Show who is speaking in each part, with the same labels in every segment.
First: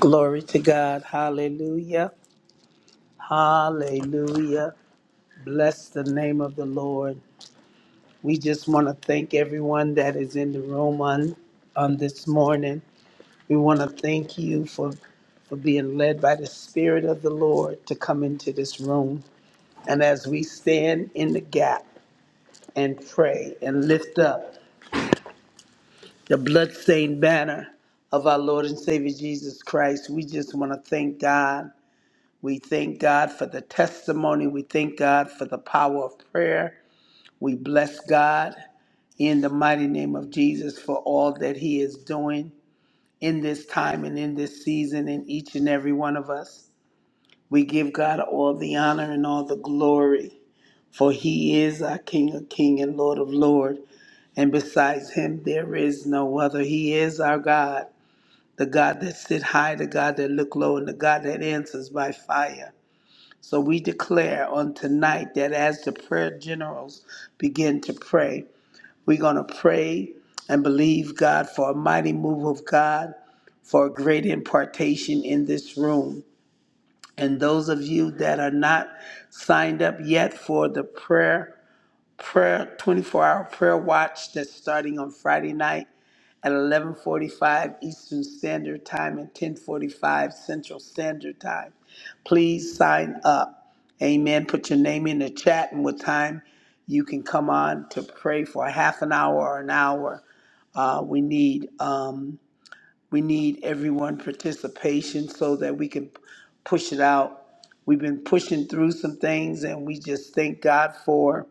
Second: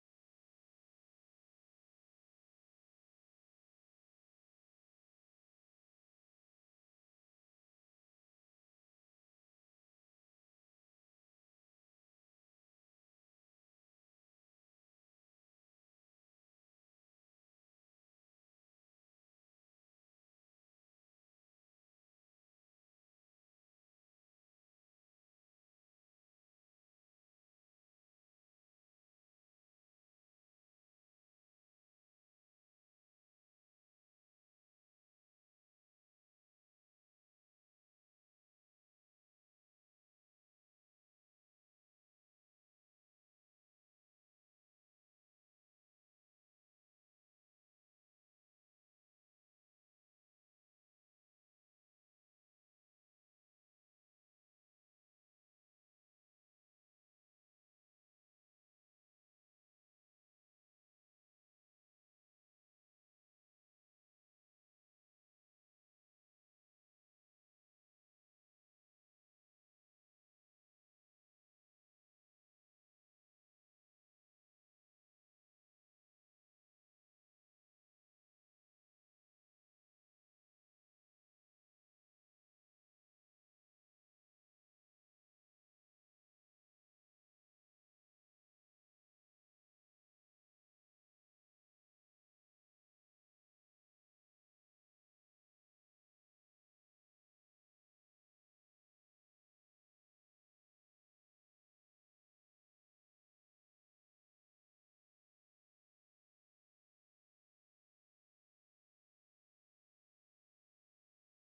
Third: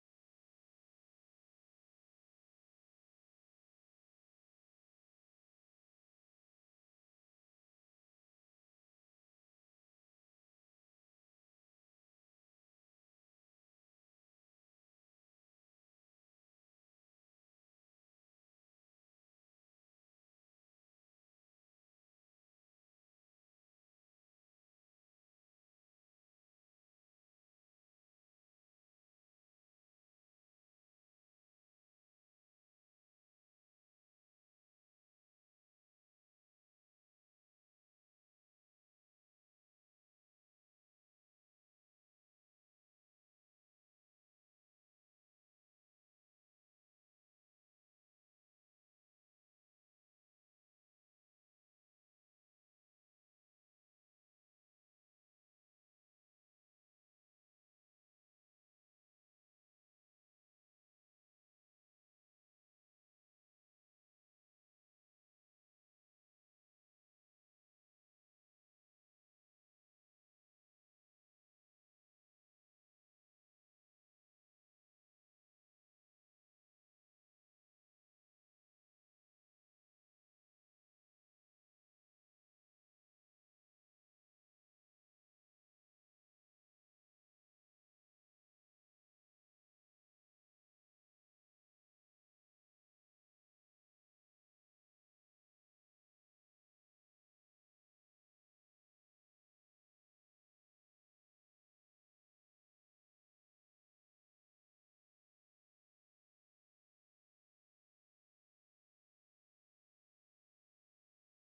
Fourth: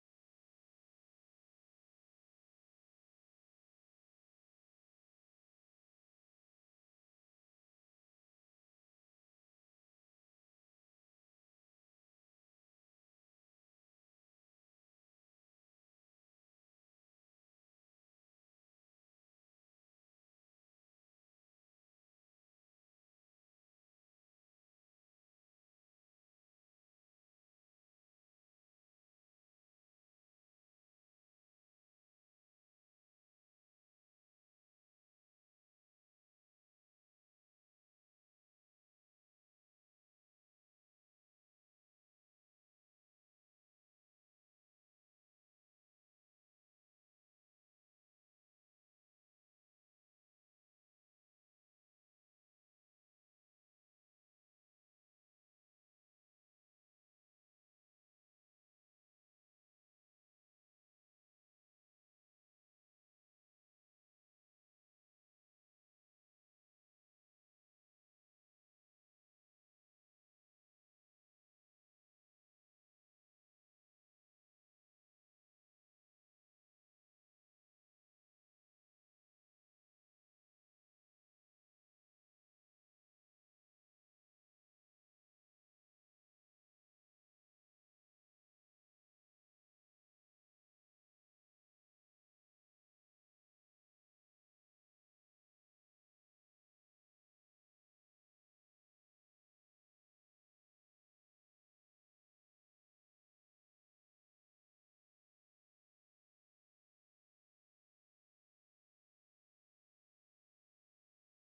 Speaker 1: Glory to God. Hallelujah. Hallelujah. Bless the name of the Lord. We just want to thank everyone that is in the room on, on this morning. We want to thank you for, for being led by the Spirit of the Lord to come into this room. And as we stand in the gap and pray and lift up the bloodstained banner of our Lord and Savior Jesus Christ, we just want to thank God We thank God for the testimony. We thank God for the power of prayer. We bless God in the mighty name of Jesus for all that He is doing in this time and in this season in each and every one of us. We give God all the honor and all the glory, for He is our King of King and Lord of Lord. And besides Him, there is no other. He is our God, the God that sit high, the God that look low, and the God that answers by fire. So we declare on tonight that as the prayer generals begin to pray, we're going to pray and believe God for a mighty move of God, for a great impartation in this room. And those of you that are not signed up yet for the prayer, prayer 24 hour prayer watch that's starting on Friday night at 11:45 Eastern Standard Time and 10:45 Central Standard Time. Please sign up. Amen. Put your name in the chat and what time you can come on to pray for a half an hour or an hour. Uh, we need um, we need everyone participation so that we can push it out. We've been pushing through some things, and we just thank God for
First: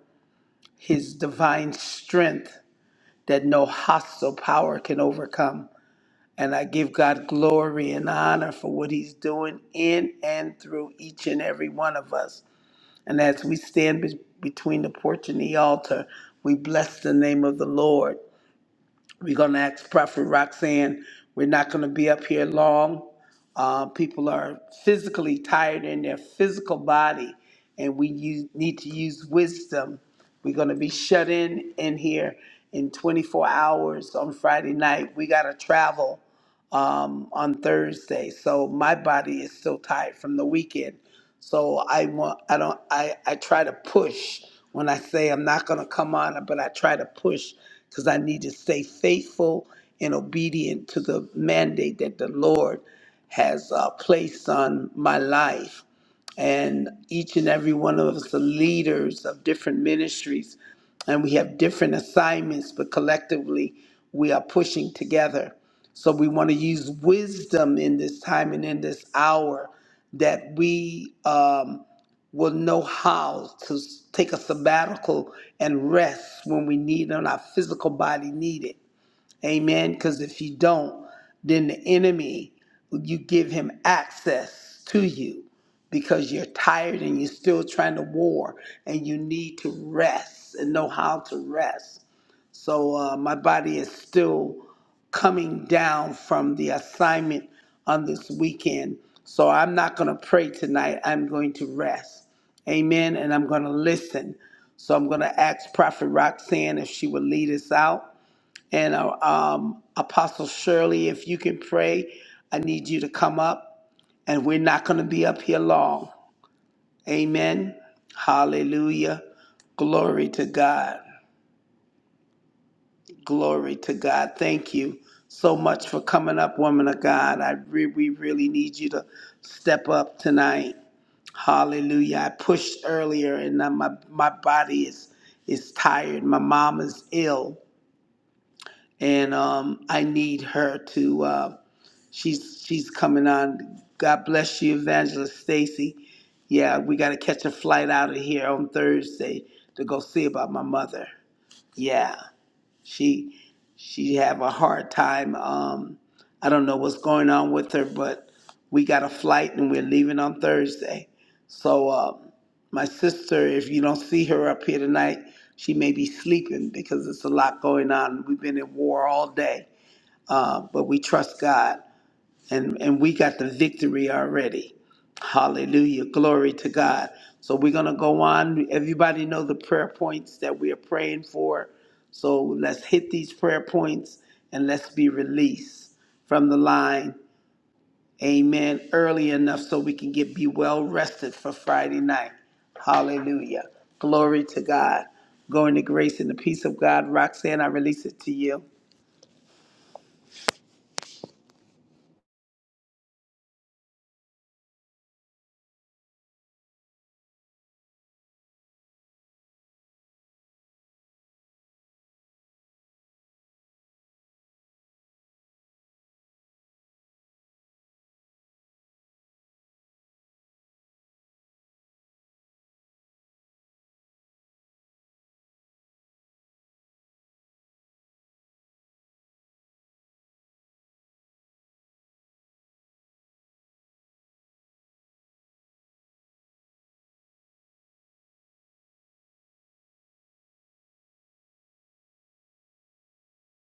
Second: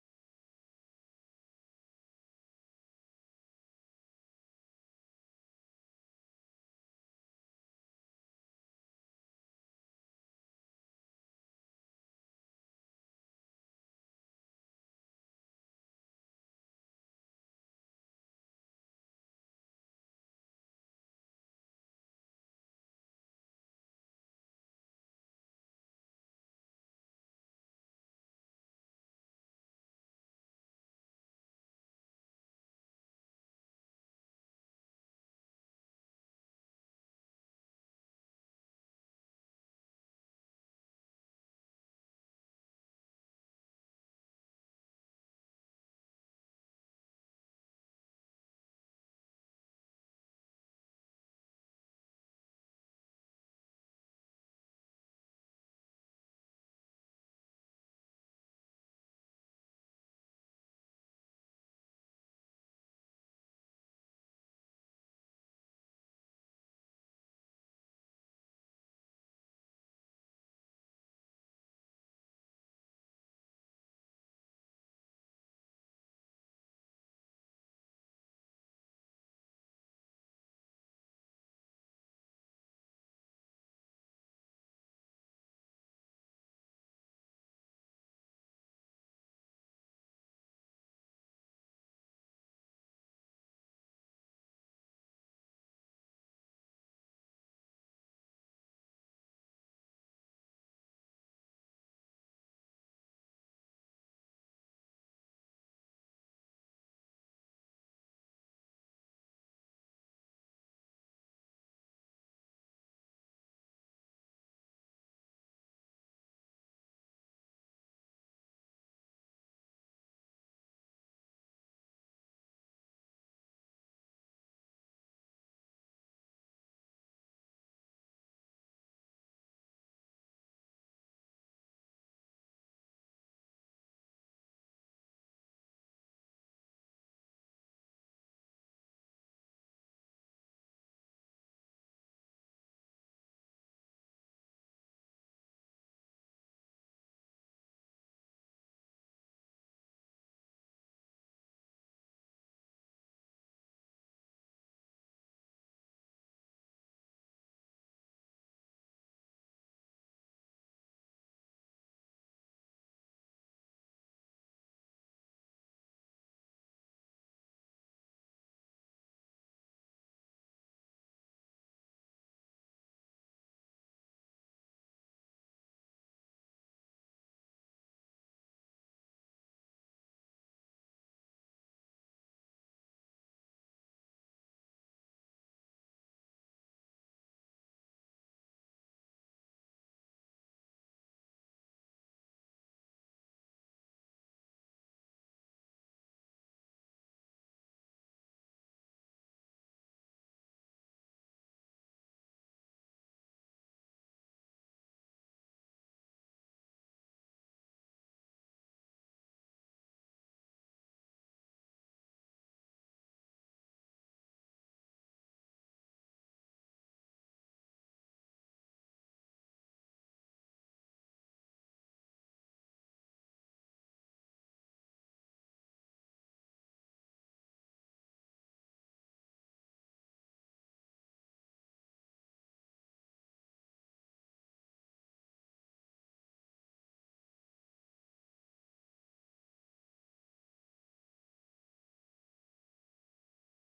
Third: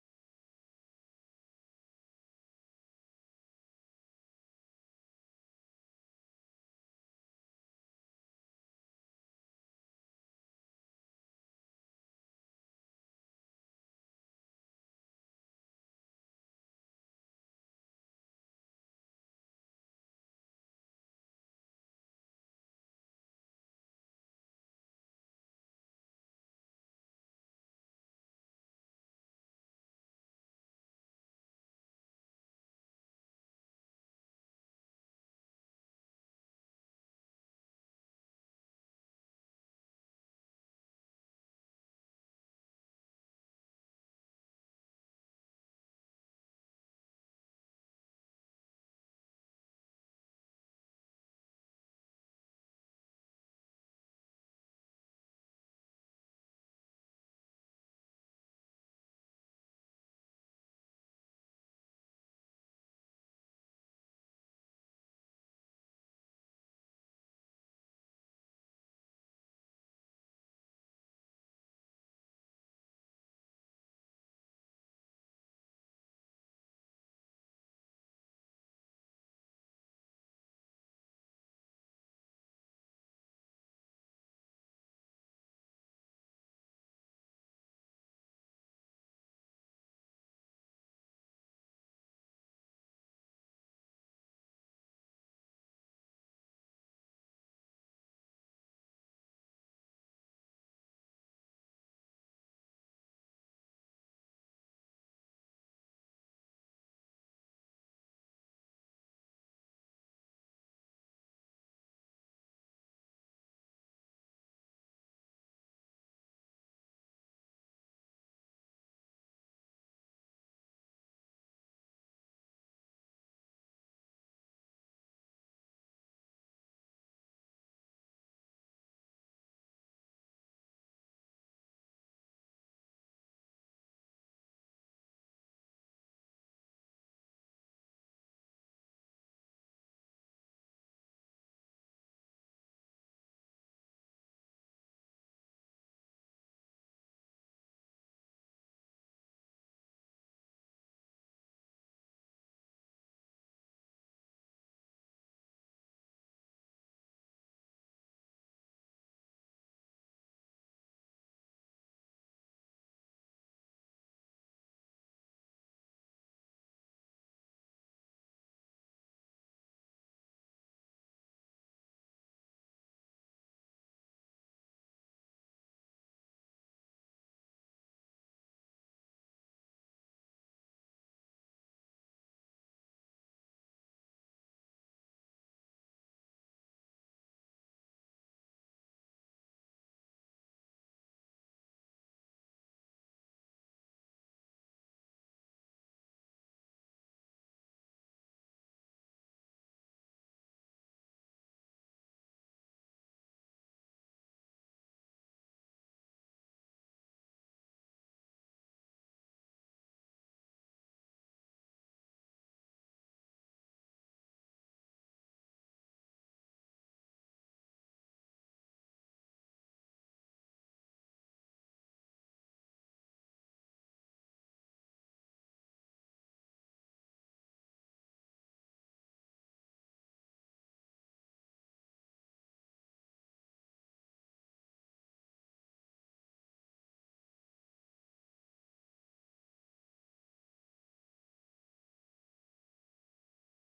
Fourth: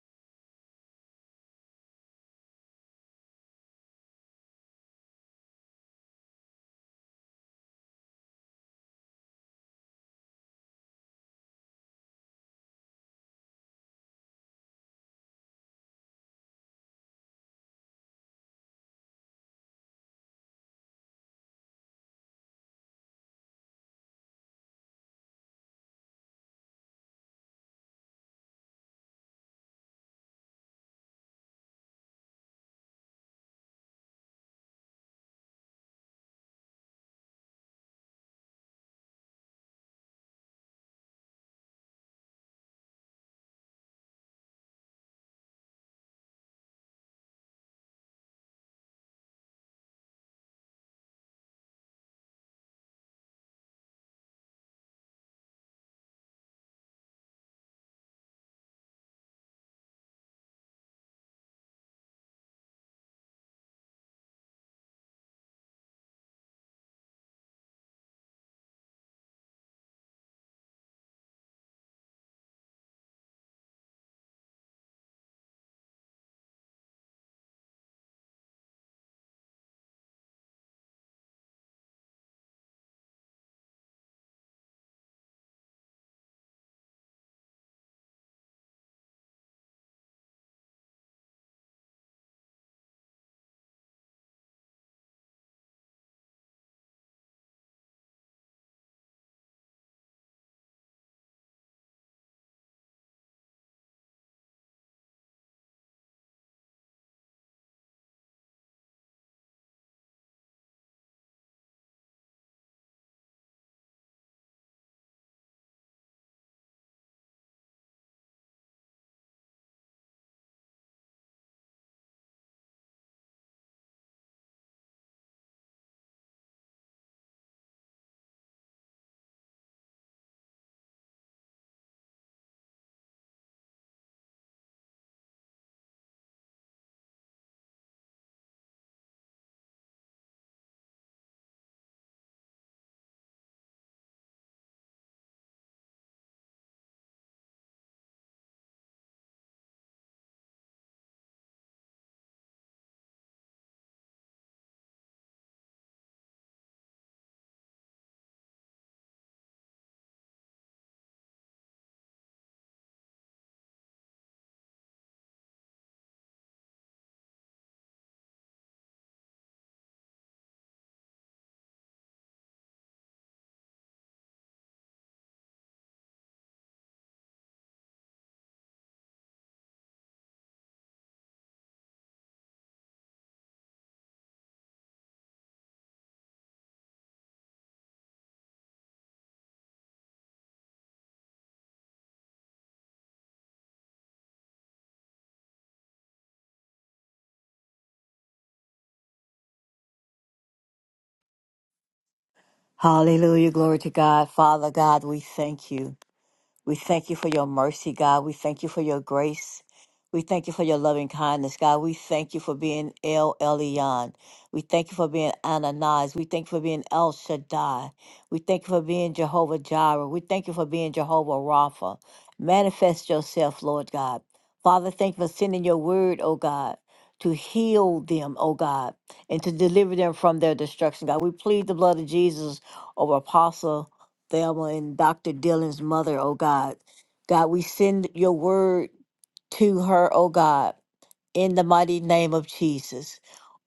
Speaker 1: his divine strength that no hostile power can overcome. And I give God glory and honor for what he's doing in and through each and every one of us. And as we stand be- between the porch and the altar, we bless the name of the Lord. We're going to ask Prophet Roxanne. We're not going to be up here long. Uh, people are physically tired in their physical body, and we use, need to use wisdom. We're going to be shut in in here in 24 hours on Friday night. We got to travel um, on Thursday, so my body is still tired from the weekend. So I want, I don't, I, I try to push when I say I'm not going to come on, but I try to push because I need to stay faithful and obedient to the mandate that the Lord has uh, placed on my life and each and every one of us the leaders of different ministries and we have different assignments, but collectively we are pushing together. So we want to use wisdom in this time and in this hour that we um, will know how to s- take a sabbatical and rest when we need it, and our physical body need it Amen. Because if you don't, then the enemy, you give him access to you because you're tired and you're still trying to war and you need to rest and know how to rest. So uh, my body is still coming down from the assignment on this weekend. So I'm not going to pray tonight. I'm going to rest. Amen. And I'm going to listen. So I'm going to ask Prophet Roxanne if she would lead us out. And uh, um, Apostle Shirley, if you can pray, I need you to come up. And we're not going to be up here long. Amen. Hallelujah. Glory to God. Glory to God. Thank you so much for coming up, woman of God. I re- we really need you to step up tonight. Hallelujah. I pushed earlier and now my, my body is is tired. My mom is ill and um, I need her to. uh, She's she's coming on. God bless you, Evangelist Stacy. Yeah, we got to catch a flight out of here on Thursday to go see about my mother. Yeah, she she have a hard time. Um, I don't know what's going on with her, but we got a flight and we're leaving on Thursday. So um, my sister, if you don't see her up here tonight, she may be sleeping because it's a lot going on. We've been in war all day, uh, but we trust God and and we got the victory already. Hallelujah. Glory to God. So we're going to go on. Everybody know the prayer points that we are praying for. So let's hit these prayer points and let's be released from the line. Amen. Early enough so we can get be well rested for Friday night. Hallelujah. Glory to God. Go into grace and the peace of God. Roxanne, I release it to you.
Speaker 2: Hallelujah. Glory to God. Father God, we thank you. We thank you for your mercy, God. We thank you for your grace. We thank you for your loving kindness, God. We thank you for being El Elyon. We thank you for being Ananias. We thank you for being El Shaddai. We thank you for being Jehovah Jireh. We thank you for being Jehovah Rapha. Manifest yourself, Lord God. Father, thank you for sending your word, oh God, to heal them, oh God, and to deliver them from their destruction, God. We plead the blood of Jesus over Apostle. Thelma and Dr. Dylan's mother, oh God. God, we send your word to her, oh God in the mighty name of Jesus.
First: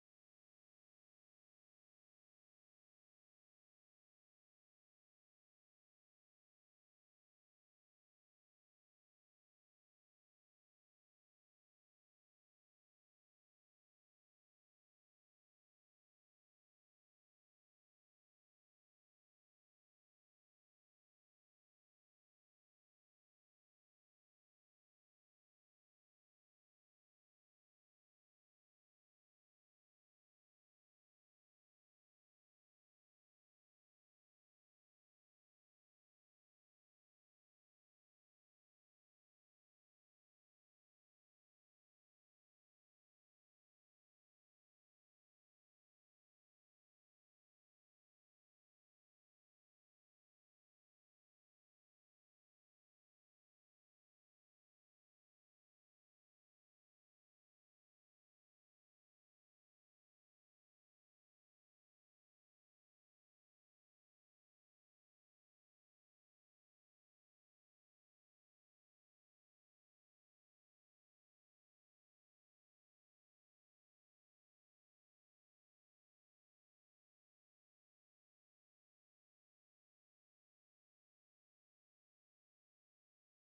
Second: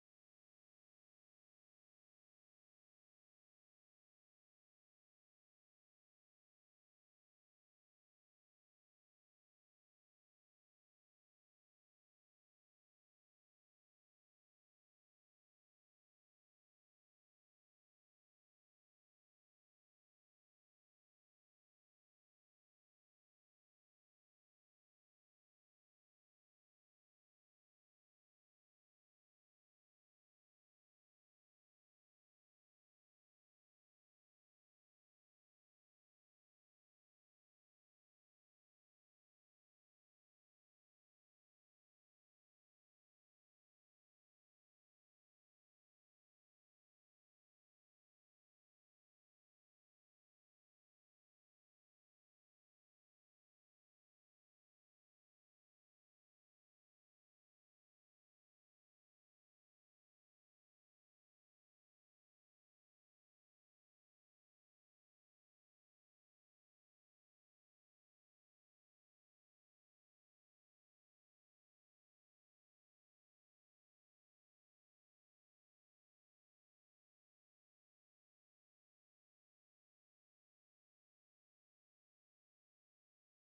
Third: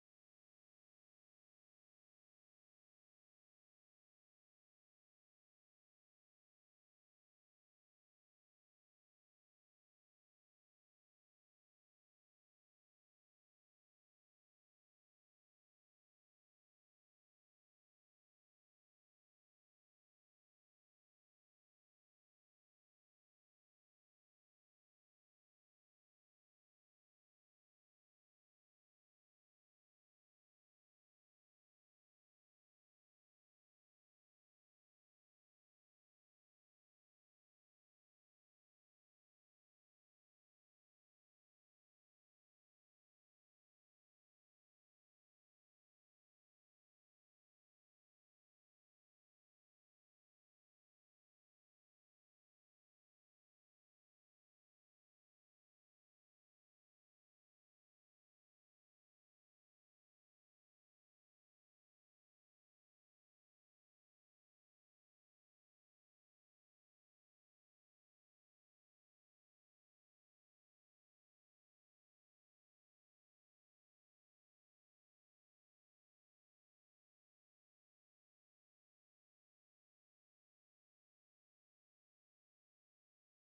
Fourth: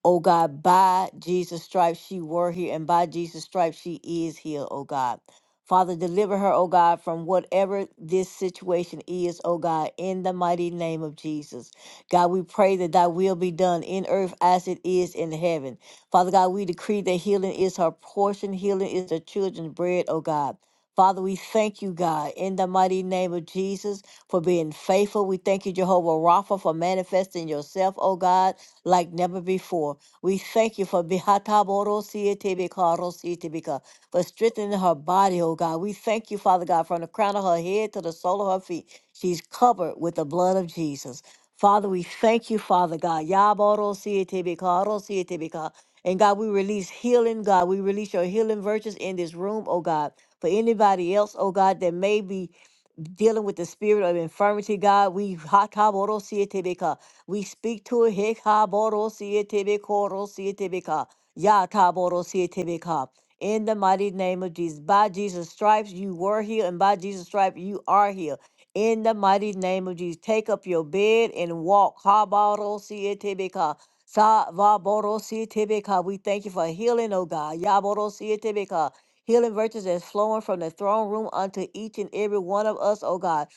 Speaker 2: Oh God, by Jesus' stripes she were here, and by Jesus' stripes she is healed, oh God. Father, deliver her, oh God, from whatever this situation is, oh God, in the mighty name of Jesus. God, we pray that thy will be done in earth as it is in heaven. Father God, we decree that healing is her portion, healing is the children's bread, oh God. Father, we thank you, God, in the mighty name of Jesus for being faithful. We thank you, Jehovah Rapha, for manifesting yourself, oh God, like never before. We thank you for Bihataboro for strengthening her body, oh God. We thank you, Father God, from the crown of her head to the sole of her feet. She's covered with the blood of Jesus. Father, we thank you, Father God. Yaboro Sietibika, and God, we release healing, God. We release your healing virtues in this room, oh God. For anybody else, oh God, that may be dealing with the spirit of infirmity, God. We ha- ka bo ro si e te be ka. we speak to it. he ka bo ro si e te be ko ro si e te be ka. Ya ka bo ro si e te be ka. In the mighty name of Jesus. By Jesus' stripes, you were healed, and by Jesus' stripes, you are healed. In the mighty name of Jesus, take up your bed and walk. Ha ba ro si e te be ka. Sa va bo ro si e te be ka. We thank you for healing, oh God. Ya bo ro si e te be ka. Healing virtues that's flowing from the throne room unto each and every one of us, oh God,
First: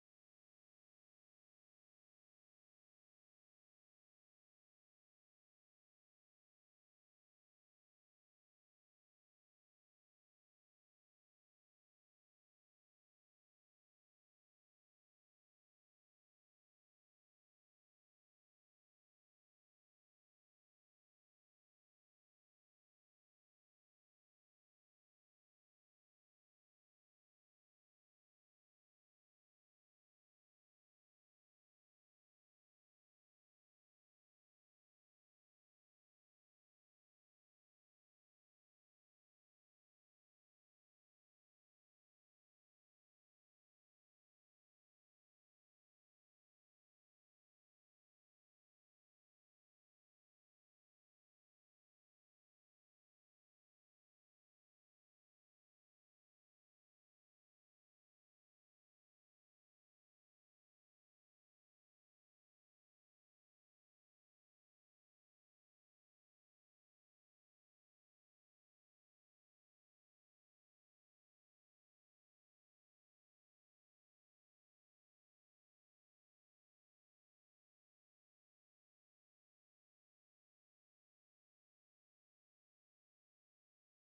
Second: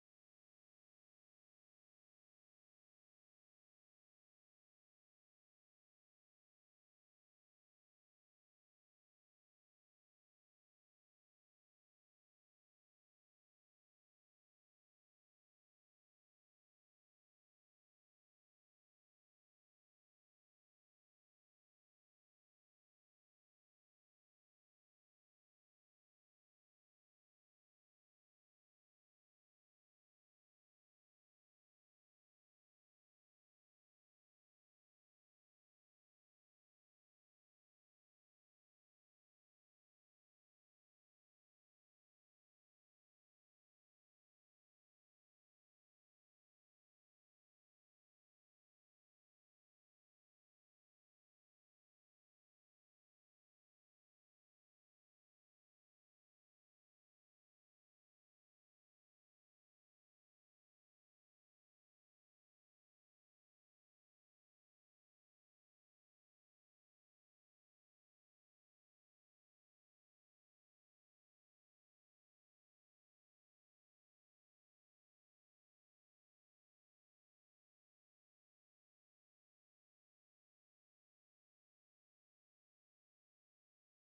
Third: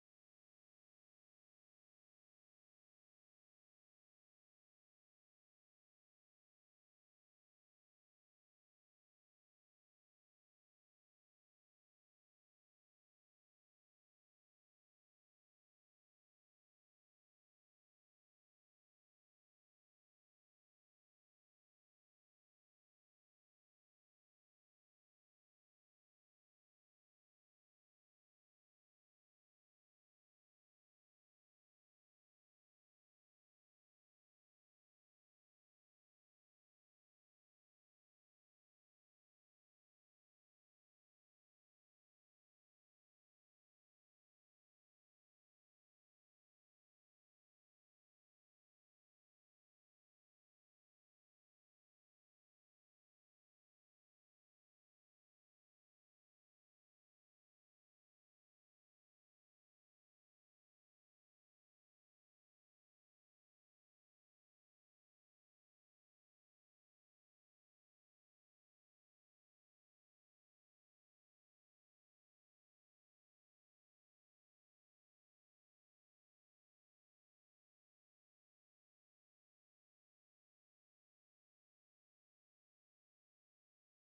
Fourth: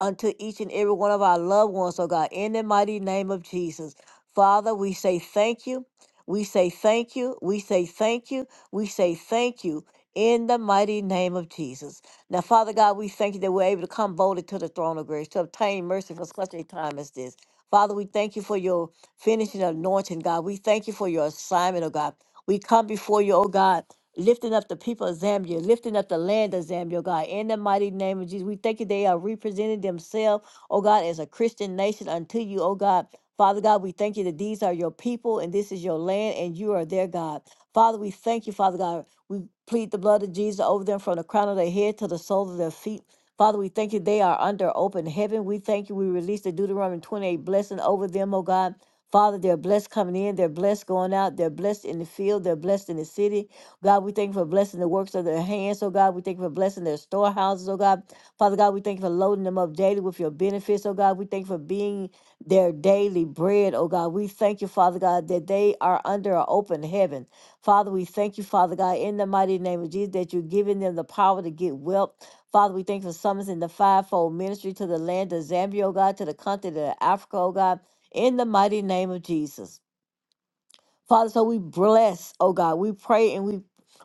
Speaker 2: unto each and every one of our loved ones, oh God, in the mighty name of Jesus. Father, we say thank you. We say thank you. We say thank you. We say thank you in the mighty name of Jesus. Now, Father God, we thank you that we're able to come boldly to the throne of grace to obtain mercy for such a time as this. Father, we thank you for your finishing anointing, God. We thank you for your assignment, oh God. We come before you, oh God lifting up the people of Zambia, lifting up the land of Zambia, oh God, in the mighty name of Jesus. We thank you they are representing themselves, oh God, as a Christian nation unto you, oh God. Father God, we thank you that these are your people and this is your land and you are their God. Father, we thank you, Father God. We plead the blood of Jesus over them from the crown of their head to the sole of their feet. Father, we thank you they are under open heaven. We thank you. We release the Deuteronomy 28 blessing over them, oh God. Father, they're blessed coming in, they're blessed going out, they're blessed in the field, they're blessed in the city. God, we thank you for blessing the works of their hands, oh God. We thank you for blessing their storehouses, oh God. Father God, we thank you for loading them up daily with your benefits, oh God. We thank you for being their daily bread, oh God. We thank you, Father God, that they are under an open heaven. Father, we thank you, Father God, in the mighty name of Jesus, that you're giving them the power to get wealth. Father, we thank you for summoning the fivefold ministry to the land of Zambia, oh God, to the continent of Africa, oh God, in the mighty name of Jesus. Father, so we bless, oh God. We pray and we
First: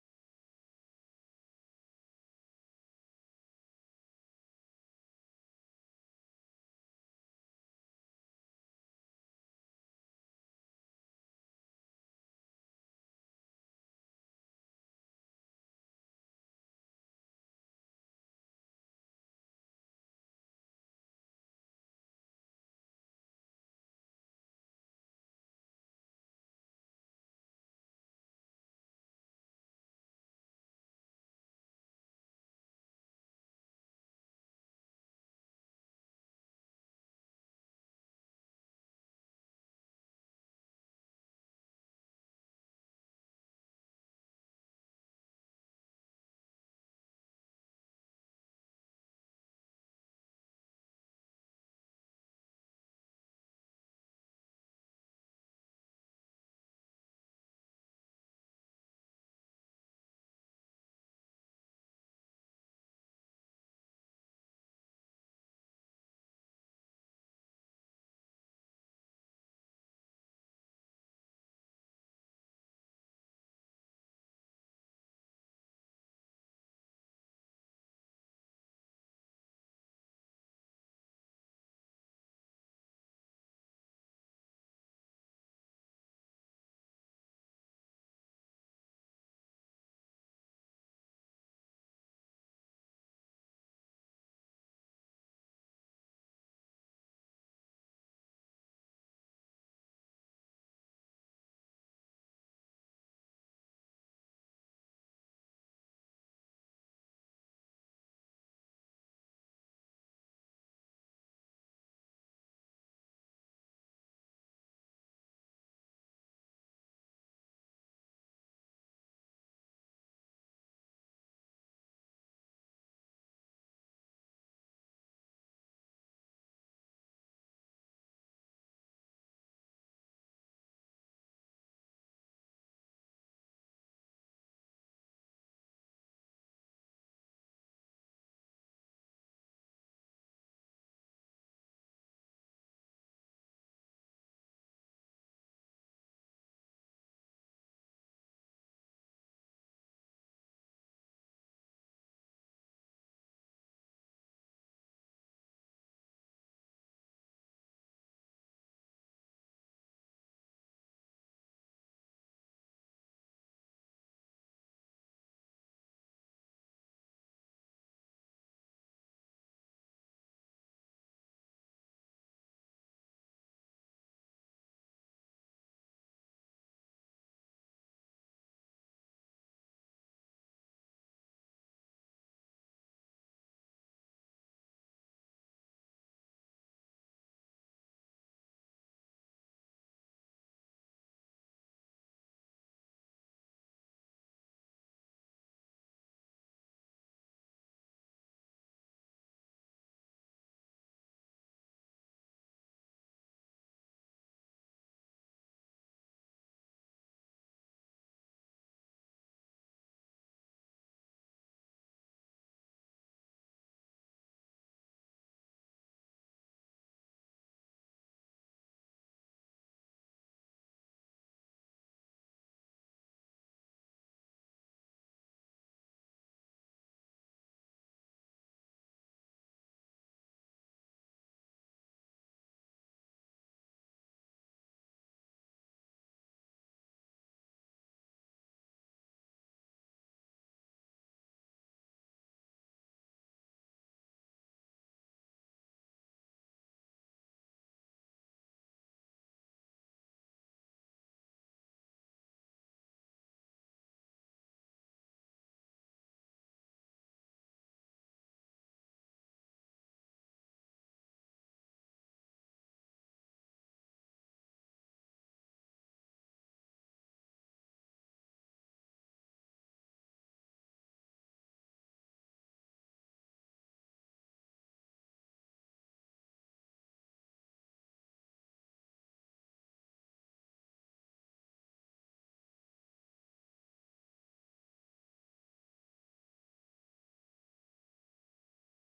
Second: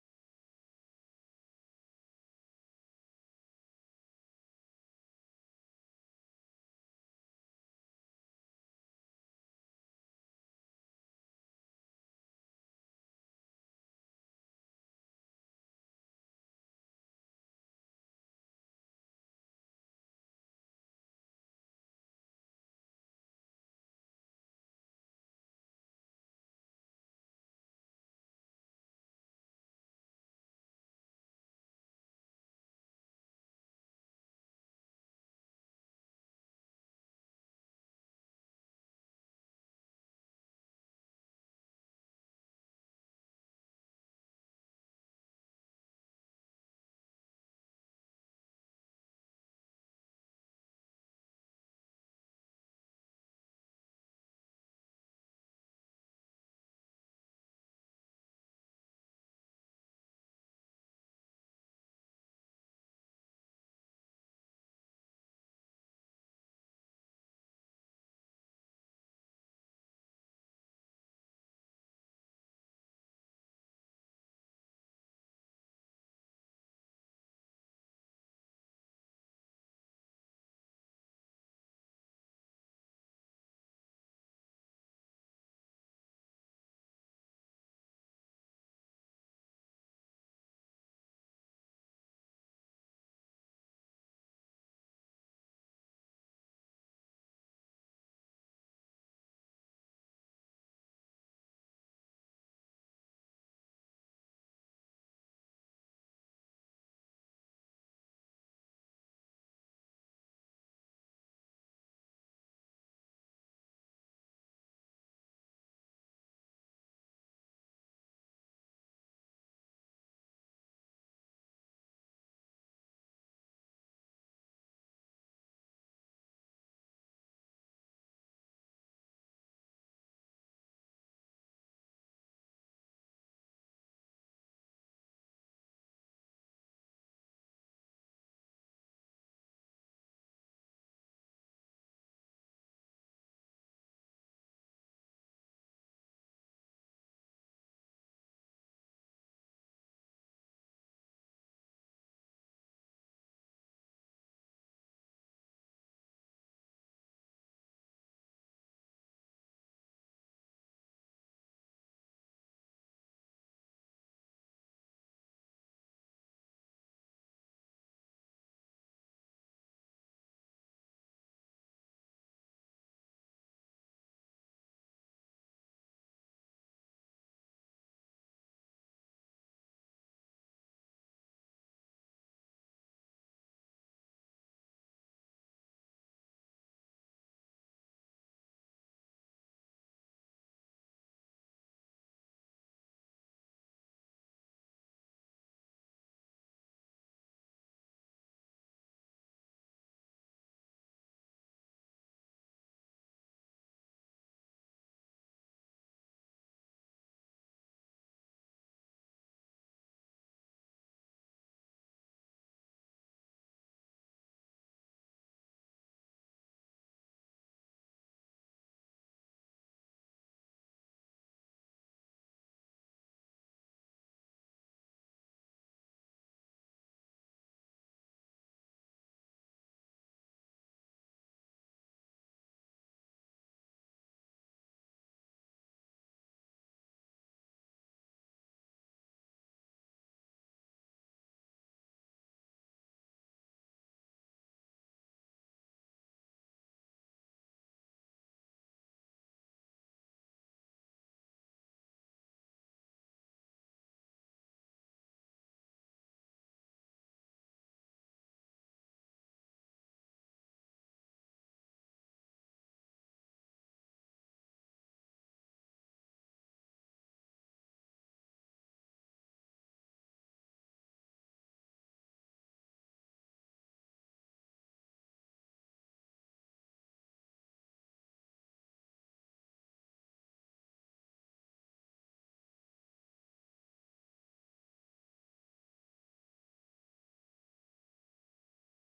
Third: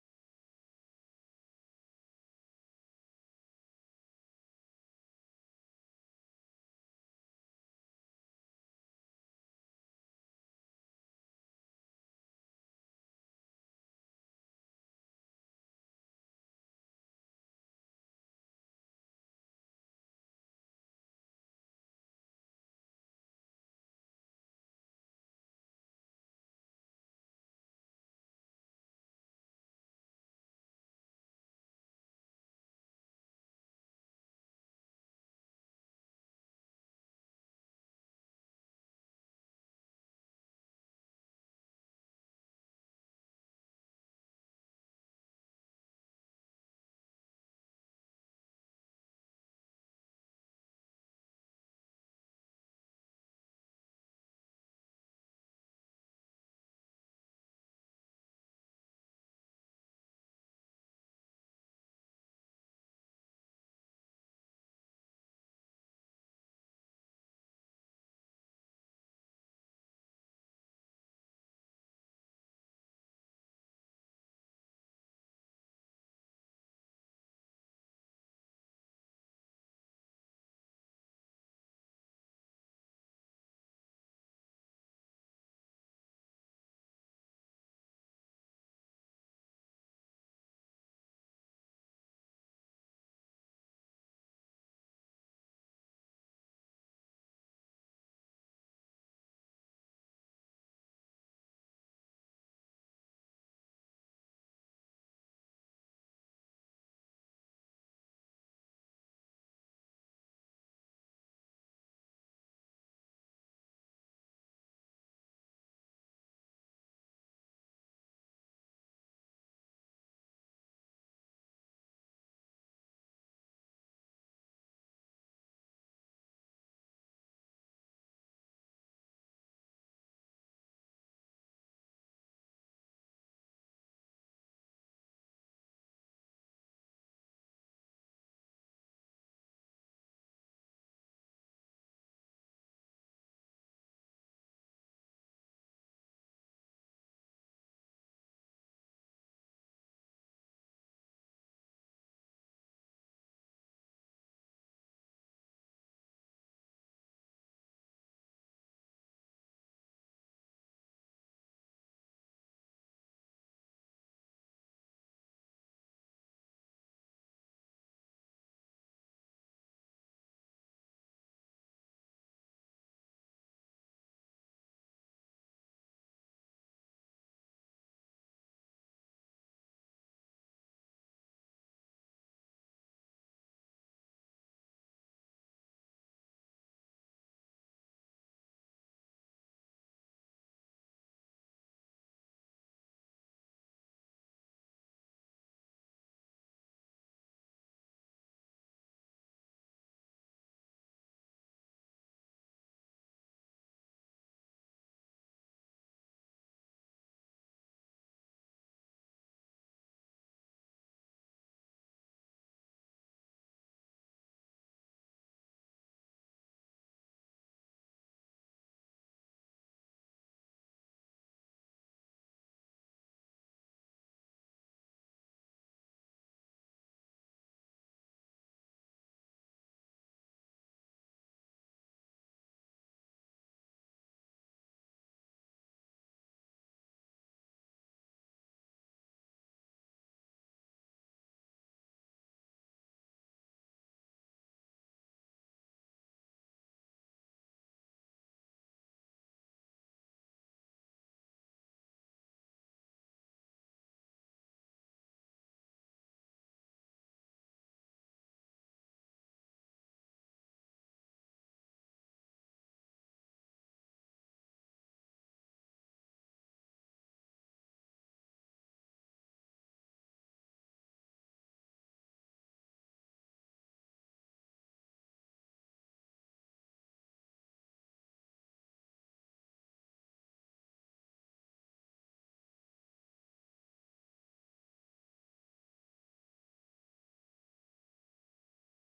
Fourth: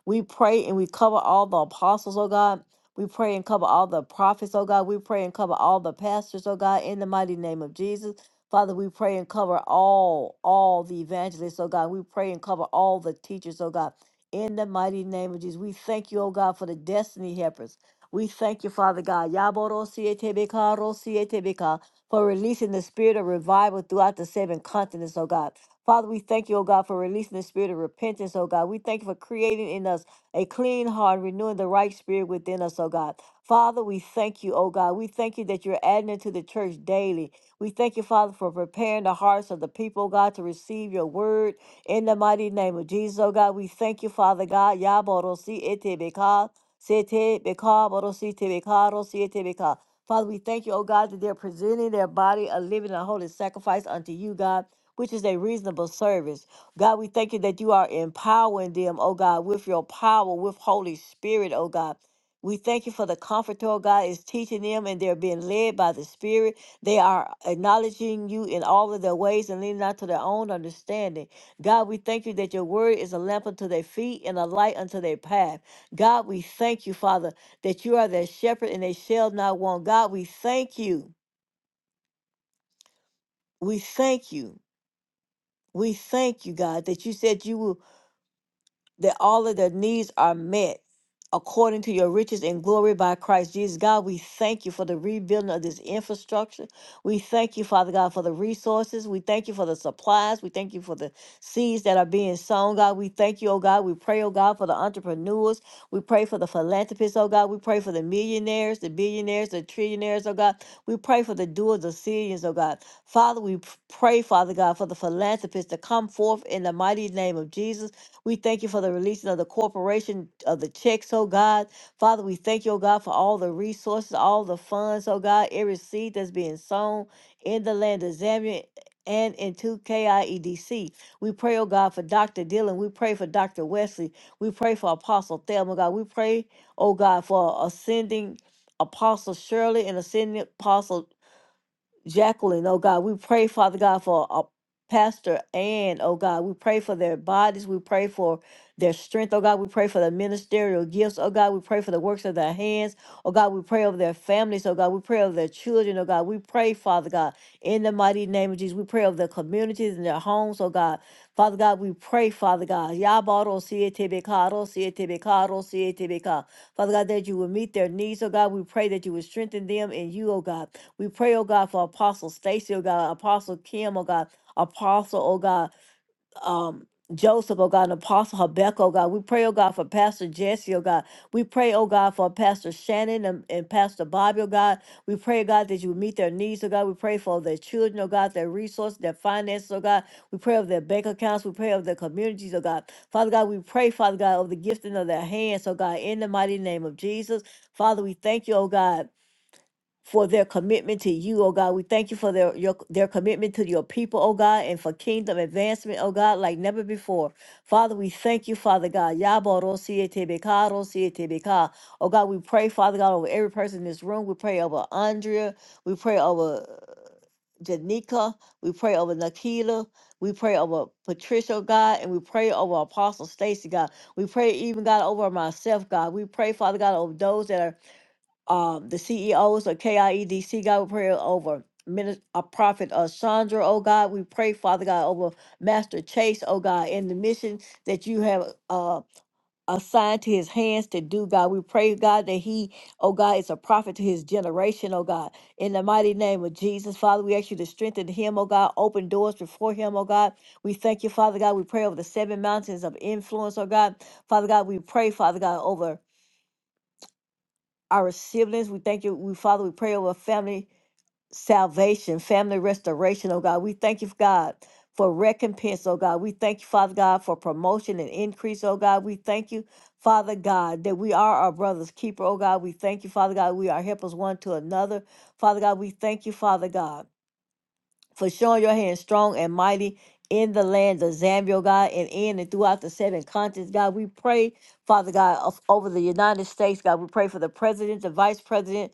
Speaker 2: we pray and we cover all the apostles, oh God. We pray and cover all the prophets, oh God. We pray and cover all the pastors, oh God, in the mighty name of Jesus. Father, we pray and cover all, all the evangelists, oh God. We pray and cover all the teachers, oh God. In the mighty name of Jesus. We thank you, oh God, for the destiny helpers. We thank you, Father God. Yaboro siete beka, ro siete beka, for releasing the spirit of revival throughout the seven continents, oh God. Father, we thank you, oh God, for releasing the spirit of repentance, oh God. We thank you for creating in us a clean heart, renewing the right spirit within us, oh God. Father, we thank you, oh God. We thank you that you're adding into the church daily. We thank you, Father, for preparing the hearts of the people, oh God, to receive your word in the mighty name of Jesus, oh God. We thank you, Father God. Yaborosi etebeka, sete beka, borosi tebeka, rosi etebeka. Father, we thank you, oh God, that they're presenting their body a living and holy sacrifice unto you, God which is a reasonable service. God, we thank you that you are empowering them, oh God, with your power, with Holy Spirit, oh God. We thank you for the comforter, oh God, is teaching them and they're being led by the Spirit. They are acknowledging you in all of their ways and leaning not to their own understanding. God, we thank you that your word is a lamp unto their feet and a light unto their path. God, we thank you, Father, that you are their shepherd and they shall not want. God, we thank you. We thank you. We thank you, God, that you said you will that all of their needs are met according to your riches and glory by Christ Jesus. God, we thank you for the rebuilding of this infrastructure. We thank you, Father God, for the resources. We thank you for the supplies. We thank you for the seeds that are being sown, God. We thank you, oh God. We pray, oh God, for the entrepreneurs. We pray for the philanthropists, oh God. We pray for the millionaires, the billionaires, the trillionaires, oh God. We pray for the doers of millions, oh God. Father, we p- pray, Father God, for the philanthropists to come forth in the mighty name of Jesus. We thank you for the releasing of the corporation of the checks, oh God. Father, we thank you, oh God, for all the resources, all the funds, oh God, every seed that's being sown in the land of Zambia and into KIEDC. We pray, oh God, for Dr. Dillon. We pray for Dr. Wesley. We pray for Apostle Thelma, oh God. We pray, oh God, for ascending Apostle Shirley and ascending Apostle. Jacqueline, oh God, we pray, Father God, for a Pastor and oh God, we pray for their bodies, we pray for their strength, oh God, we pray for the ministerial gifts, oh God, we pray for the works of their hands, oh God, we pray over their families, oh God, we pray over their children, oh God, we pray, Father God, in the mighty name of Jesus, we pray over their communities and their homes, oh God, Father God, we pray, Father God, Yabaro Sietebekaro Sietebekaro Sietebeka, Father God, that you will meet their needs, oh God, we pray that you will strengthen them in you, oh God. We pray, oh God, for Apostle Stacy, oh God, Apostle Kim, oh God, Apostle, oh God, um, Joseph, oh God, and Apostle Habakkuk, oh God. We pray, oh God, for Pastor Jesse, oh God. We pray, oh God, for Pastor Shannon and, and Pastor Bobby, oh God. We pray, God, that you would meet their needs, oh God. We pray for their children, oh God, their resources, their finances, oh God. We pray of their bank accounts. We pray of their communities, oh God. Father God, we pray, Father God, of the gifting of their hands, oh God, in the mighty name of Jesus. Father, we thank you, oh God for their commitment to you, oh God. We thank you for their your, their commitment to your people, oh God, and for kingdom advancement, oh God, like never before. Father, we thank you, Father God. Yabarosietebeka, rosietebeka. Oh God, we pray, Father God, over every person in this room. We pray over Andrea. We pray over uh, Janika. We pray over Nakila. We pray over Patricia, oh God, and we pray over Apostle Stacy, God. We pray even, God, over myself, God. We pray, Father God, over those that are uh, the CEOs of KIEDC, God, we pray over minister, uh, Prophet uh, Chandra, oh God. We pray, Father God, over Master Chase, oh God, in the mission that you have uh, assigned to his hands to do, God. We pray, God, that he, oh God, is a prophet to his generation, oh God. In the mighty name of Jesus, Father, we ask you to strengthen him, oh God. Open doors before him, oh God. We thank you, Father God. We pray over the seven mountains of influence, oh God. Father God, we pray, Father God, over our siblings. We thank you, we Father, we pray over family salvation, family restoration, oh God. We thank you, God, for recompense, oh God. We thank you, Father God, for promotion and increase, oh God. We thank you, Father God, that we are our brother's keeper, oh God. We thank you, Father God, we are helpers one to another. Father God, we thank you, Father God, for showing your hand strong and mighty in the land of Zambia, oh God, and in and throughout the seven continents, God. We pray Father God, of, over the United States, God, we pray for the president, the vice president,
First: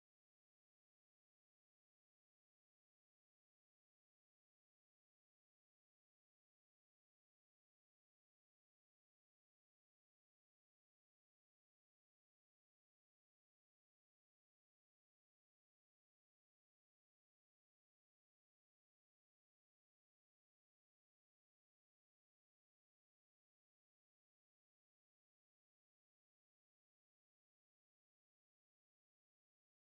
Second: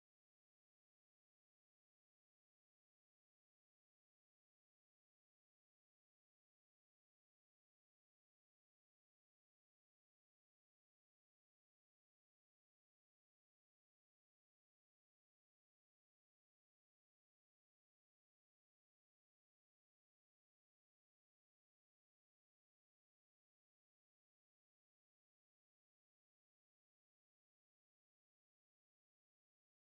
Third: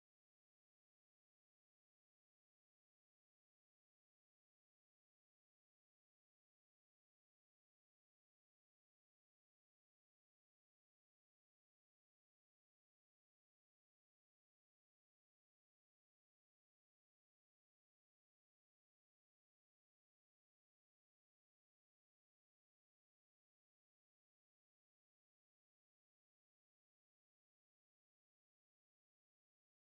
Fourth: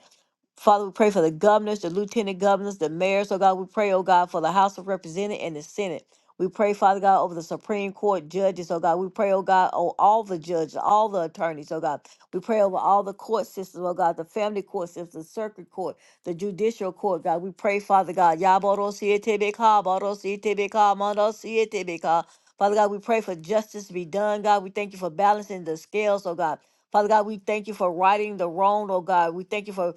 Speaker 2: Father, we pray for the governors, the lieutenant governors, the mayors. Oh God, we pray, oh God, for the House of Representatives and the Senate. We pray, Father God, over the Supreme Court judges. Oh God, we pray, oh God, on all the judges, all the attorneys. Oh God, we pray over all the court systems. Oh God, the family court system, the circuit court, the judicial court. God, we pray, Father God. Yabarosietebeka, barosietebeka, mandosietebeka. Father God, we pray for justice to be done. God, we thank you for balancing the scales. Oh God. Father God, we thank you for righting the wrong, oh God. We thank you for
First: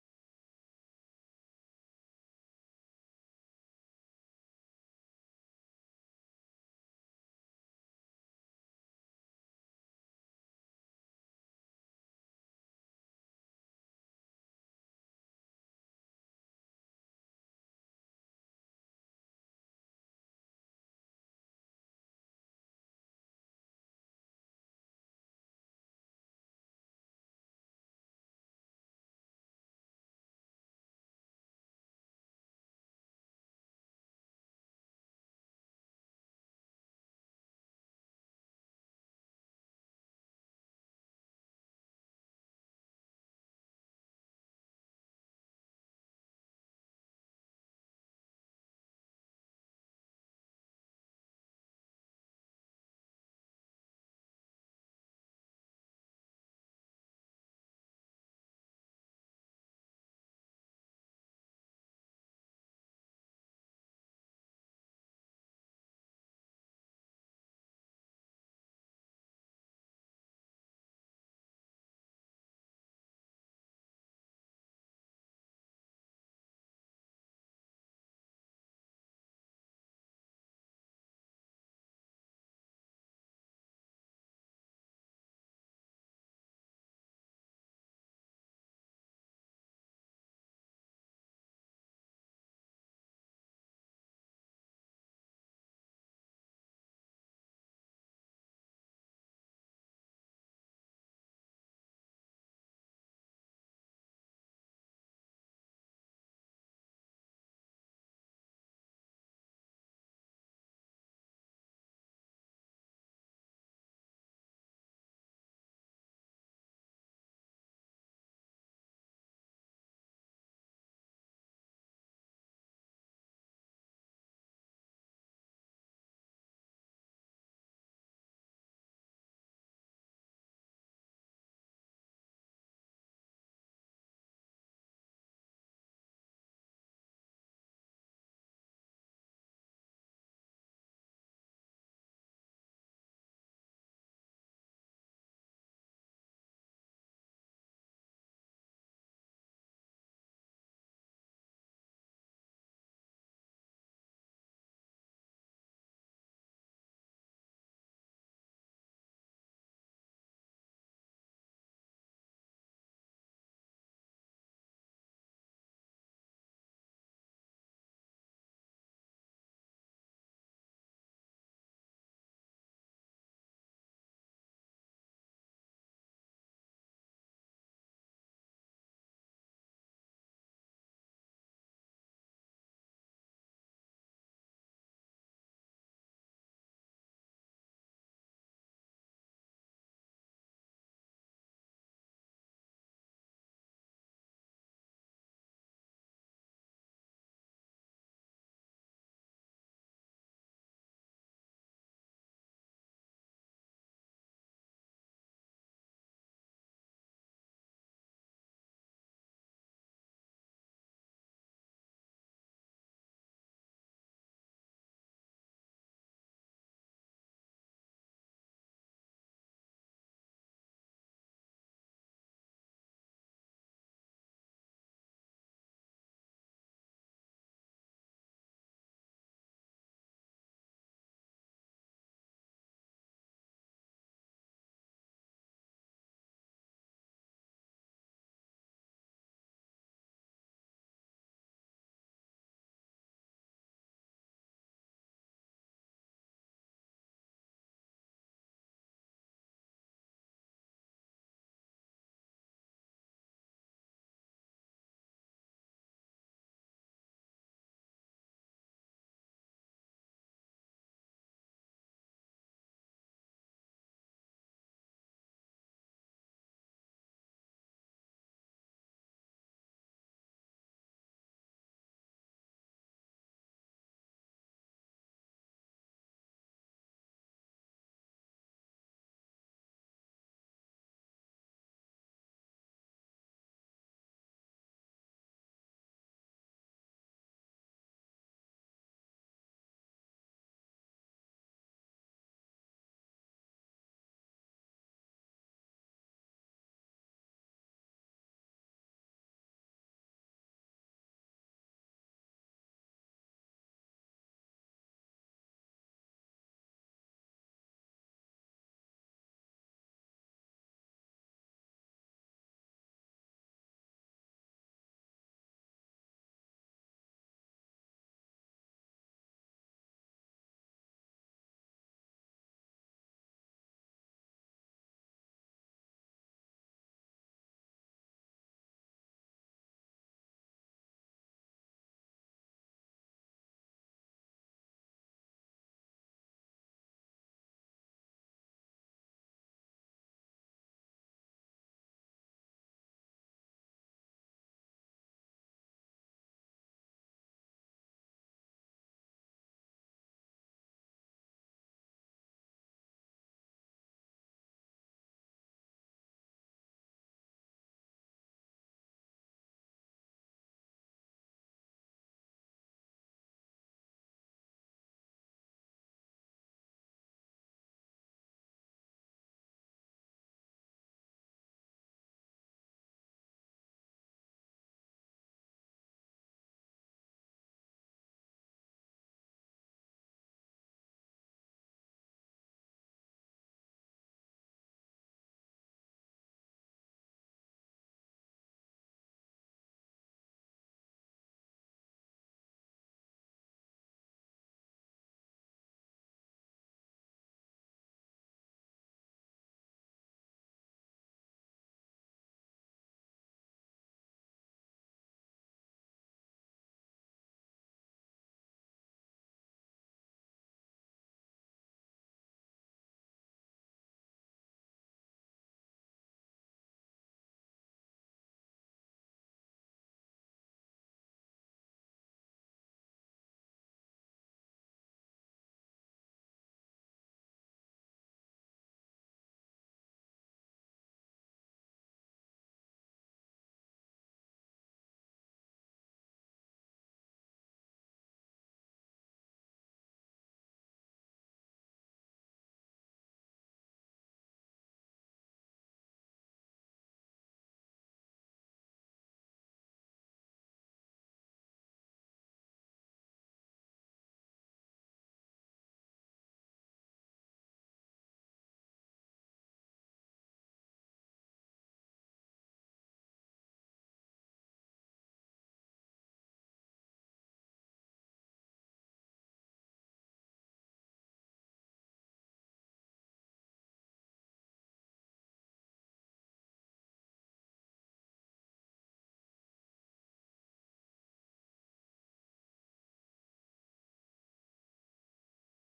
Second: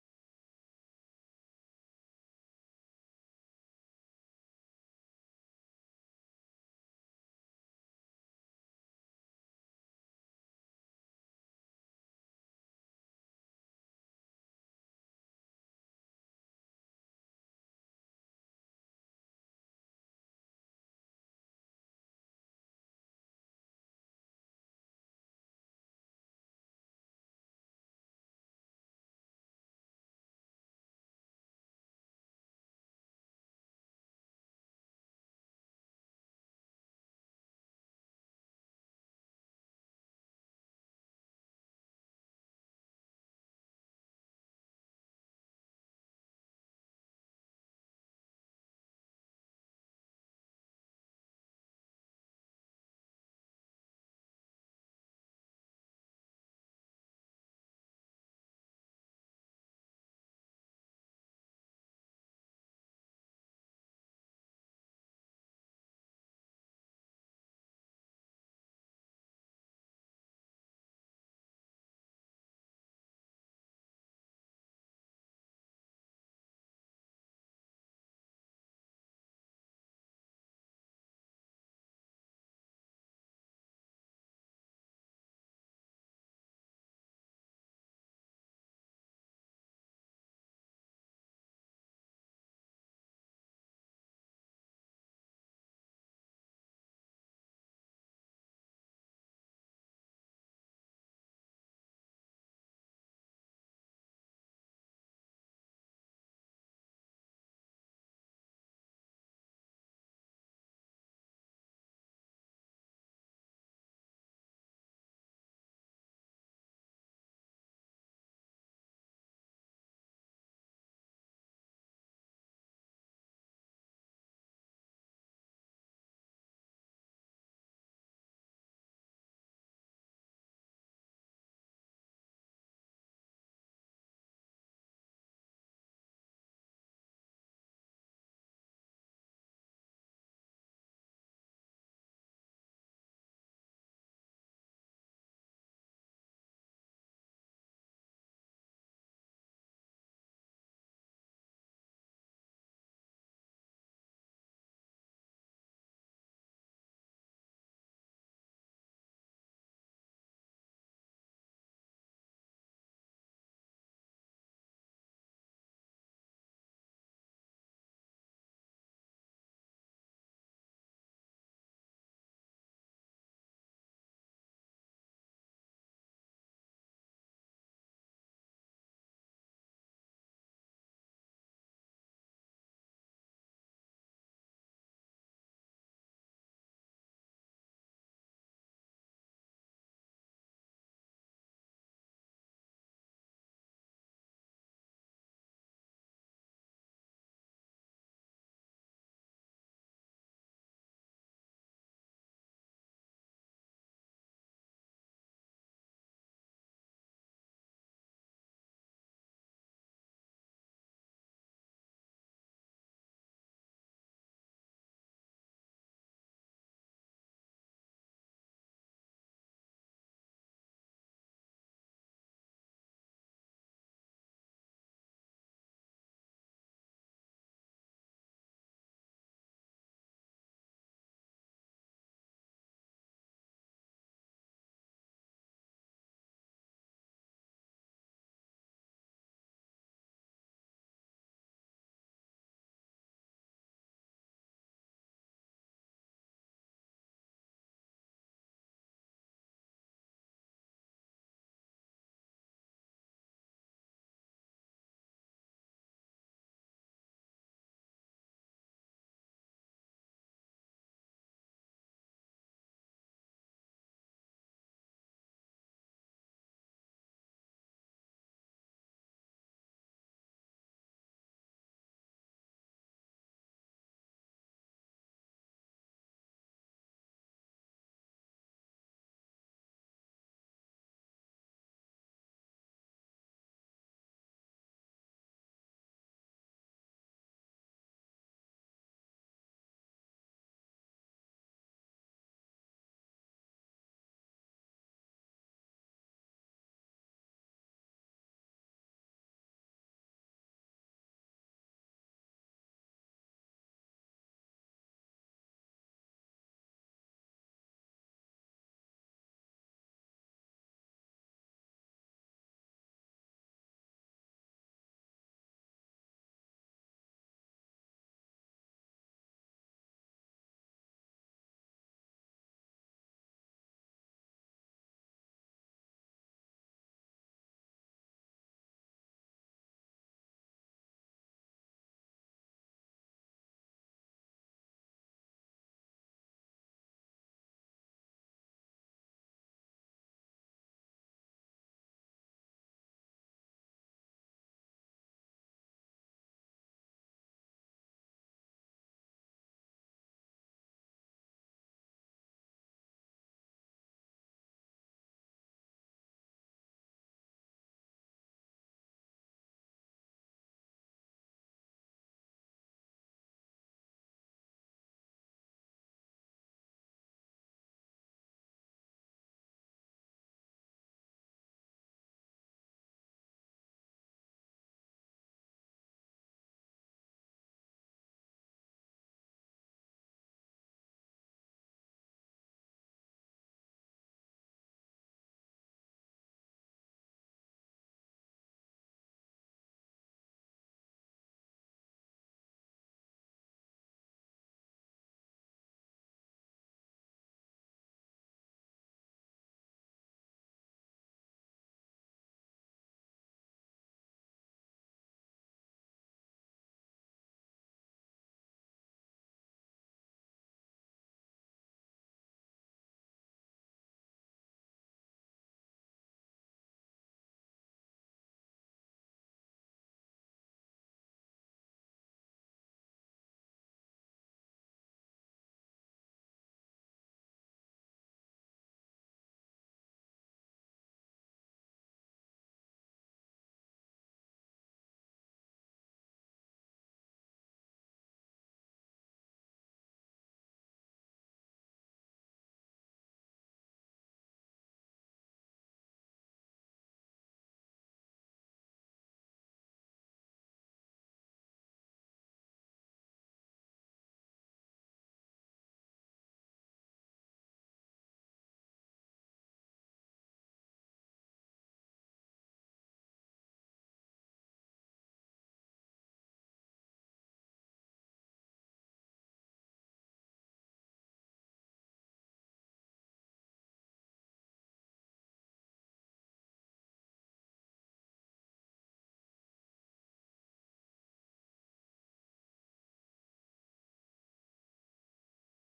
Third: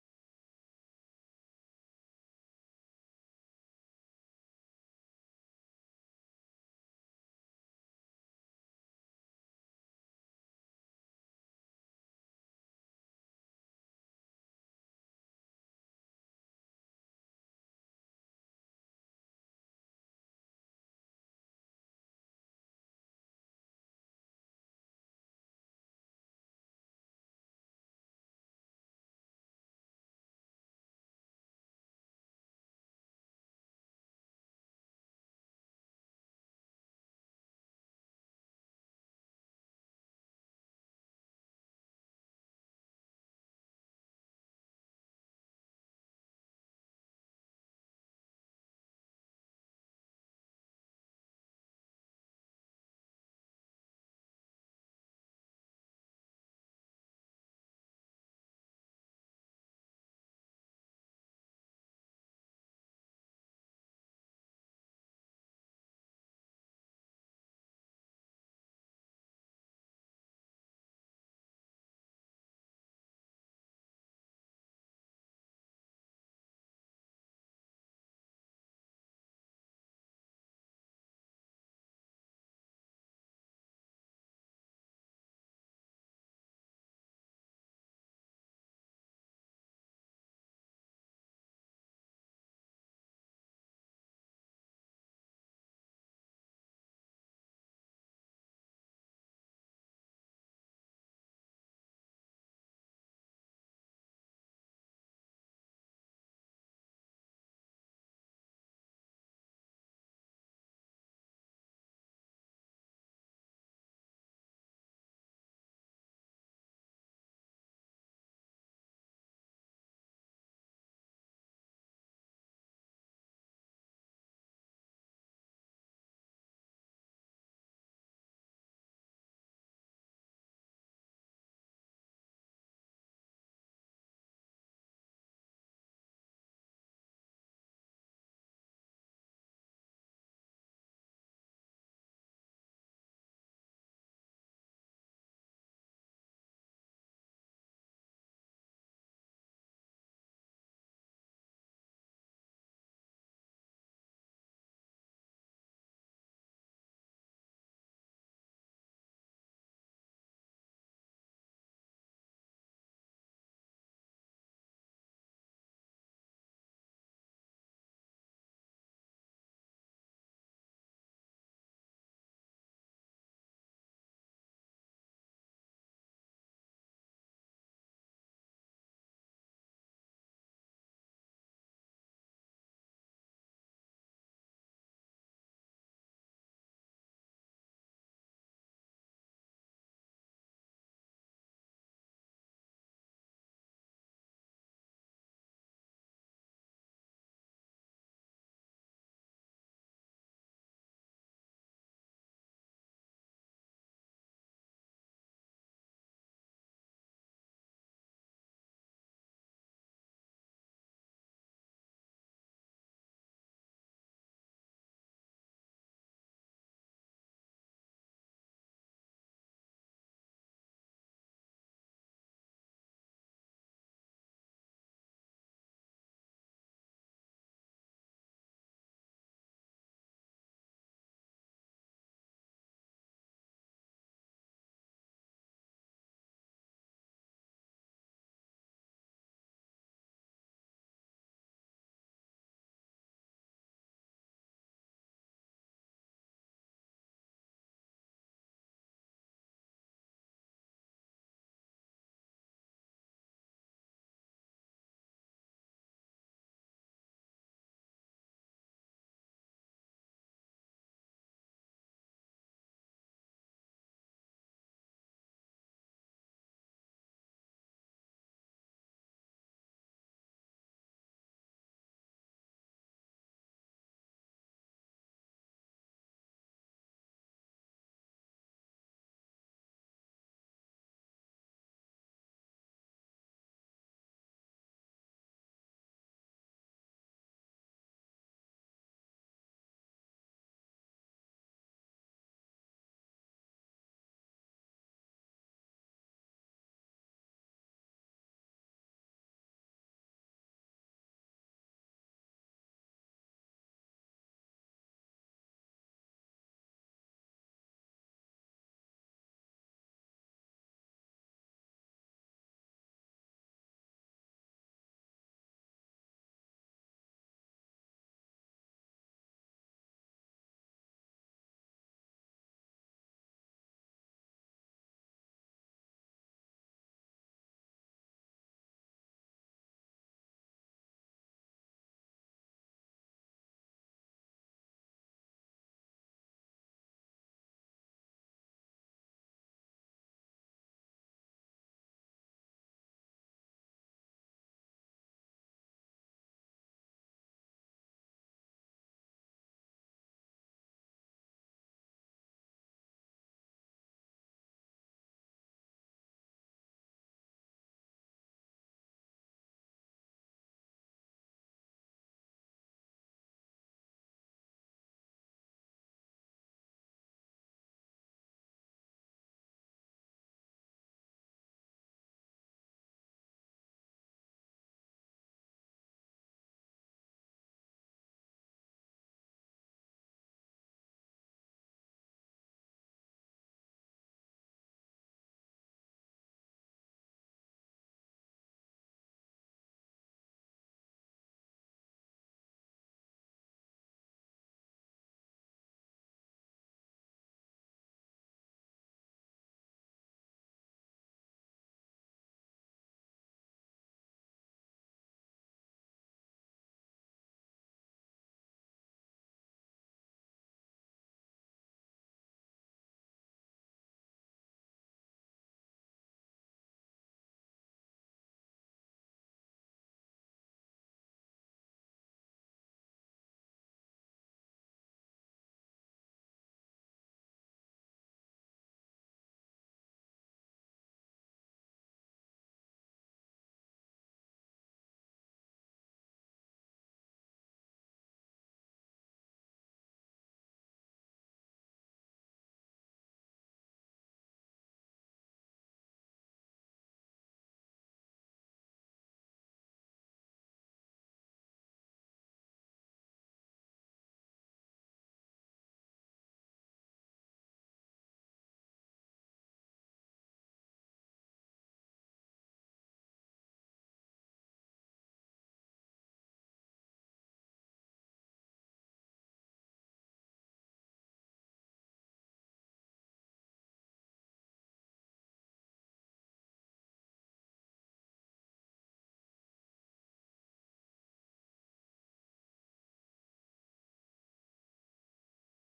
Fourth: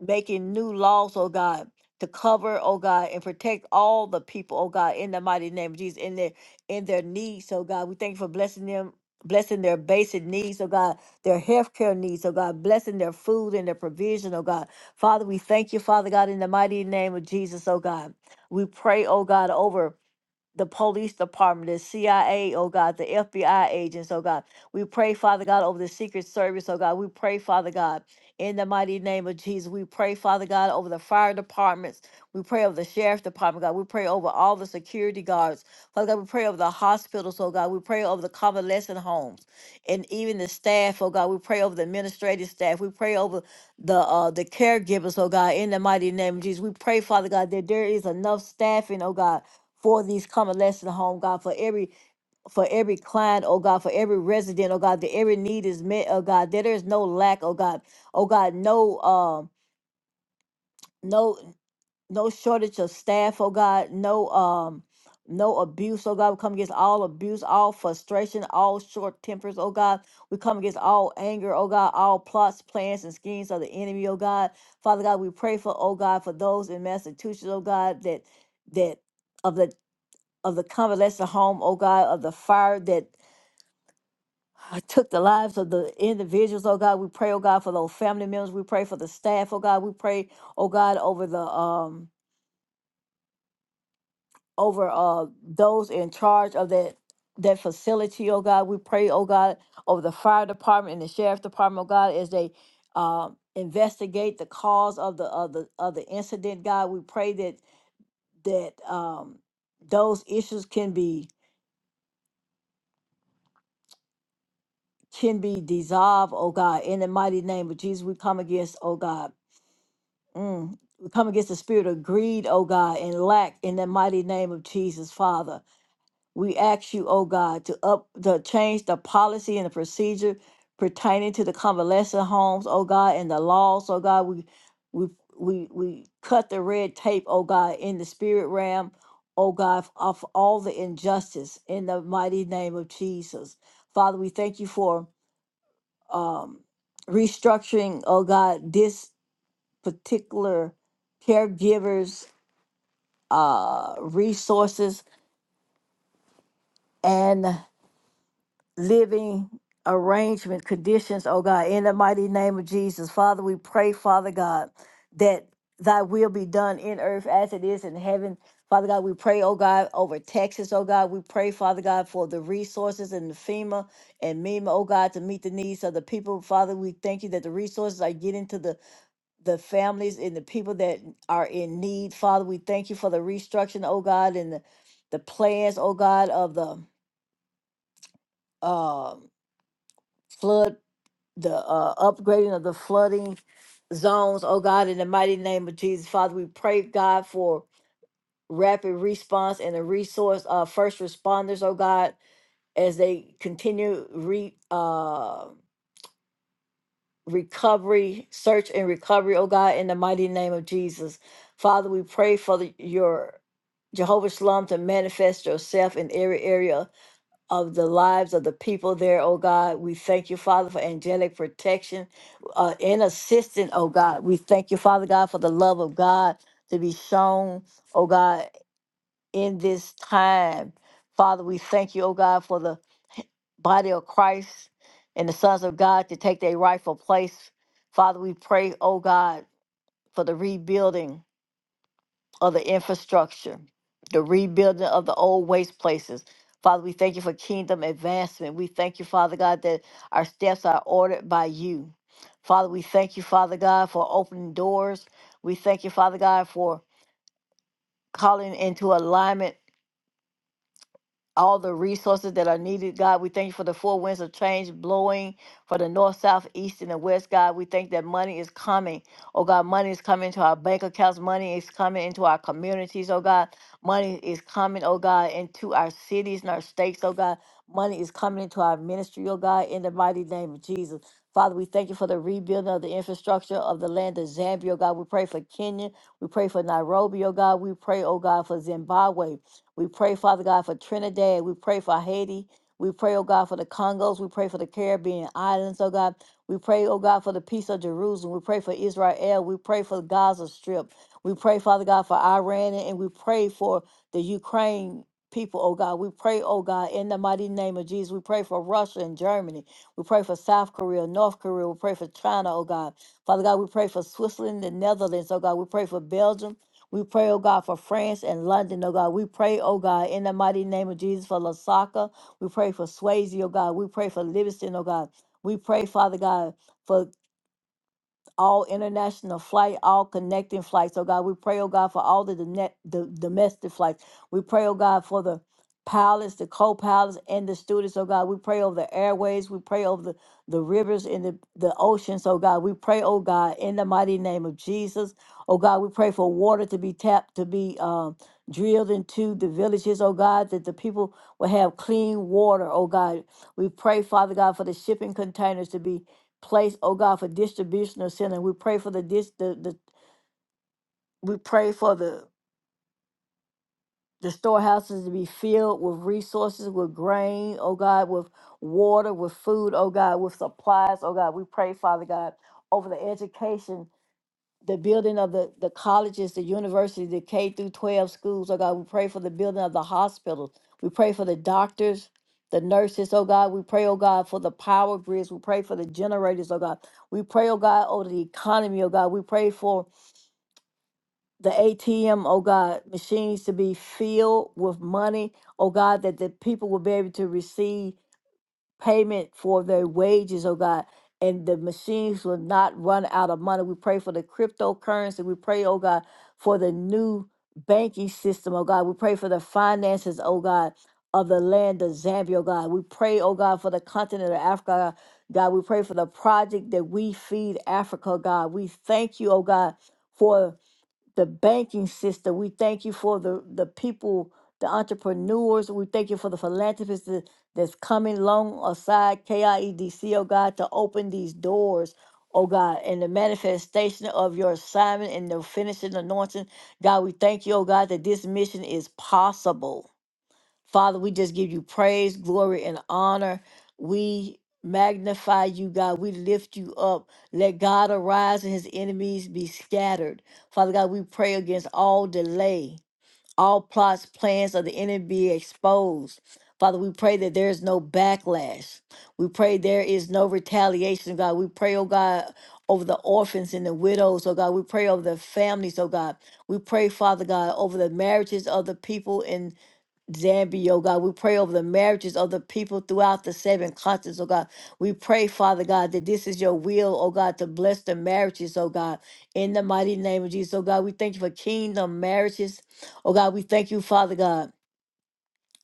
Speaker 2: making new laws, oh God, to cover, oh God, and protect all the people, oh God, in the mighty name of Jesus, in their in their needs, oh God. We thank you for blessing them, blessing their basic needs, oh God, their healthcare needs, oh God, blessing their food and their provision, oh God. Father, we thank you, Father God, in the mighty name of Jesus, oh God. We pray, oh God, over the police department, the CIA, oh God, the FBI agents, oh God. We pray, Father God, over the Secret Service, oh God. We pray, Father God, in the mighty name of Jesus. We pray, Father God, over the fire departments. We pray over the sheriff department, God. We pray over all the security guards. Father God, we pray over the hospitals, oh God. We pray over the convalescent homes and even the staff, oh God. We pray over the administrative staff. We pray over the uh the caregivers, oh God, in the mighty name of Jesus. We pray, Father God, that there is enough staffing, oh God for these convalescent home, God, for every for every client, oh God, for every resident, oh God, that every need is met, oh God, that there is no lack, oh God, oh God, no um no no shortage of staff, oh God, no um no abuse, oh God. We come against all abuse, all frustration, all short tempers, oh God. We come against all anger, oh God, all plots, plans, and schemes of the enemy, oh God. Father God, we pray for, oh God, for those in Massachusetts, oh God, that that of the of the convalescent home, oh God, of the fire that took the lives of the individuals, oh God. We pray, oh God, for those family members. We pray for the staff, oh God. We pray, oh God, over the um over uh those in charge of that that facility, oh God. We pray, oh God, over the fire department and the sheriff department, oh God, as they um investigate the cause of the of the of the incident, God. We pray that that um those issues can be can be dissolved, oh God. In the mighty name of Jesus, we come against, oh God. Mm. We come against the spirit of greed, oh God, and lack in the mighty name of Jesus, Father. We ask you, oh God, to up to change the policy and the procedure pertaining to the convalescent homes, oh God, and the laws, oh God. We we we we cut the red tape, oh God, in the spirit realm, oh God, of all the injustice in the mighty name of Jesus. Father, we thank you for um, restructuring, oh God, this particular caregiver's uh, resources and living arrangement conditions, oh God, in the mighty name of Jesus. Father, we pray, Father God, that thy will be done in earth as it is in heaven. Father God, we pray, oh God, over Texas, oh God. We pray, Father God, for the resources and the FEMA and MEMA, oh God, to meet the needs of the people. Father, we thank you that the resources are getting to the the families and the people that are in need. Father, we thank you for the restructuring, oh God, and the, the plans, oh God, of the uh, flood, the uh, upgrading of the flooding zones, oh God, in the mighty name of Jesus. Father, we pray, God, for rapid response and the resource of first responders, oh God, as they continue re. Uh, recovery, search and recovery, oh God, in the mighty name of Jesus. Father, we pray for the, your Jehovah Shalom to manifest yourself in every area of the lives of the people there, oh God. We thank you, Father, for angelic protection uh, and assistance, oh God. We thank you, Father God, for the love of God to be shown, oh God, in this time. Father, we thank you, oh God, for the body of Christ and the sons of God to take their rightful place. Father, we pray, oh God, for the rebuilding of the infrastructure, the rebuilding of the old waste places. Father, we thank you for kingdom advancement. We thank you, Father God, that our steps are ordered by you. Father, we thank you, Father God, for opening doors. We thank you, Father God, for calling into alignment all the resources that are needed, God. We thank you for the four winds of change blowing for the north, south, east, and the west, God. We thank that money is coming. Oh, God, money is coming into our bank accounts. Money is coming into our communities, oh, God. Money is coming, oh, God, into our cities and our states, oh, God. Money is coming into our ministry, oh, God, in the mighty name of Jesus. Father, we thank you for the rebuilding of the infrastructure of the land of Zambia, oh, God. We pray for Kenya. We pray for Nairobi, oh, God. We pray, oh, God, for Zimbabwe. We pray, Father God, for Trinidad. We pray for Haiti. We pray, oh God, for the Congos. We pray for the Caribbean islands, oh God. We pray, oh God, for the peace of Jerusalem. We pray for Israel. We pray for the Gaza Strip. We pray, Father God, for Iran. And we pray for the Ukraine people, oh God. We pray, oh God, in the mighty name of Jesus. We pray for Russia and Germany. We pray for South Korea, North Korea. We pray for China, oh God. Father God, we pray for Switzerland and Netherlands, oh God. We pray for Belgium. We pray, oh God, for France and London, oh God. We pray, oh God, in the mighty name of Jesus for Lasaka. We pray for Swayze, oh God. We pray for Livingston, oh God. We pray, Father God, for all international flight, all connecting flights. Oh God, we pray, oh God, for all the, done- the domestic flights. We pray, oh God, for the pilots, the co-pilots, and the students. Oh God, we pray over the airways. We pray over the, the rivers and the, the oceans. Oh God, we pray, oh God, in the mighty name of Jesus. Oh God, we pray for water to be tapped, to be um, drilled into the villages. Oh God, that the people will have clean water. Oh God, we pray, Father God, for the shipping containers to be place, oh God, for distribution of sin. And we pray for the dis the, the we pray for the the storehouses to be filled with resources, with grain, oh God, with water, with food, oh God, with supplies, oh God. We pray, Father God, over the education the building of the, the colleges, the universities, the K through 12 schools. Oh God, we pray for the building of the hospitals. We pray for the doctors, the nurses. Oh God, we pray, oh God, for the power grids. We pray for the generators, oh God. We pray, oh God, over the economy, oh God. We pray for the ATM, oh God, machines to be filled with money, oh God, that the people will be able to receive payment for their wages, oh God. And the machines will not run out of money. We pray for the cryptocurrency. We pray, oh God, for the new banking system, oh God. We pray for the finances, oh God, of the land of Zambia, oh God. We pray, oh God, for the continent of Africa, God. We pray for the project that we feed Africa, God. We thank you, oh God, for the banking system. We thank you for the, the people, the entrepreneurs. We thank you for the philanthropists that- that's coming alongside KIEDC, oh God, to open these doors, oh God, and the manifestation of your assignment and the finishing anointing. God, we thank you, oh God, that this mission is possible. Father, we just give you praise, glory, and honor. We magnify you, God. We lift you up. Let God arise and his enemies be scattered. Father God, we pray against all delay, all plots, plans of the enemy be exposed. Father, we pray that there is no backlash. We pray there is no retaliation, God. We pray, oh God, over the orphans and the widows, oh God. We pray over the families, oh God. We pray, Father God, over the marriages of the people Zambia, oh God. We pray over the marriages of the people throughout the seven continents, oh God. We pray, Father God, that this is your will, oh God, to bless the marriages, oh God. In the mighty name of Jesus, oh God, we thank you for kingdom marriages. Oh God, we thank you, Father God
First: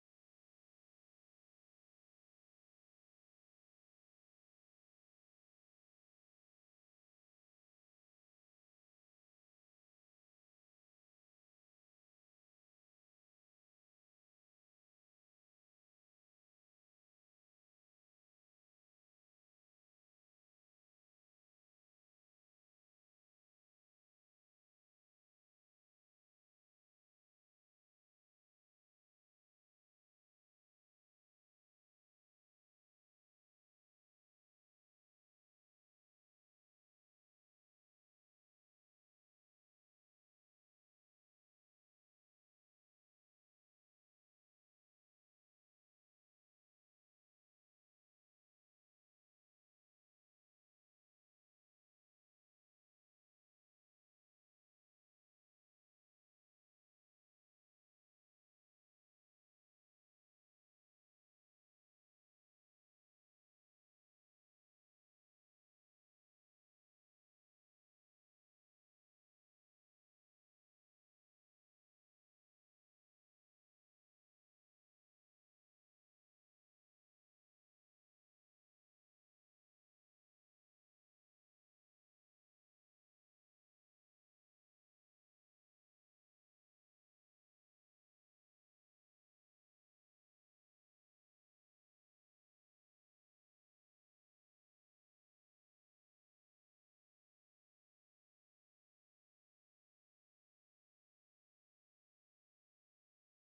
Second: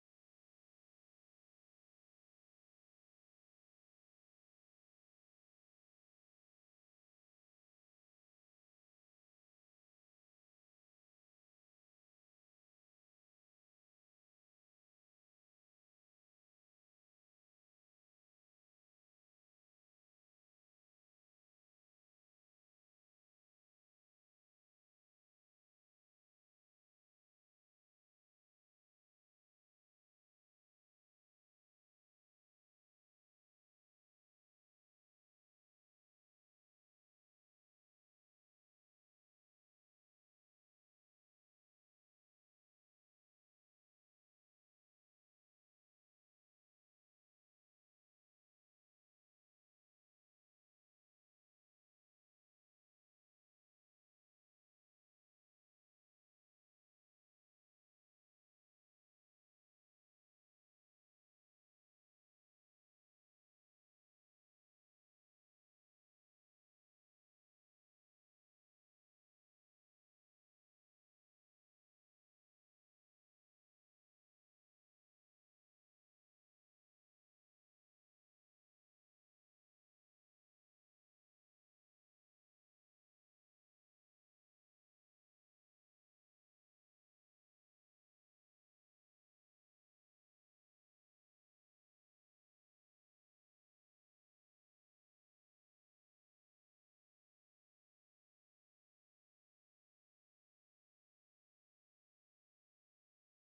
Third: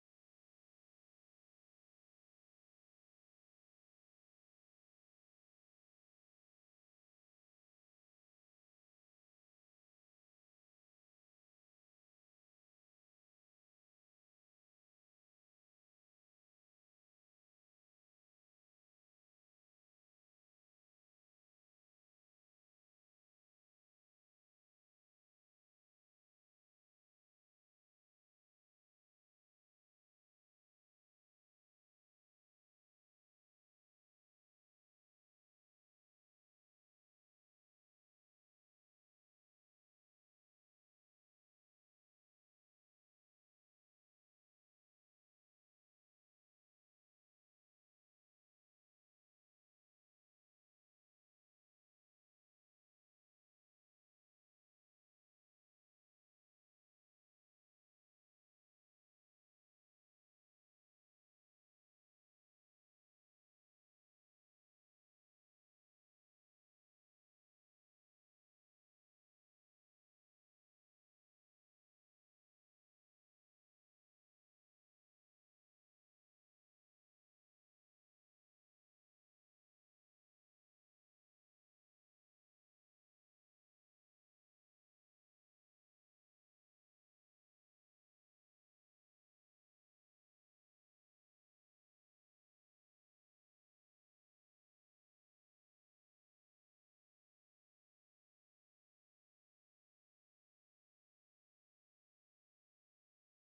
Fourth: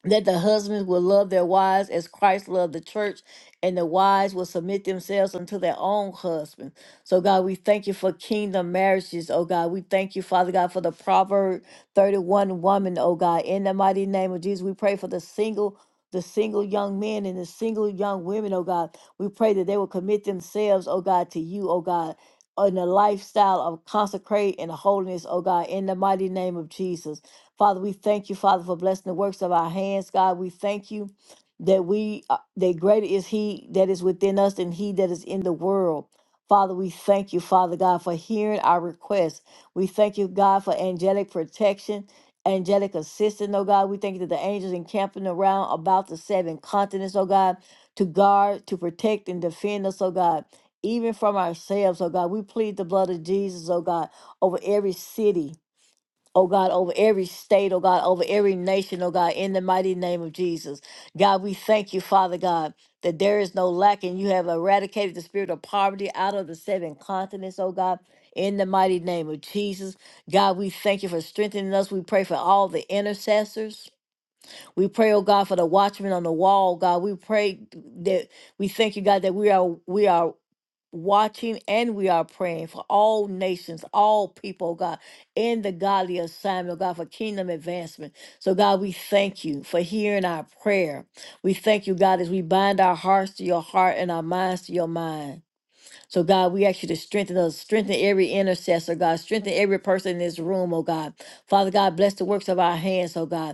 Speaker 2: that the husbands will love their wives as Christ loved the church, and the wives will submit themselves unto their own husband. So, God, we thank you for kingdom marriages, oh God. We thank you, Father God, for the Proverb 31 woman, oh God. In the mighty name of Jesus, we pray for the single. The single young men and the single young women, oh God, we pray that they will commit themselves, oh God, to you, oh God, in a lifestyle of consecrate and holiness, oh God, in the mighty name of Jesus. Father, we thank you, Father, for blessing the works of our hands. God, we thank you that we uh, that greater is He that is within us than He that is in the world. Father, we thank you, Father God, for hearing our requests. We thank you, God, for angelic protection, angelic assistance, oh God. We thank you that the angels encamping around about the seven continents, oh God, to guard, to protect, and defend us, oh God, even from ourselves, oh God. We plead the blood of Jesus, oh God, over every city Oh God, over every state, oh God, over every nation, oh God, in the mighty name of Jesus. God, we thank you, Father God, that there is no lack and you have eradicated the spirit of poverty out of the seven continents, oh God, in the mighty name of Jesus. God, we thank you for strengthening us. We pray for all the intercessors. We pray, oh God, for the watchmen on the wall, God. We pray that we thank you, God, that we are we are watching and we are praying for all nations, all people, oh God, in the godly assignment, oh God, for kingdom advancement. So, God, we thank you for hearing our prayer. We thank you, God, as we bind our hearts to your heart and our minds to your mind. So, God, we ask you to strengthen us, strengthen every intercessor, God, strengthen every person in this room, oh God. Father God, bless the works of our hands, oh God.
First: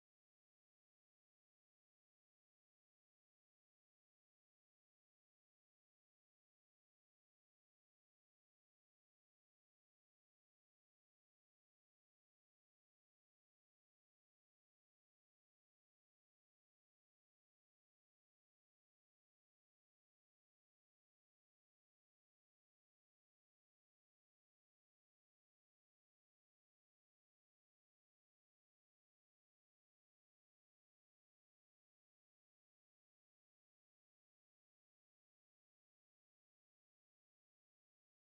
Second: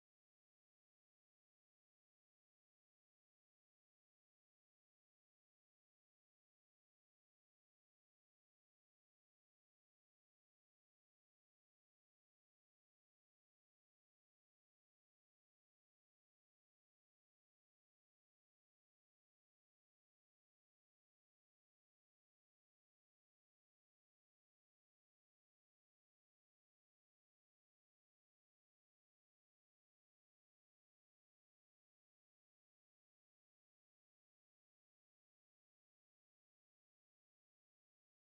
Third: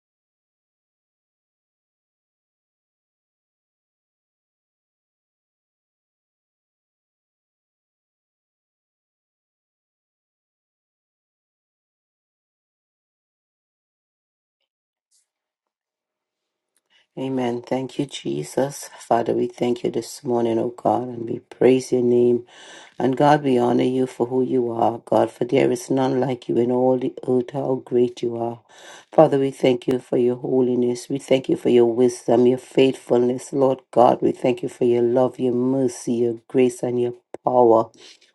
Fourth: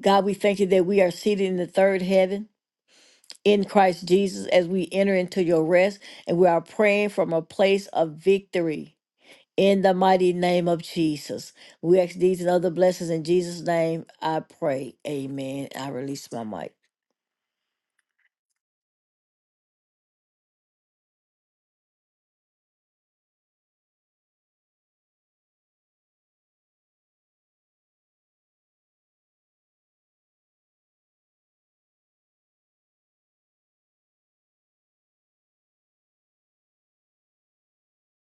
Speaker 2: God, we thank you that we are seated in the third heaven in Christ Jesus as we enter into your rest, and we are praying from a place of victory in the mighty name of Jesus. We ask these and other blessings in Jesus' name. I pray. Amen. I release my mic.
Speaker 3: Amen. Thank you, Jesus. Father, we thank you this morning, oh God, and we praise your name. And God, we honor you for who you are, God, for there is none like you in all the earth, how great you are. Father, we thank you for your holiness. We thank you for your wisdom, your faithfulness, Lord God. We thank you for your love, your mercy, your grace, and your power.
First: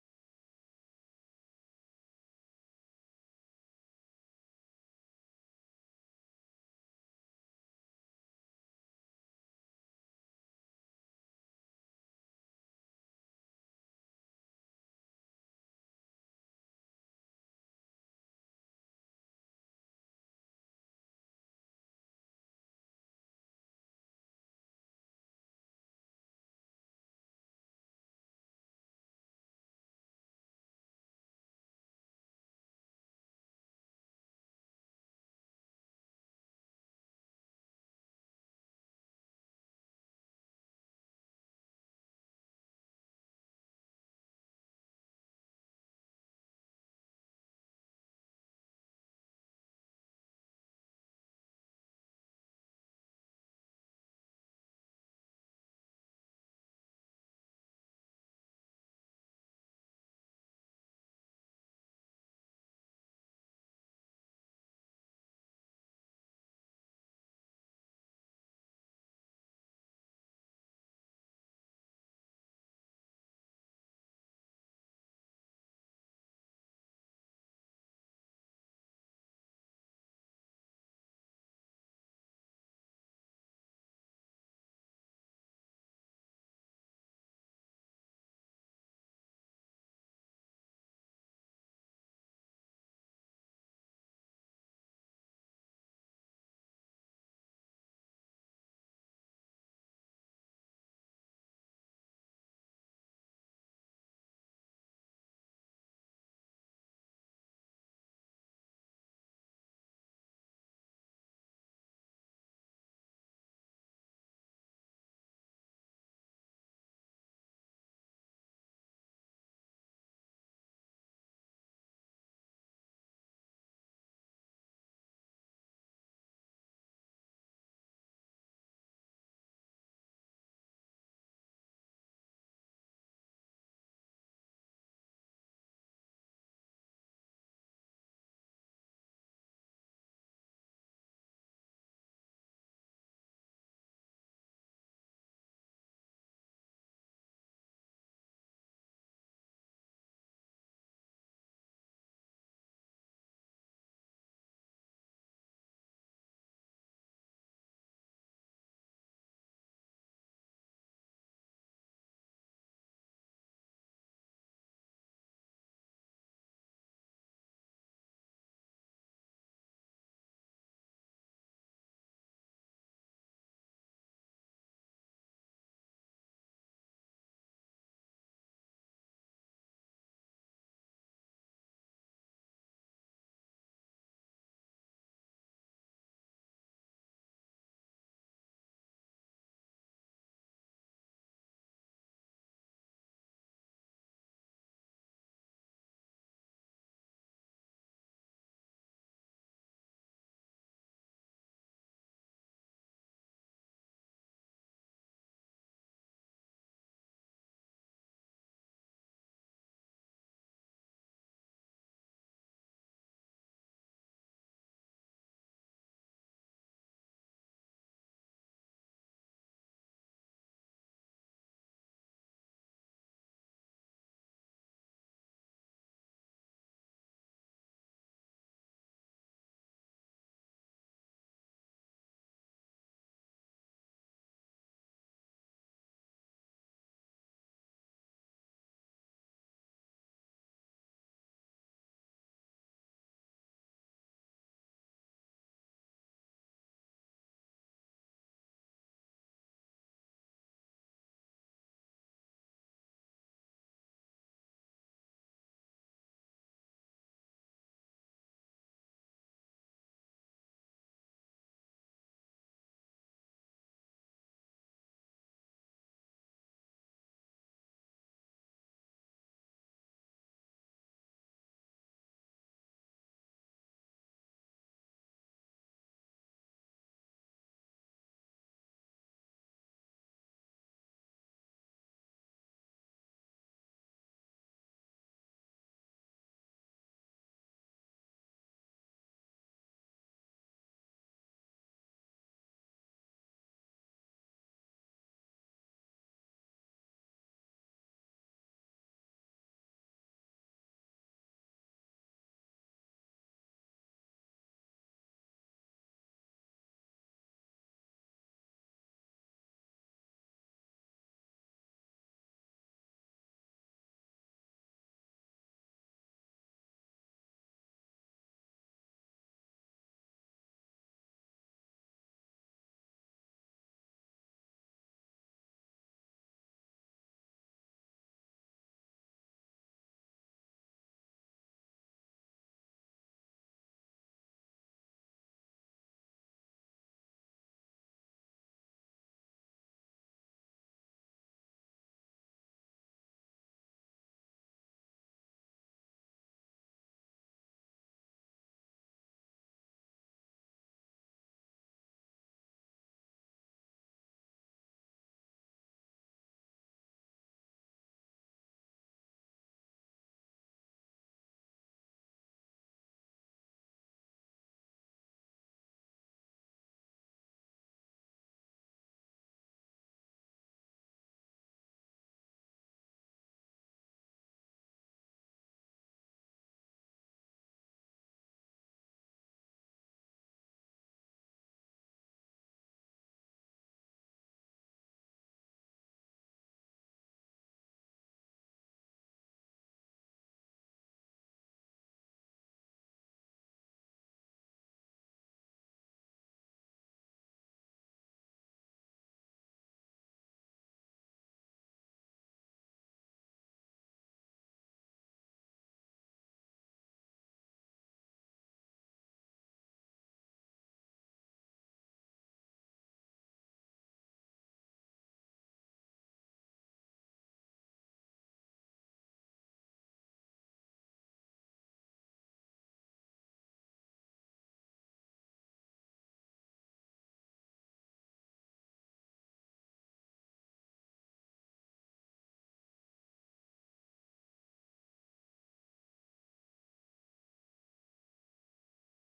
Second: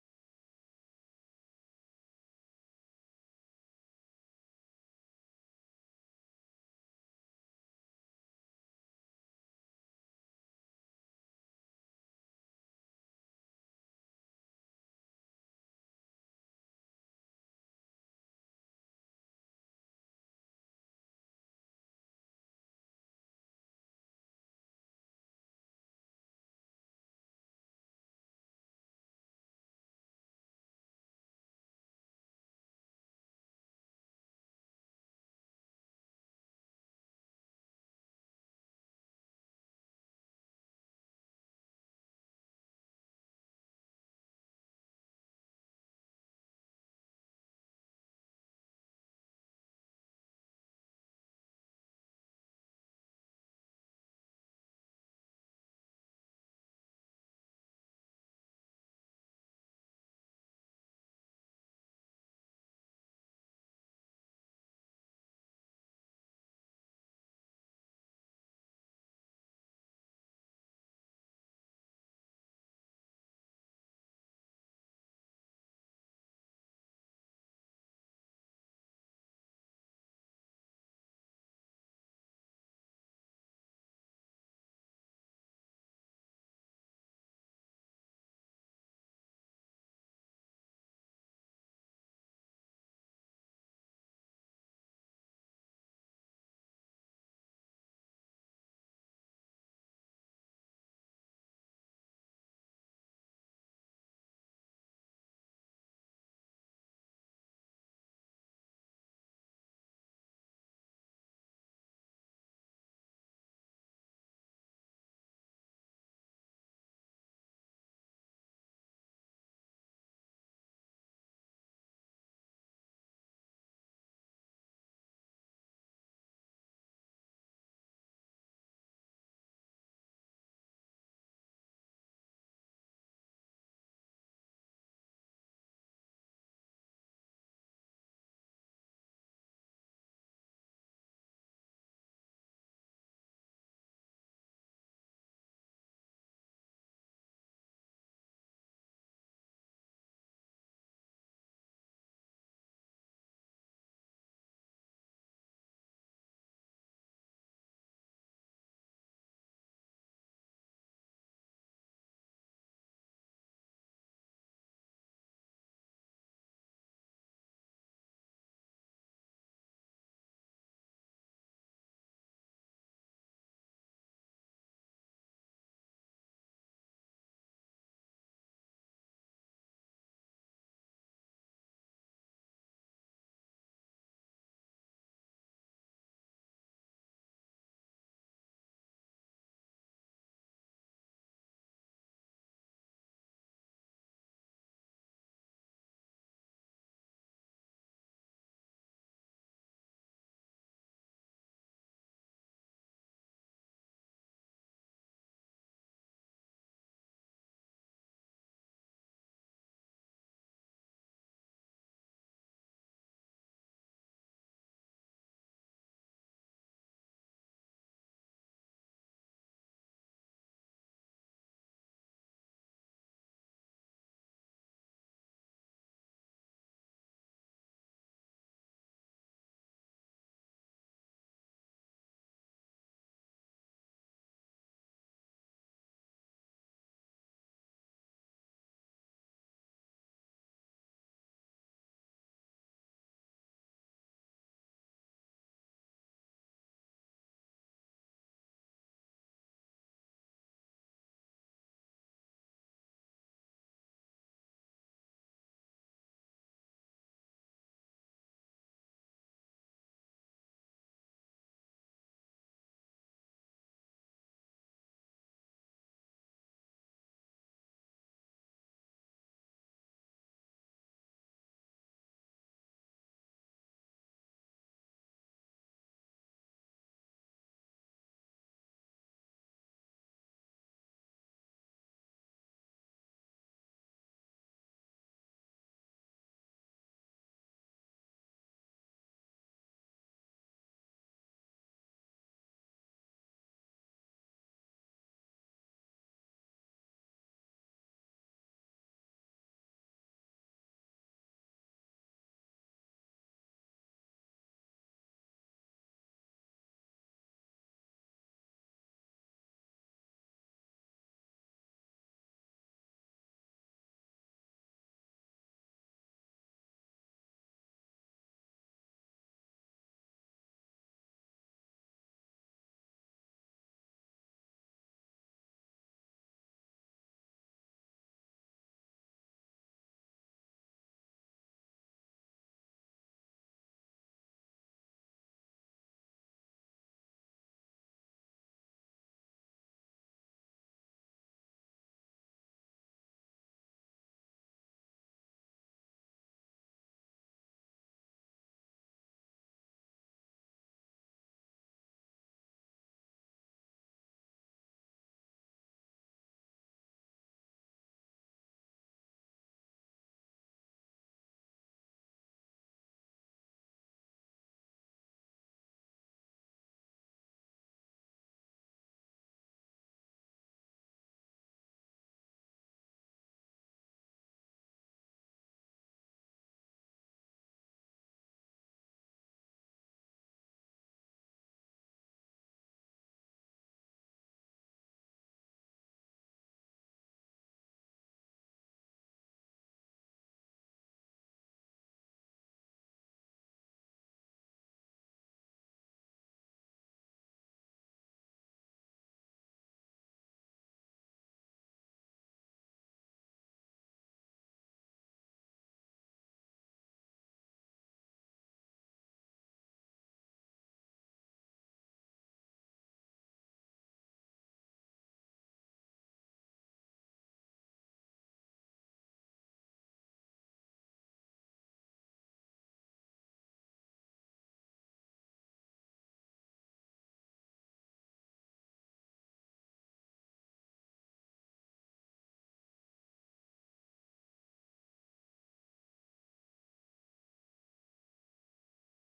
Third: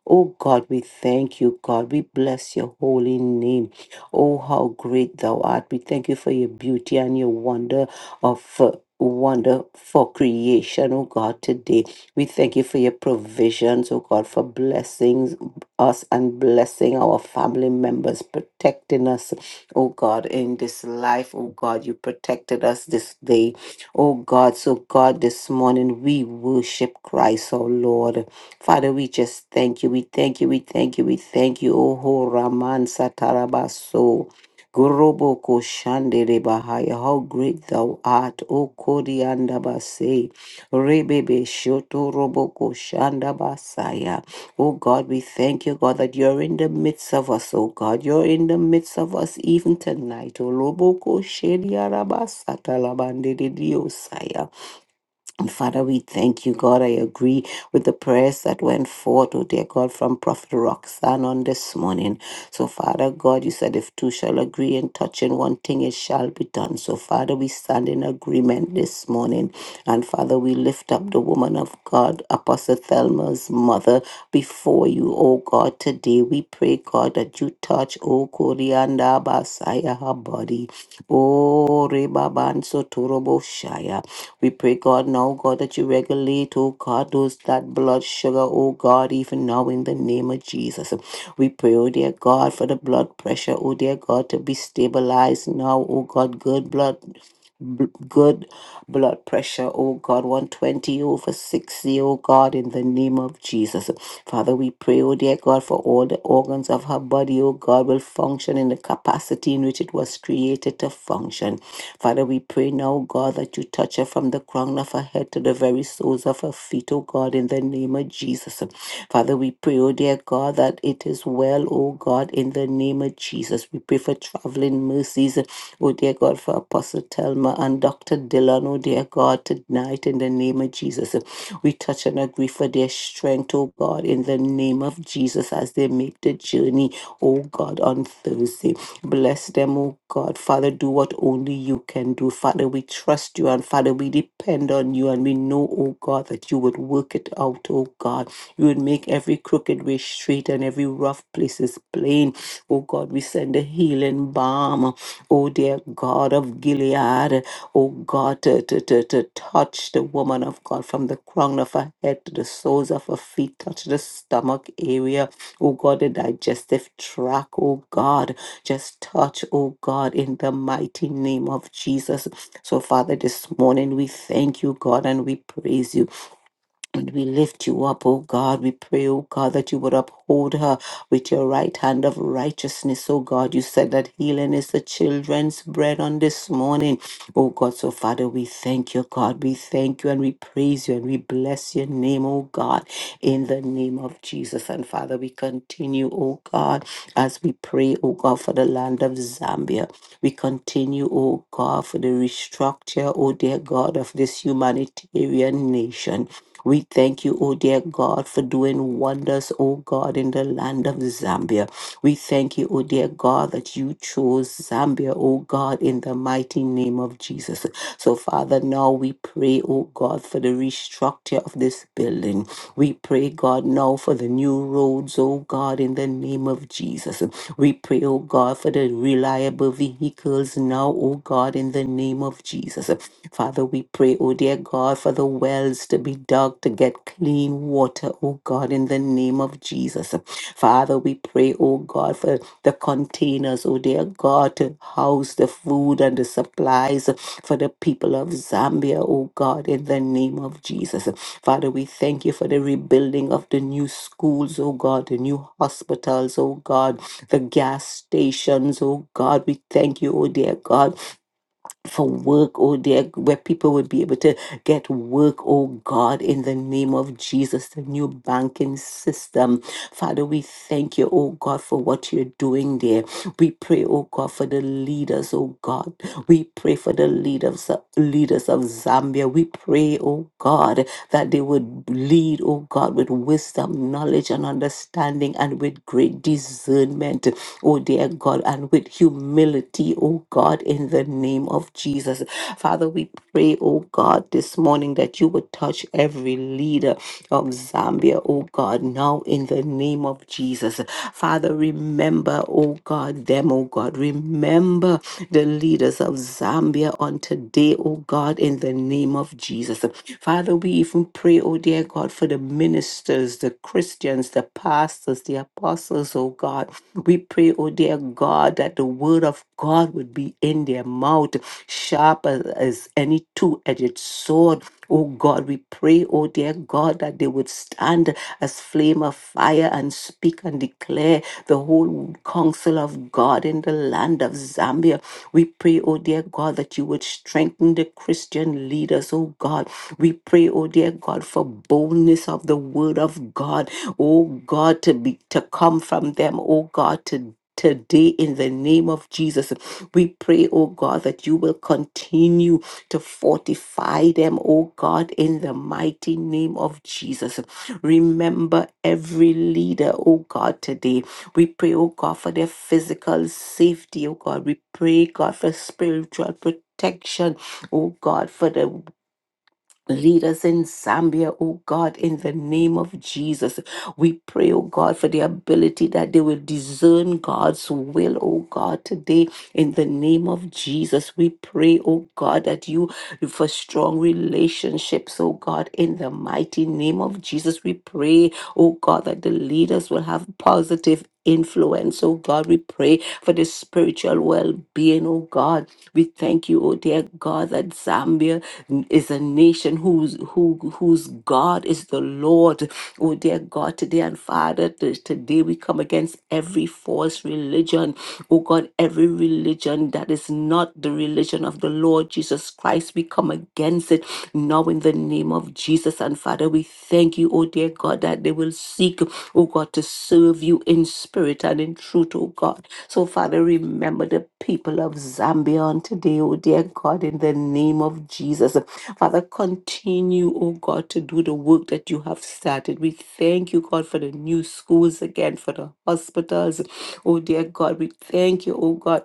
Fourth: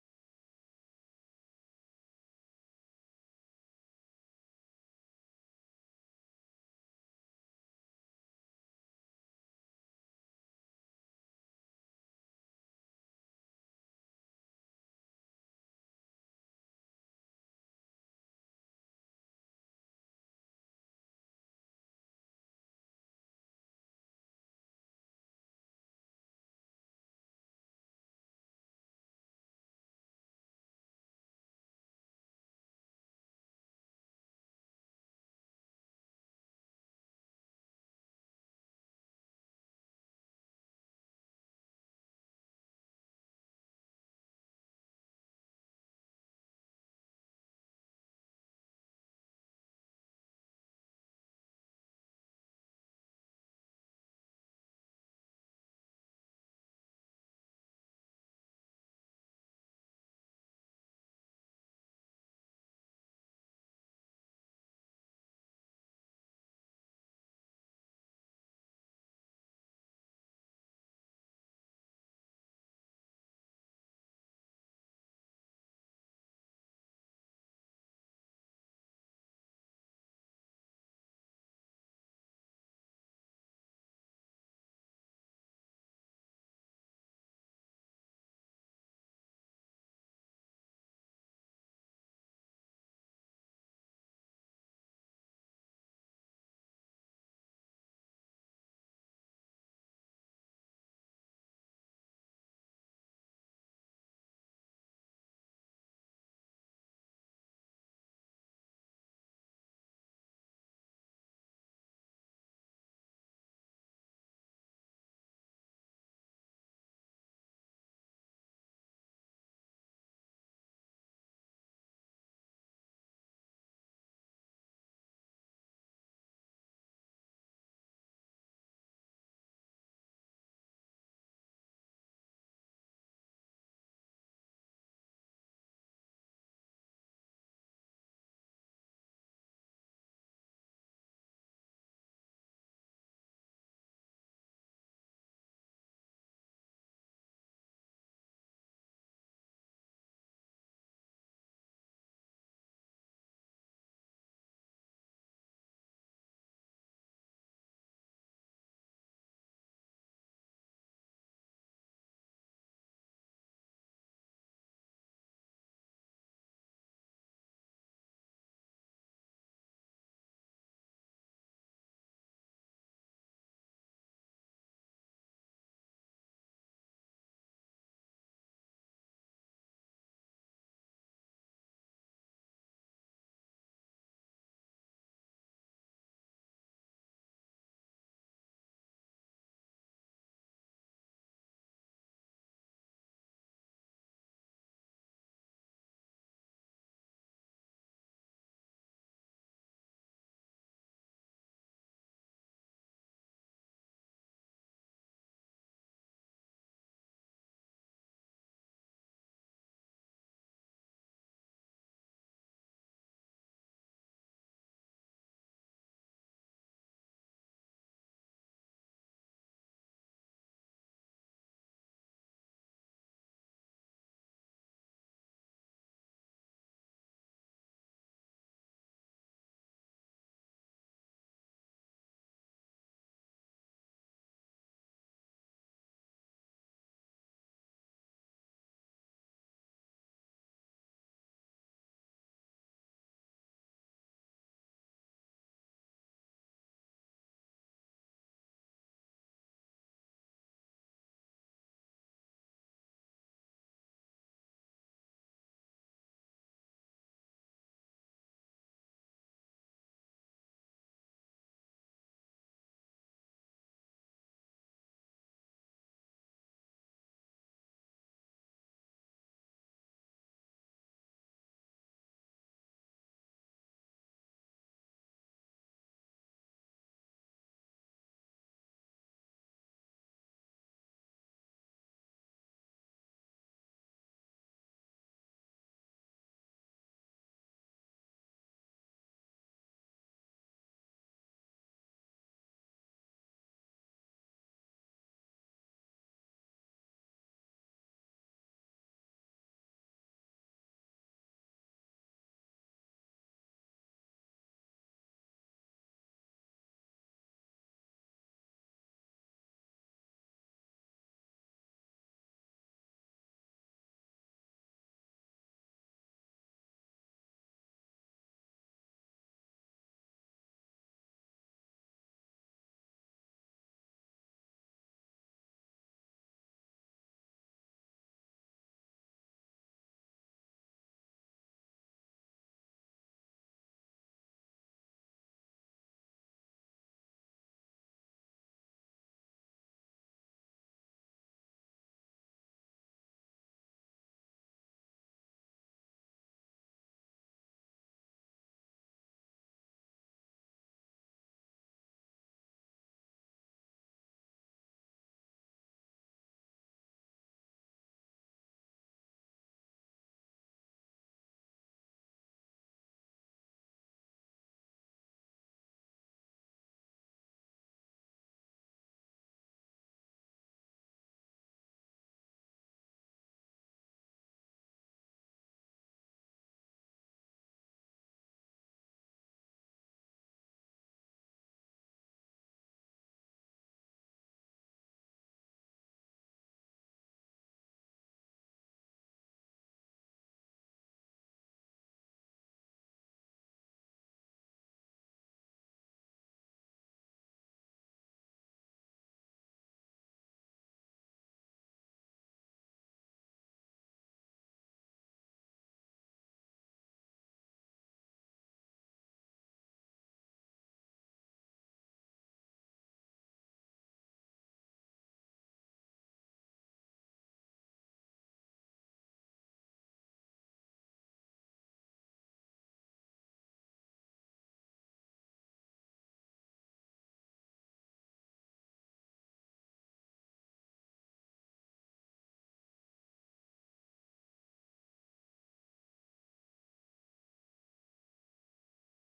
Speaker 3: Oh God, we thank you, God. We bless your holy name. Oh, how great thou art. We thank you for your beauty and your wonder of. uh, Wonder for creation, oh God, today. We thank you for your provisions, oh God, for blessings us and blessing our family members, protecting us, oh God, in this life. Oh God, you protected us this day. Oh God, so God, this morning we worship Christ, our Lord. Father, we just thank you. We thank you. We thank you. We thank you. Oh ho Raman Satarabaso. Gorobo Koshandere Bahaya. How great thou art, O Koriandabase. Rebebe shoto roboko shanda basaya. Oh God, we thank you, God, that you're in the midst of us, oh God. You're in the midst of us even tonight. Oh, roboko shedia rabasata labande de diosaya. And Father, we thank you, God. I agree with the prayers that went forth, oh dear God, from Prophet Roxanne on this morning. So, Father God, you said if two shall agree and touch in touching one thing, it shall be done. So, Father, we stand in agreement this morning. And Father, we lift up the woman of God, Apostle Thelma's mother, before you, oh God, today. We pray, God, that you touch, oh Korianda Basaya, her body. Oh Rebaban Sotorobo we pray, God, now, God, that you regulate, oh God, those that blood sugar, oh God, even now in the name of Jesus. We pray, oh dear God, for the blood pressure, oh dear God, to be stabilized now, oh God, good blood. bl- Good blood pressure, oh God, 120 over 60, oh God, in the name of Jesus. Father, we pray, oh dear God, for all the organs of her body, oh God, will function in the capacity in which it was created to function. Father, we pray now, oh God, that you touch her from the crown of her head to the very soles of her feet, oh God, in the name of Jesus. Father, we pray, oh dear God, that it is well, oh God, in the name of Jesus. We pray for traveling mercies Oh, dear God, for Apostle Thelma and Dr. Dillon, oh, dear God, tonight in the name of Jesus. We touch and agree for their strength, oh God, in the name of Jesus as they make the journey, oh God, on Thursday. Bless them, oh God. Father, do what only you can do. Father, we trust you and Father, we depend on you and we know, oh God, that you would work it out, oh God. You would make every crooked way straight and every rough place is plain. Oh God, we send a healing balm oh dear God of Gilead, oh God, to, to, to, to touch the woman of God from the crown of her head to the soles of her feet, touch the stomach area, oh God, the digestive tract, oh God, just touch, oh God, in the mighty name of Jesus. So, Father, this morning we thank you, God, and we praise you. And we lift you up, O God. We pray, O God, that you would uphold her with your right hand of righteousness, O God. You said that healing is the children's bread on this morning, O God. So, Father, we thank you, God. We thank you and we praise you and we bless your name, O God, in the name of Jesus. And, Father, we continue, O God, as we pray, O God, for the land of Zambia. We continue, O God, for the restructure, O dear God, of this humanitarian nation. We thank you, oh dear God, for doing wonders, oh God, in the land of Zambia. We thank you, oh dear God, that you chose Zambia, oh God, in the mighty name of Jesus. So, Father, now we pray, oh God, for the restructure of this building. We pray, God, now for the new roads, oh God, in the name of Jesus. We pray, oh God, for the reliable vehicles now, oh God, in the name of Jesus. Father, we pray, oh dear God, for the wells to be dug to get clean water, oh God, in the name of Jesus. Father, we pray, oh God, for the containers, oh dear God, to house the food and the supplies for the people of Zambia, oh God, in the name of Jesus. Father, we thank you for the rebuilding of the new schools, oh God, the new hospitals, oh God, the gas stations, oh God. We thank you, oh dear God for work, oh dear, where people would be able to get work, oh God, in the name of Jesus, the new banking system. Father, we thank you, oh God, for what you're doing there. We pray, oh God, for the leaders, oh God. We pray for the leaders, leaders of Zambia. We pray, oh God, that they would lead, oh God, with wisdom, knowledge, and understanding, and with great discernment, oh dear God, and with humility, oh God, in the name of Jesus. Father, we pray, oh God, this morning that you would touch every leader of Zambia, oh God, now in the name of Jesus. Father, remember, oh God, them, oh God, remember the leaders of Zambia on today, oh God, in the name of Jesus. Father, we even pray, oh dear God, for the ministers, the Christians, the pastors, the apostles, oh God. We pray, oh dear God, that the word of God would be in their mouth, sharp as, as any two edged sword. Oh God, we pray, oh dear God, that they would stand as flame of fire and speak and declare the whole counsel of God in the land of Zambia. We pray, oh dear God, that you would strengthen the Christian leaders, oh God. We pray, oh dear God, for boldness of the word of God, oh God, to be to come from them, oh God, to Today, in the name of Jesus, we pray, oh God, that you will continue to fortify them, oh God, in the mighty name of Jesus. Remember every leader, oh God, today. We pray, oh God, for their physical safety, oh God. We pray, God, for spiritual protection, oh God, for the Lead us in Zambia, oh God, in the name of Jesus. We pray, oh God, for the ability that they will discern God's will, oh God, today in the name of Jesus. We pray, oh God, that you for strong relationships, oh God, in the mighty name of Jesus. We pray, oh God, that the leaders will have positive influence, oh God. We pray for the spiritual well being, oh God. We thank you, oh dear God, that Zambia n- is a nation whose who whose God is the Lord. Oh dear God, today and Father, t- today we come against every false religion. Oh God, every religion that is not the religion of the Lord Jesus Christ, we come against it now in the name of Jesus. And Father, we thank you, oh dear God, that they will seek, oh God, to serve you in spirit and in truth, oh God. So, Father, remember the people of Zambia on today, oh dear God, in the name of Jesus. Father, continue, oh God, to do the work that you have started. We thank you, God, for the new schools again, for the hospitals. Oh dear God, we thank you, oh God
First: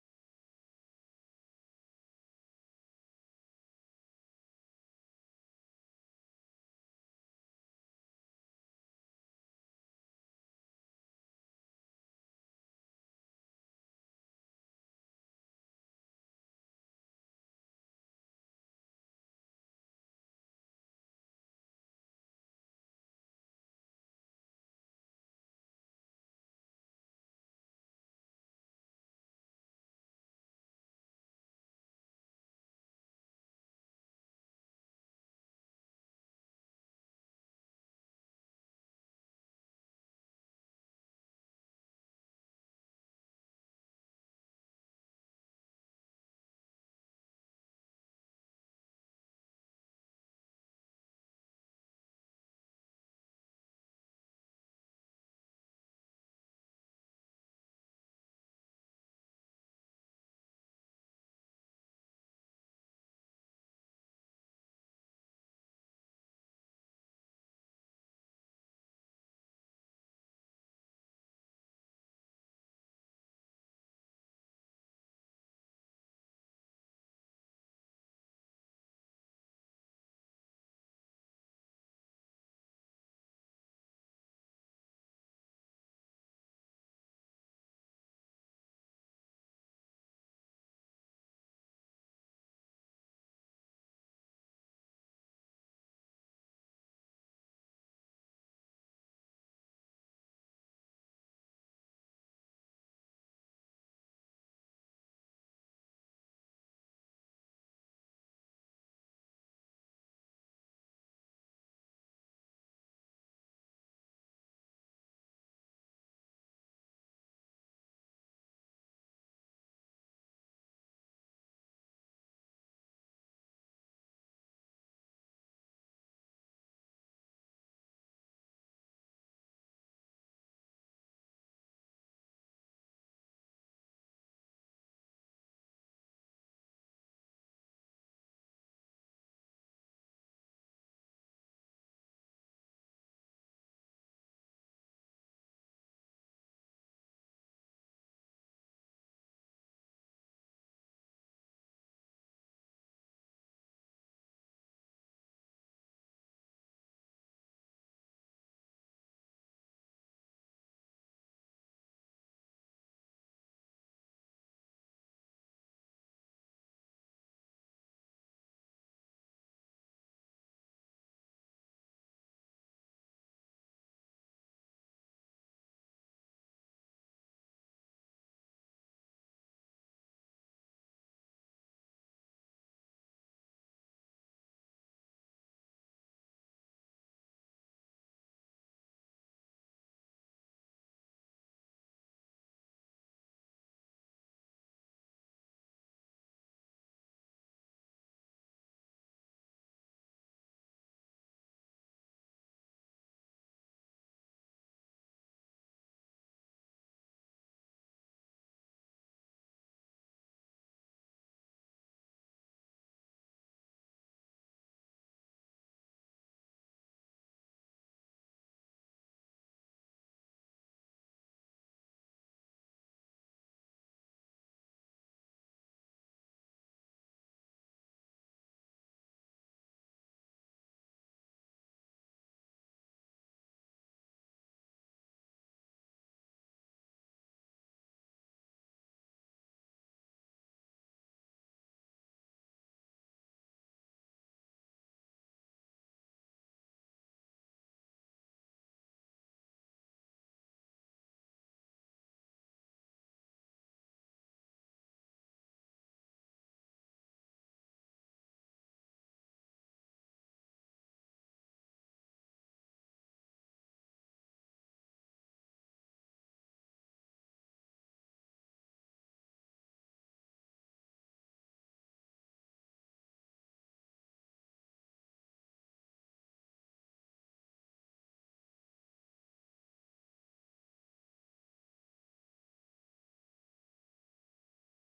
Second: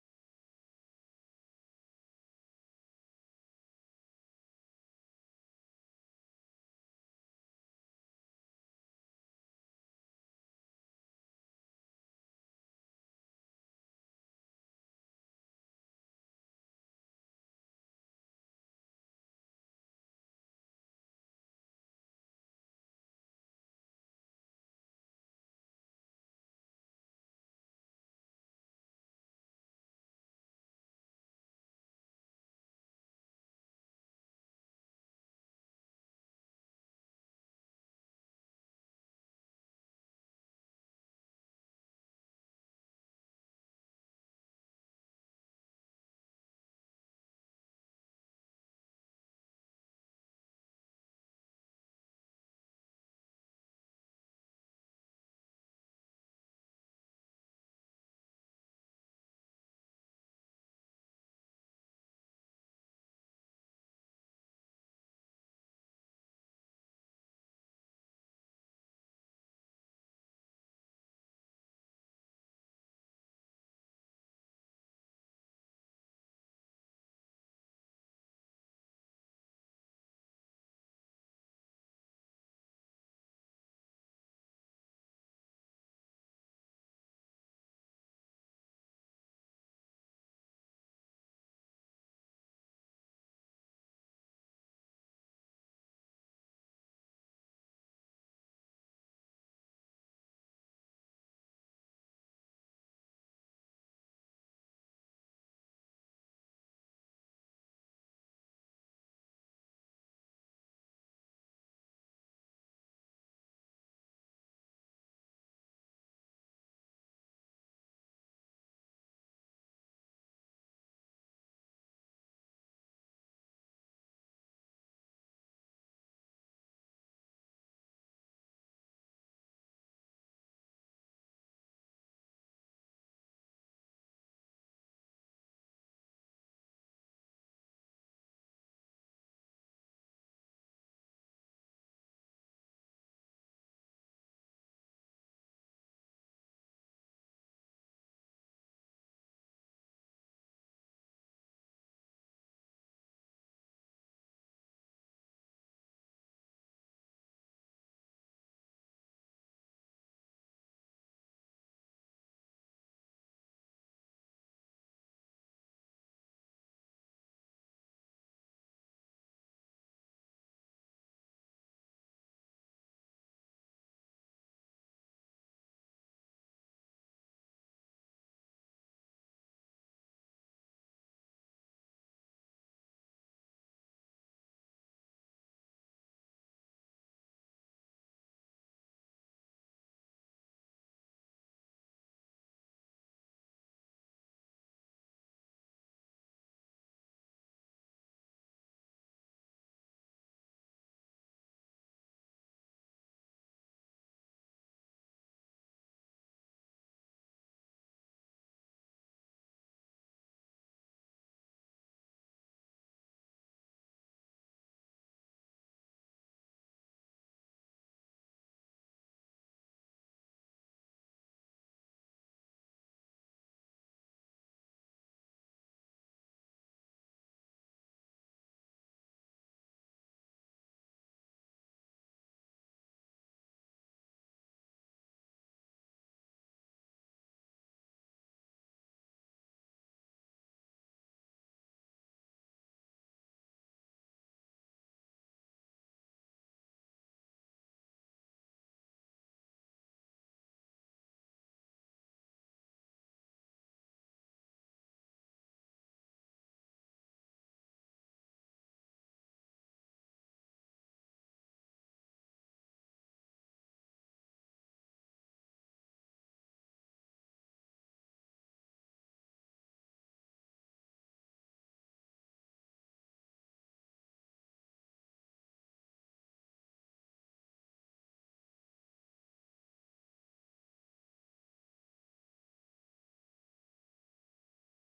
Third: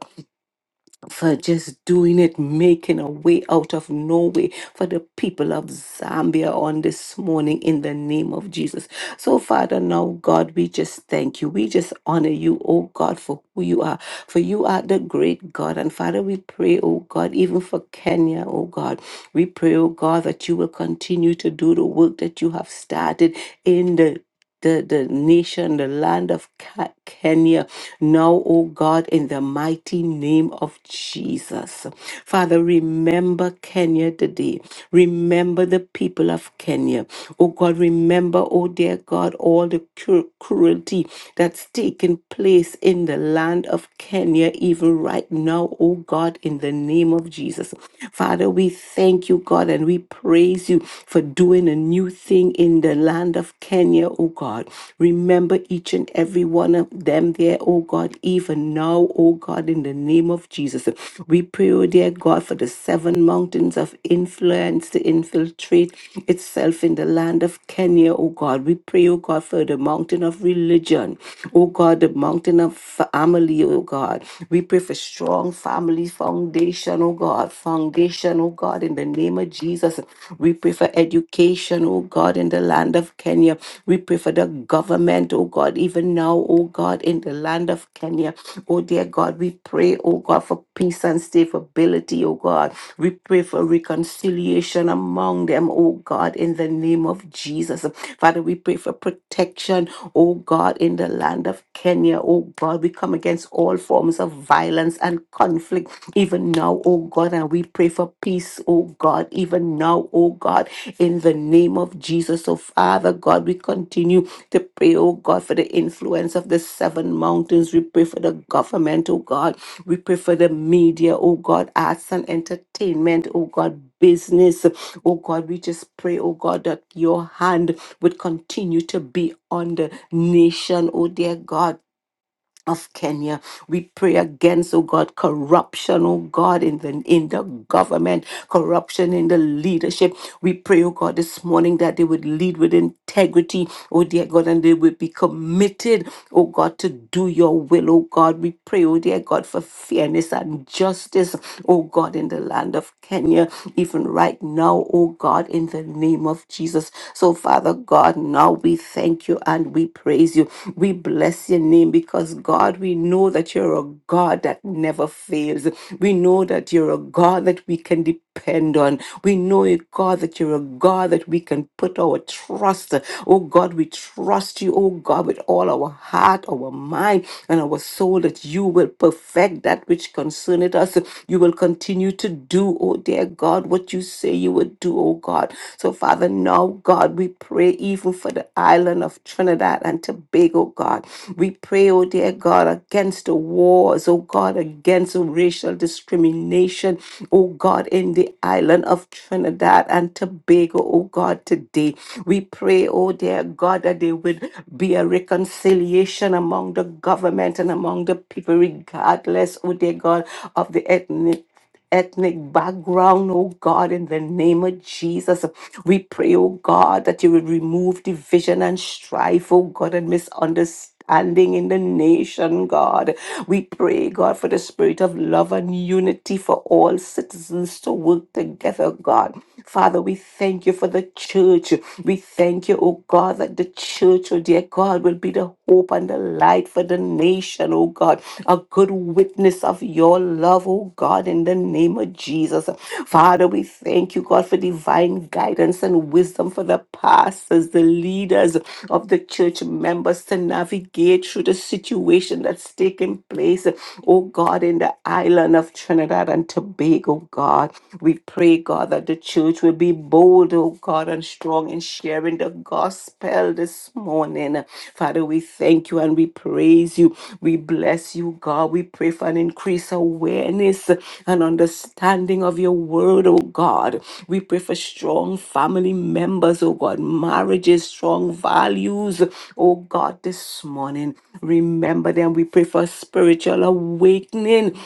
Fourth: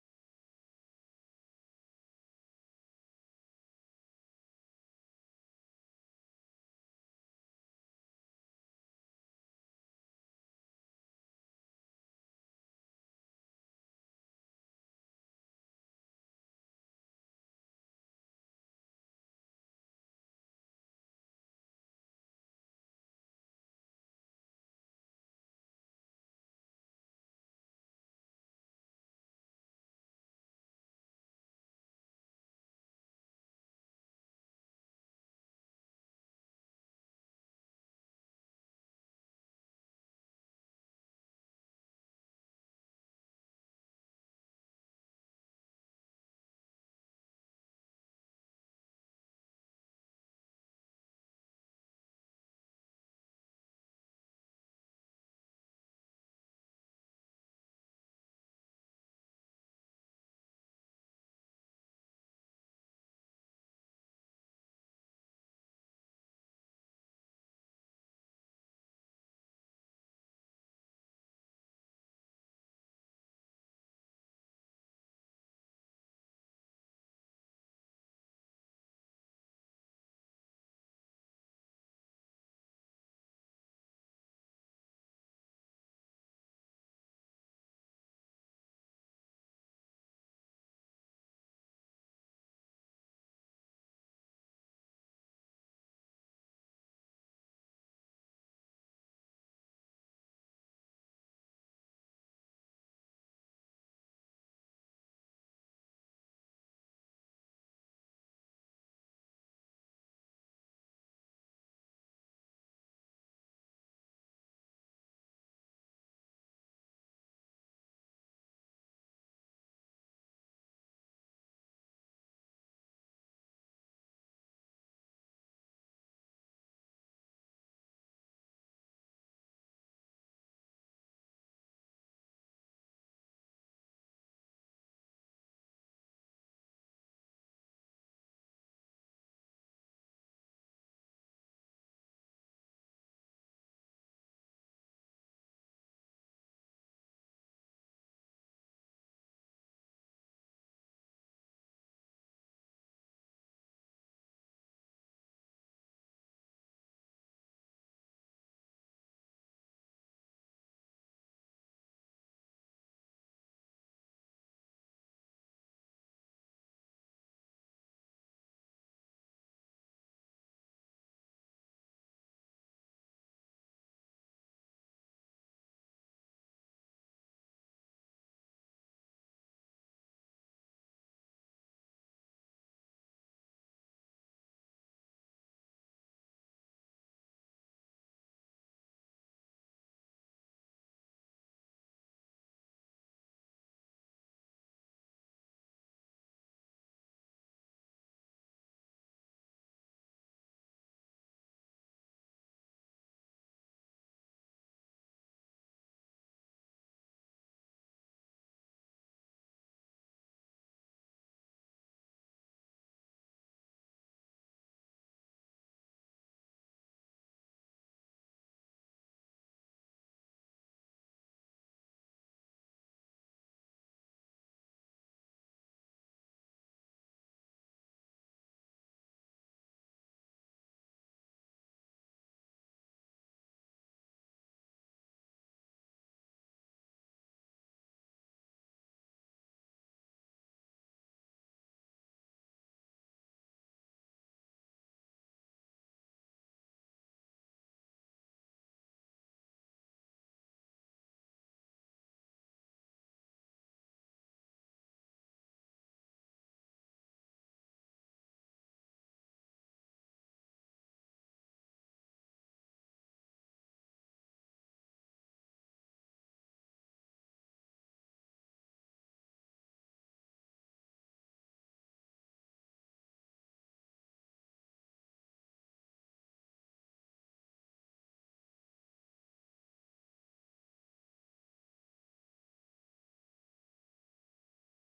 Speaker 3: for just doing it, making a way out of no way for the people of Zambia on this morning in the name of Jesus. So, Father, now, God, we just thank you. We just honor you, oh God, for who you are, for you are the great God. And Father, we pray, oh God, even for Kenya, oh God, we pray, oh God, that you will continue to do the work that you have started in the the, the nation, the land of Ke- Kenya, now, O God, in the mighty name of Jesus. Father, remember Kenya today. Remember the people of Kenya. Oh God, remember, oh dear God, all the cru- cruelty that's taken place in the land of Kenya, even right now, oh God, in the name of Jesus. Father, we thank you, God, and we praise you for doing a new thing everything in the land of Kenya, oh God. Remember each and every one of them there, oh God, even now, oh God, in the name of Jesus. We pray, oh dear God, for the seven mountains of influence to infiltrate itself in the land of Kenya, oh God. We pray, oh God, for the mountain of religion, oh God, the mountain of family, oh God. We pray for strong family foundations foundation, oh God, foundation, oh God, in the name of Jesus. We pray for education, oh God, in the land of Kenya. We pray for the government, oh God, even now, oh God, in the land of Kenya. Oh dear God, we pray, oh God, for peace and stability, oh God. We pray for reconciliation among them, oh God, in the name of Jesus. Father, we pray for protection, oh God. God, in the land of Kenya. Oh God, we come against all forms of violence and conflict even now, oh God, and we pray for peace, oh God, even now, oh God, in the name of Jesus. So, Father God, we continue to pray, oh God, for the influence of the seven mountains. We pray for the government, oh God. We pray for the media, oh God, arts and entertainment, oh God, business. Oh God, we just pray, oh God, that your hand would continue to be on the nation, oh dear God. Of Kenya, we pray against, oh God, corruption, oh God, in the in the government, corruption in the leadership. We pray, oh God, this morning that they would lead with integrity, oh dear God, and they would be committed, oh God, to do your will, oh God. We pray, oh dear God, for fairness and justice is, oh God, in the land of Kenya, even right now, oh God, in the name of Jesus. So, Father God, now we thank you and we praise you. We bless your name because, God, we know that you're a God that never fails. We know that you're a God that we can depend on. We know, a God, that you're a God that we can put our trust. Oh God, we trust you, oh God, with all our heart, our mind, and our soul that you will perfect that which concerneth us. You will continue to do, oh dear God, what you say you would do, oh God. So, Father, now, God, we pray even for the island of Trinidad and Tobago, God. We pray, oh dear God, against the wars, oh God, against racial discrimination, oh God, in the island of Trinidad and Tobago, oh God, today. We pray, oh dear God, that they would be a reconciliation among the government and among the people, regardless, oh dear God, of the ethnic ethnic background, oh God, in the name of Jesus. We pray, oh God, that you would remove division and strife, oh God, and misunderstanding standing in the nation, God. We pray, God, for the spirit of love and unity for all citizens to work together, God. Father, we thank you for the church. We thank you, oh God, that the church, oh dear God, will be the hope and the light for the nation, oh God. A good witness of your love, oh God, in the name of Jesus. Father, we thank you, God, for divine guidance and wisdom for the pastors, the leaders of the church members to navigate through the situation that's taking place, oh God, in the island of Trinidad and Tobago, God. We pray, God, that the church will be bold, oh God, and strong in sharing the gospel well this morning. Father, we thank you and we praise you. We bless you, God. We pray for an increased awareness and understanding of your word, oh God. We pray for strong family members, oh God, marriages, strong values, oh God, this morning. Remember them. We pray for spiritual awakening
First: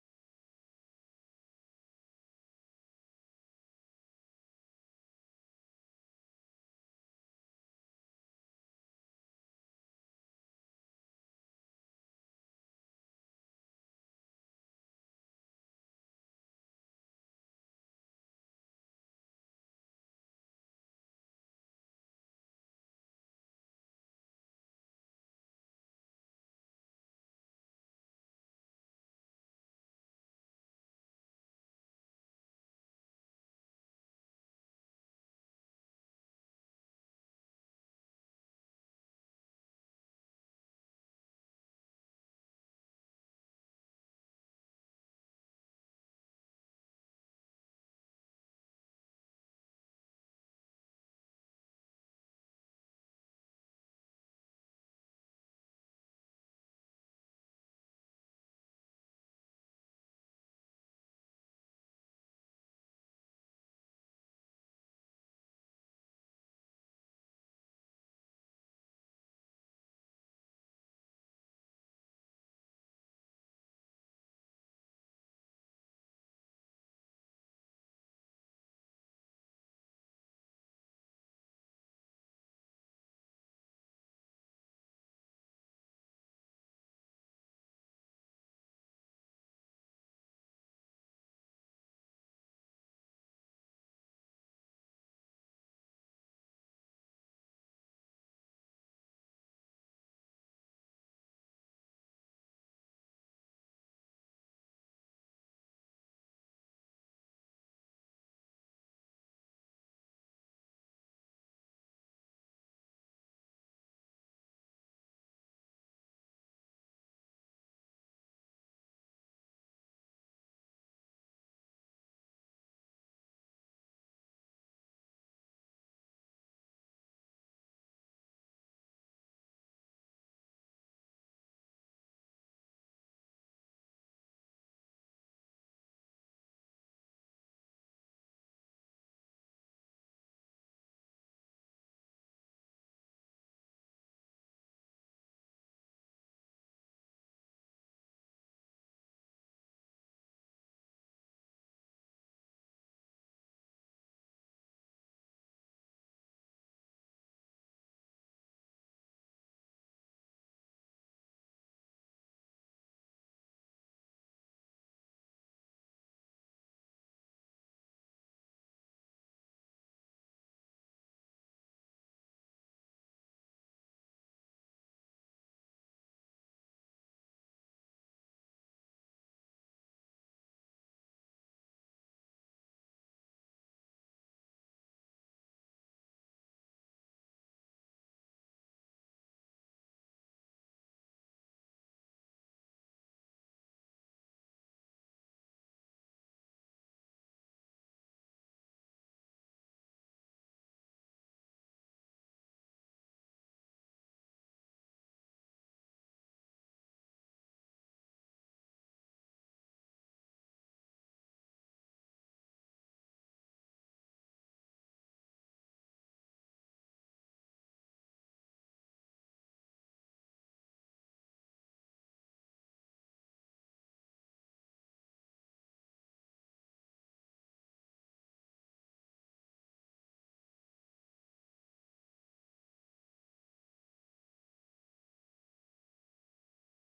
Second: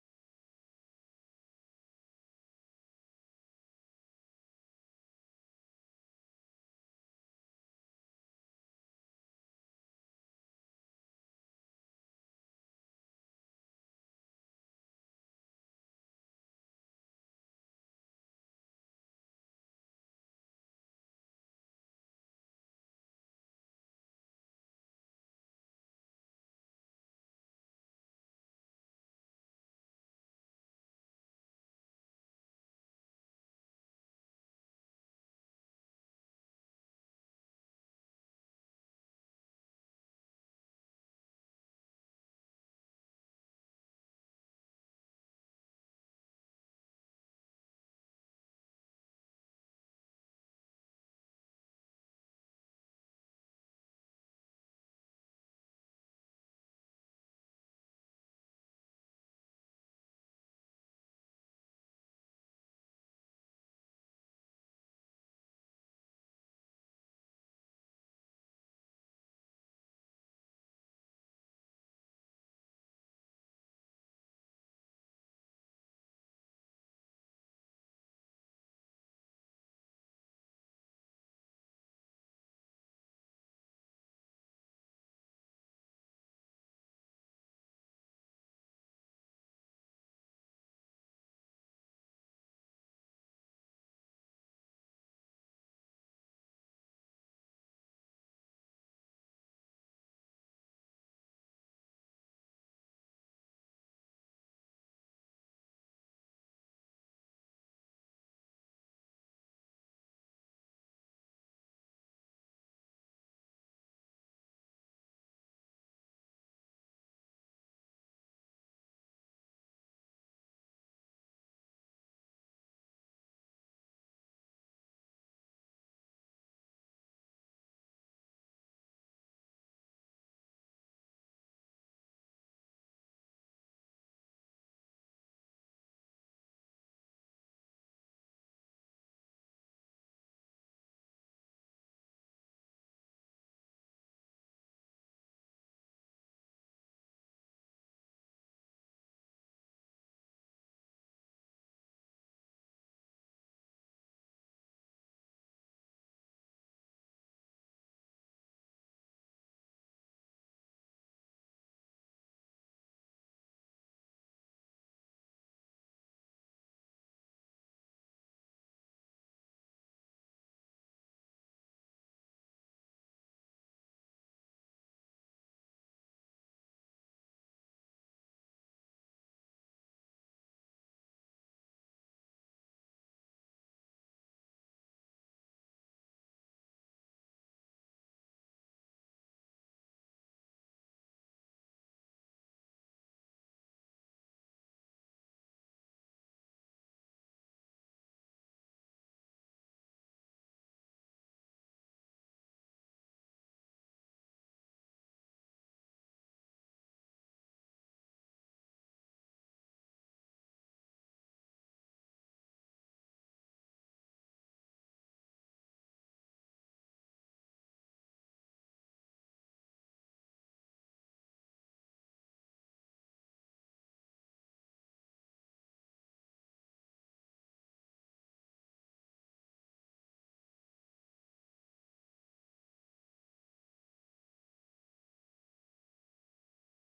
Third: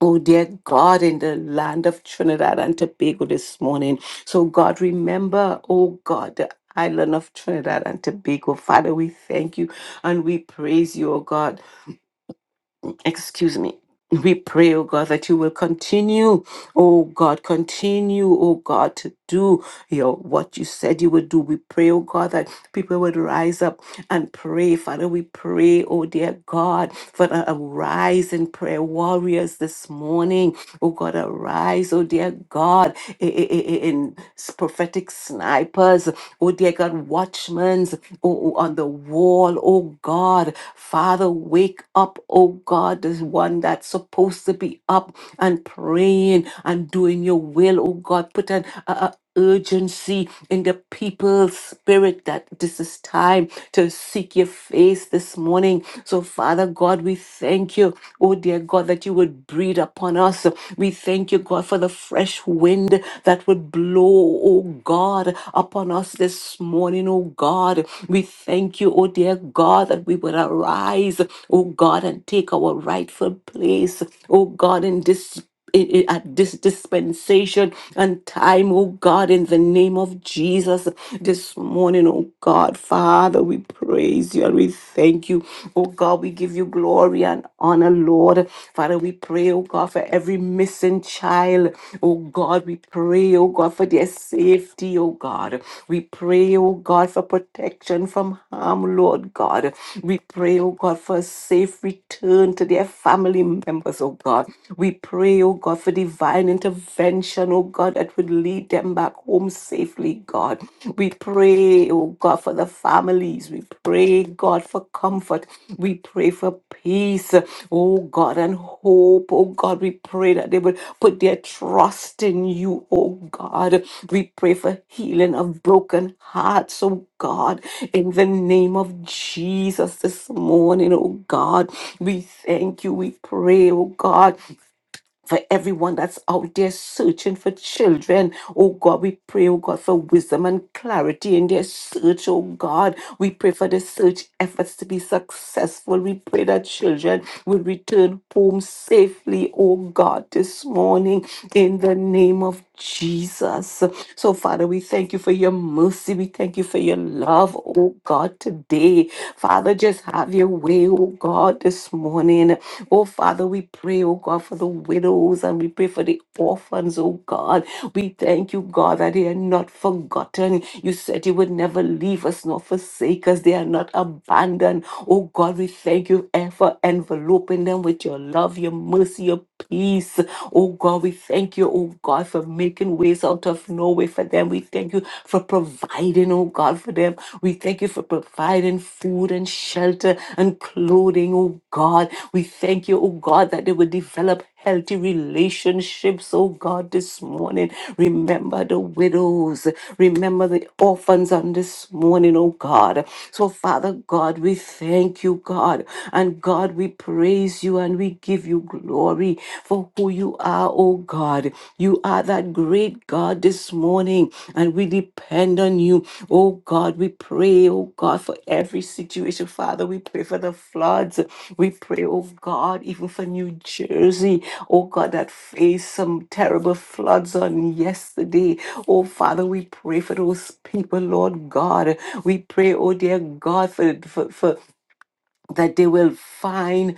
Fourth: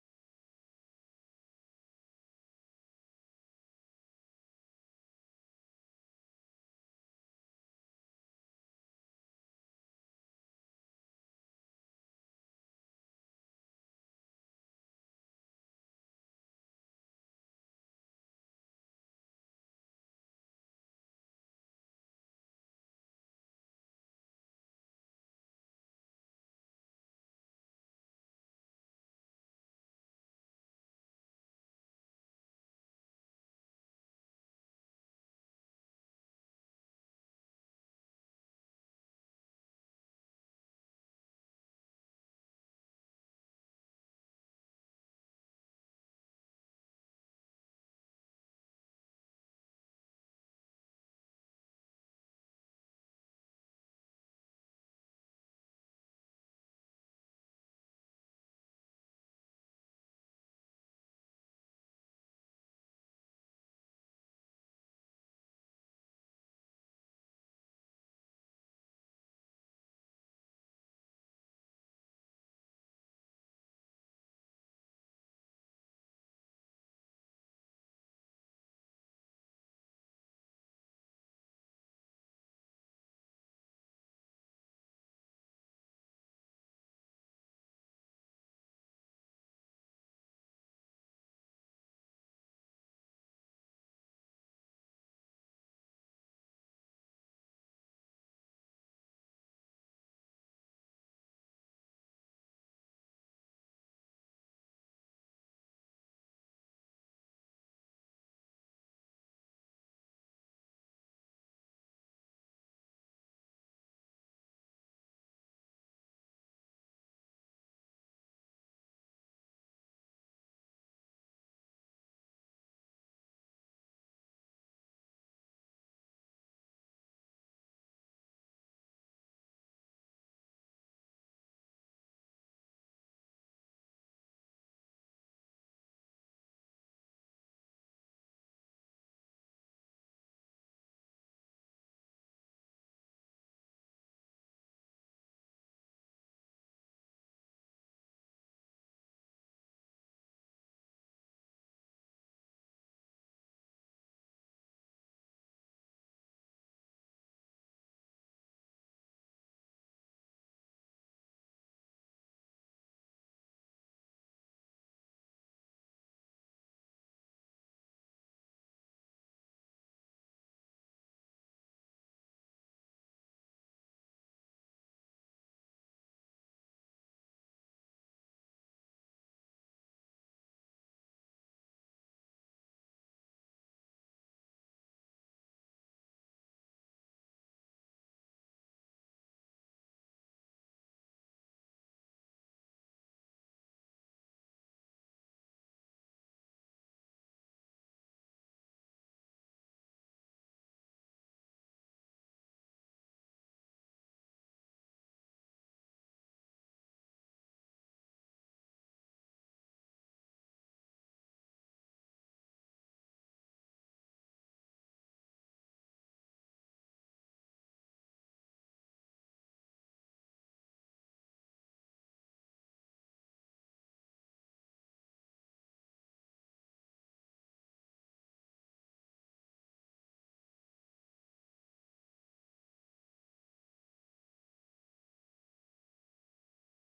Speaker 3: Oh, dear God, in the land of Trinidad and Tobago this morning. So, God, remember, oh God, the island of Trinidad and Tobago. Father, we thank you and we praise you, oh God excuse me. We pray, oh God, that you will continue, oh God, continue, oh God, to do your what you said you would do. We pray, oh God, that people would rise up and pray. Father, we pray, oh dear God, for the arise in prayer warriors this morning. Oh God, arise, oh dear God, i- i- i- in prophetic snipers, oh dear God, watchmen oh, on the wall, oh God. Father, wake up, oh God, this one that's supposed to be up and praying and doing your will, oh God. Put an a, a urgency in the people's spirit that this is time to seek your face this morning. So, Father God, we thank you Oh, dear God, that you would breathe upon us. We thank you, God, for the fresh wind that would blow, oh God, upon us this morning, oh God. We thank you, oh dear God, that we would arise, oh God, and take our rightful place, oh God, in this in, in- at this dispensation and time, oh God, in the name of Jesus. This morning, oh God, Father, we praise you and we thank you. Oh God, we give you glory and honor, Lord. Father, we pray, oh God, for every missing child. Oh God, we pray, oh God, for their safety, oh God. We pray, oh God, for protection from harm, Lord God. We pray, oh God, for a safe return to their family members, oh God. We pray, oh God, for divine intervention, oh God, that would lead them back home safely, God. We pray, oh God, for the families. We pray, God, for comfort. We pray for peace, oh God, and hope, oh God. We pray that they would put their trust in you, oh God. We pray for healing of broken hearts, oh God, in the name of Jesus this morning, oh God. We thank you. We pray, oh God for everyone that's out there searching for children. Oh God, we pray, oh God, for wisdom and clarity in their search, oh God. We pray for the search efforts to be successful. We pray that children will return home safely, oh God, this morning in the name of Jesus. So, Father, we thank you for your mercy. We thank you for your love, oh God, today. Father, just have your way, oh God, this morning. Oh Father, we pray, oh God, for the widows and we pray for the orphans, oh God. We thank you, God, that they are not forgotten. You said you would never leave us nor forsake us. They are not abandoned. Oh God, we thank you eh, for enveloping them with your love, your mercy, your peace. Oh God, we thank you, oh God, for making ways out of no way for them. We thank thank you for providing, oh God, for them. We thank you for providing food and shelter and clothing, oh God. We thank you, oh God, that they will develop healthy relationships, oh God, this morning. Remember the widows. Remember the orphans on this morning, oh God. So, Father God, we thank you, God. And God, we praise you and we give you glory for who you are, oh God. You are that great God this morning, and we depend on you. Oh God, we pray, oh God, for every situation, Father. We pray for the floods. We pray, oh God, even for New Jersey, oh God, that faced some terrible floods on yesterday. Oh Father, we pray for those people, Lord God. We pray, oh dear God, for, for, for that they will find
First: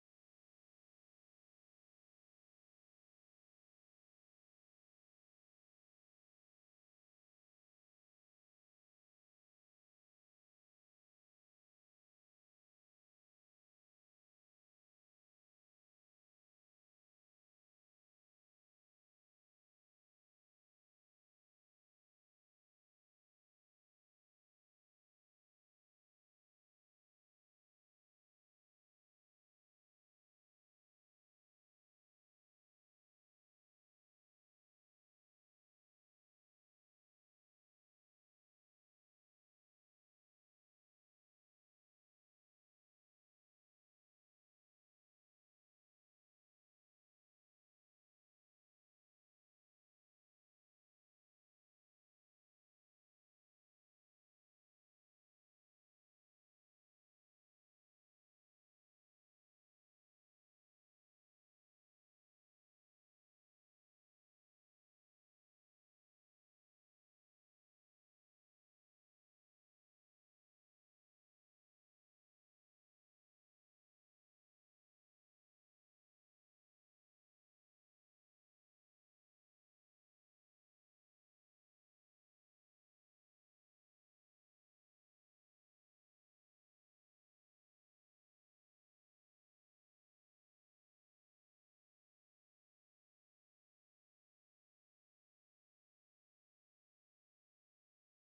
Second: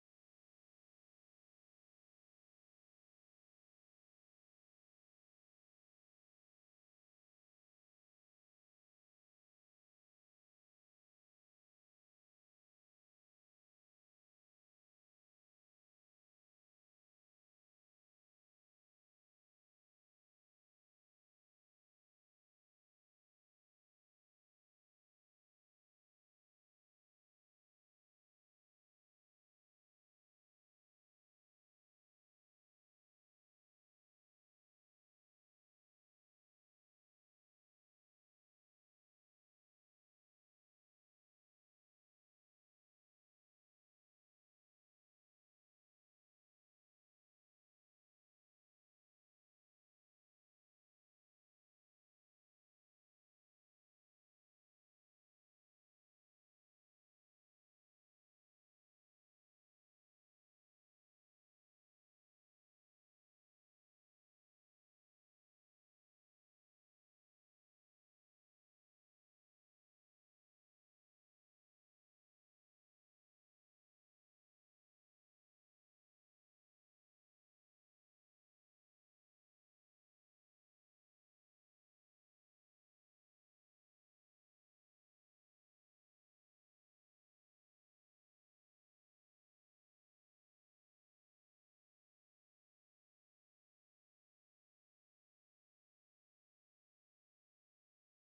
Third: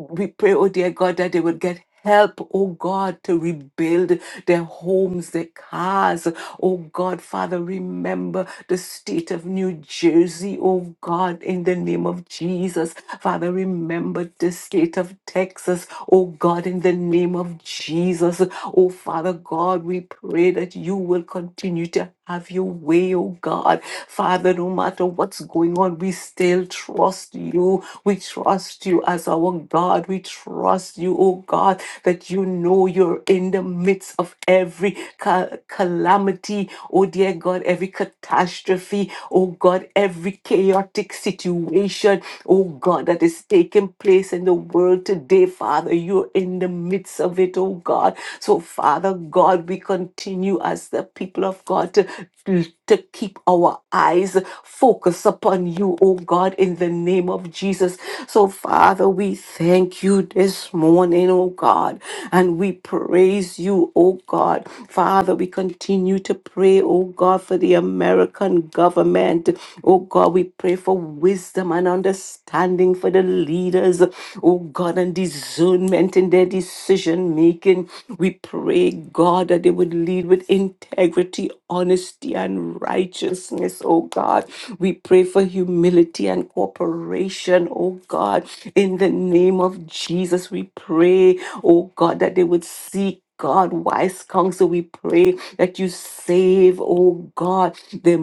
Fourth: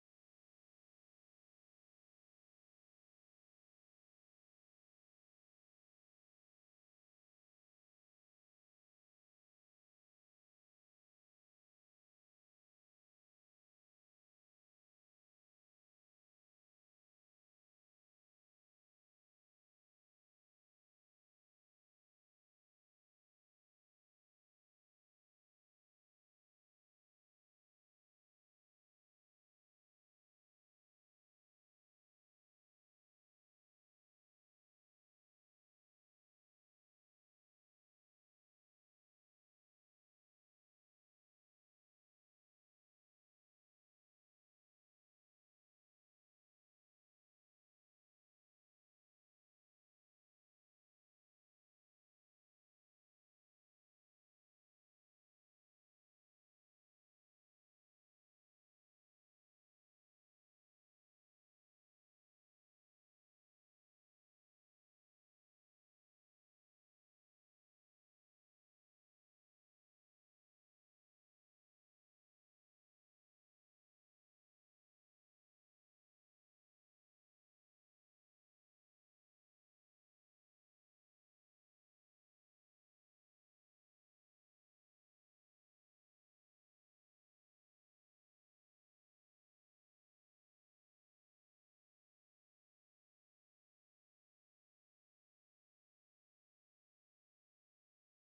Speaker 3: we pray, oh dear God, that they would get help, oh God, to rebuild their homes, their cars. Oh God, Father, remember the state of New Jersey, oh God, in the name of Jesus. Father, remember the state of Texas, oh God, in the name of Jesus. Oh Father God, we pray that you will continue to have your way, oh God. Father, no matter what's going on, we still trust trust you. We trust you as our God. We trust you, oh God, that you know you're in the midst of every ca- calamity, oh dear God, every catastrophe, oh God, every chaotic situation, oh God, that is taking place in the world today, Father. You're in the midst of it, oh God. So, Father God, we continue as the people of God to to keep our eyes focused upon you, oh God, in the name of Jesus. So, Father, we thank you this morning, oh God, and we praise you, oh God. Father, we continue to pray, oh God, for the American government. Oh God, we pray for wisdom and understanding for the leaders, oh God, and discernment in their decision making. We pray, God, that they would lead lead with integrity, honesty, and righteousness, oh God. We pray for humility and cooperation, oh God. In the name of Jesus, we pray, oh God, that they would seek. God, wise counsel, we pray that you save, oh God, the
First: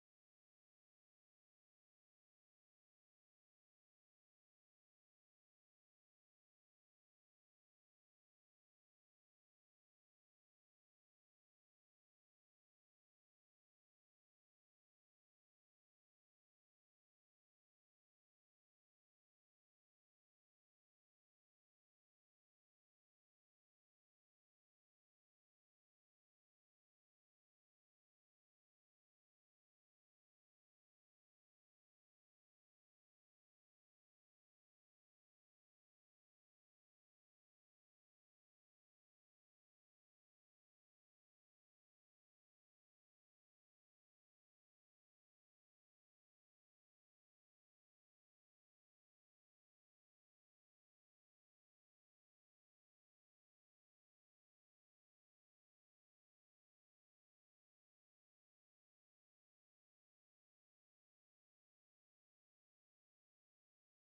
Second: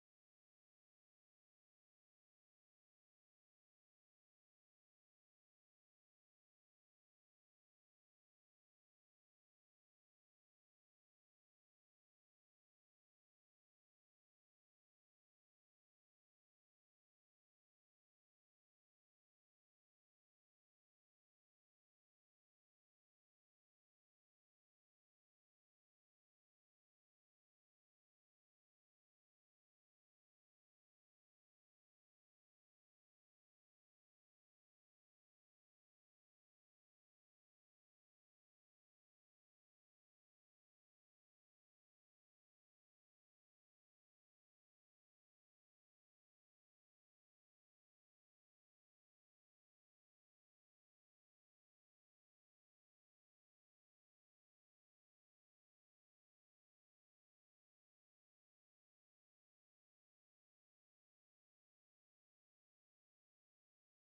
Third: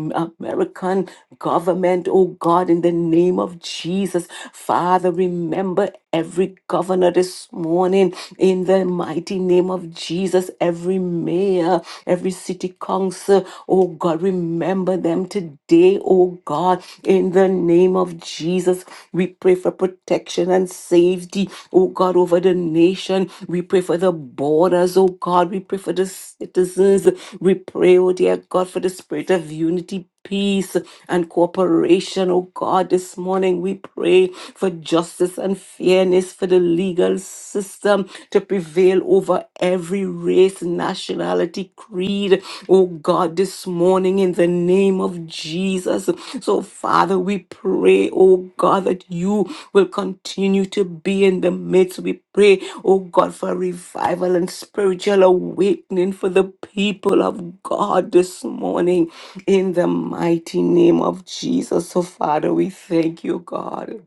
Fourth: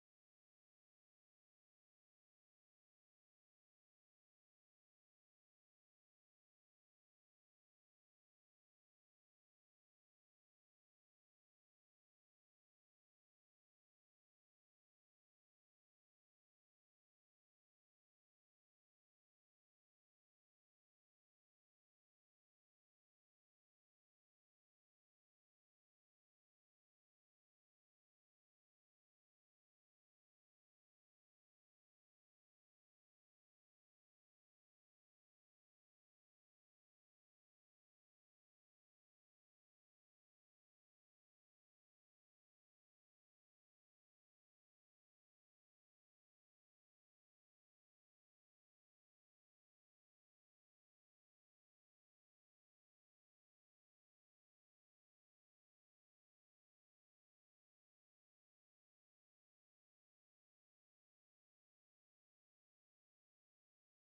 Speaker 3: American government, oh God, in the name of Jesus. Father, remember every governor this morning in the mighty mighty name of Jesus, every mayor, every city council, oh God, remember them today, oh God, in the name of Jesus. We pray for protection and safety, oh God, over the nation. We pray for the borders, oh God. We pray for the citizens. We pray, oh dear God, for the spirit of unity peace and cooperation, oh God. This morning we pray for justice and fairness for the legal system to prevail over every race, nationality, creed, oh God, this morning in the name of Jesus. So, Father, Father, we pray, oh God, that you will continue to be in the midst. We pray, oh God, for revival and spiritual awakening for the people of God this morning in the mighty name of Jesus. So, Father, we thank you, God.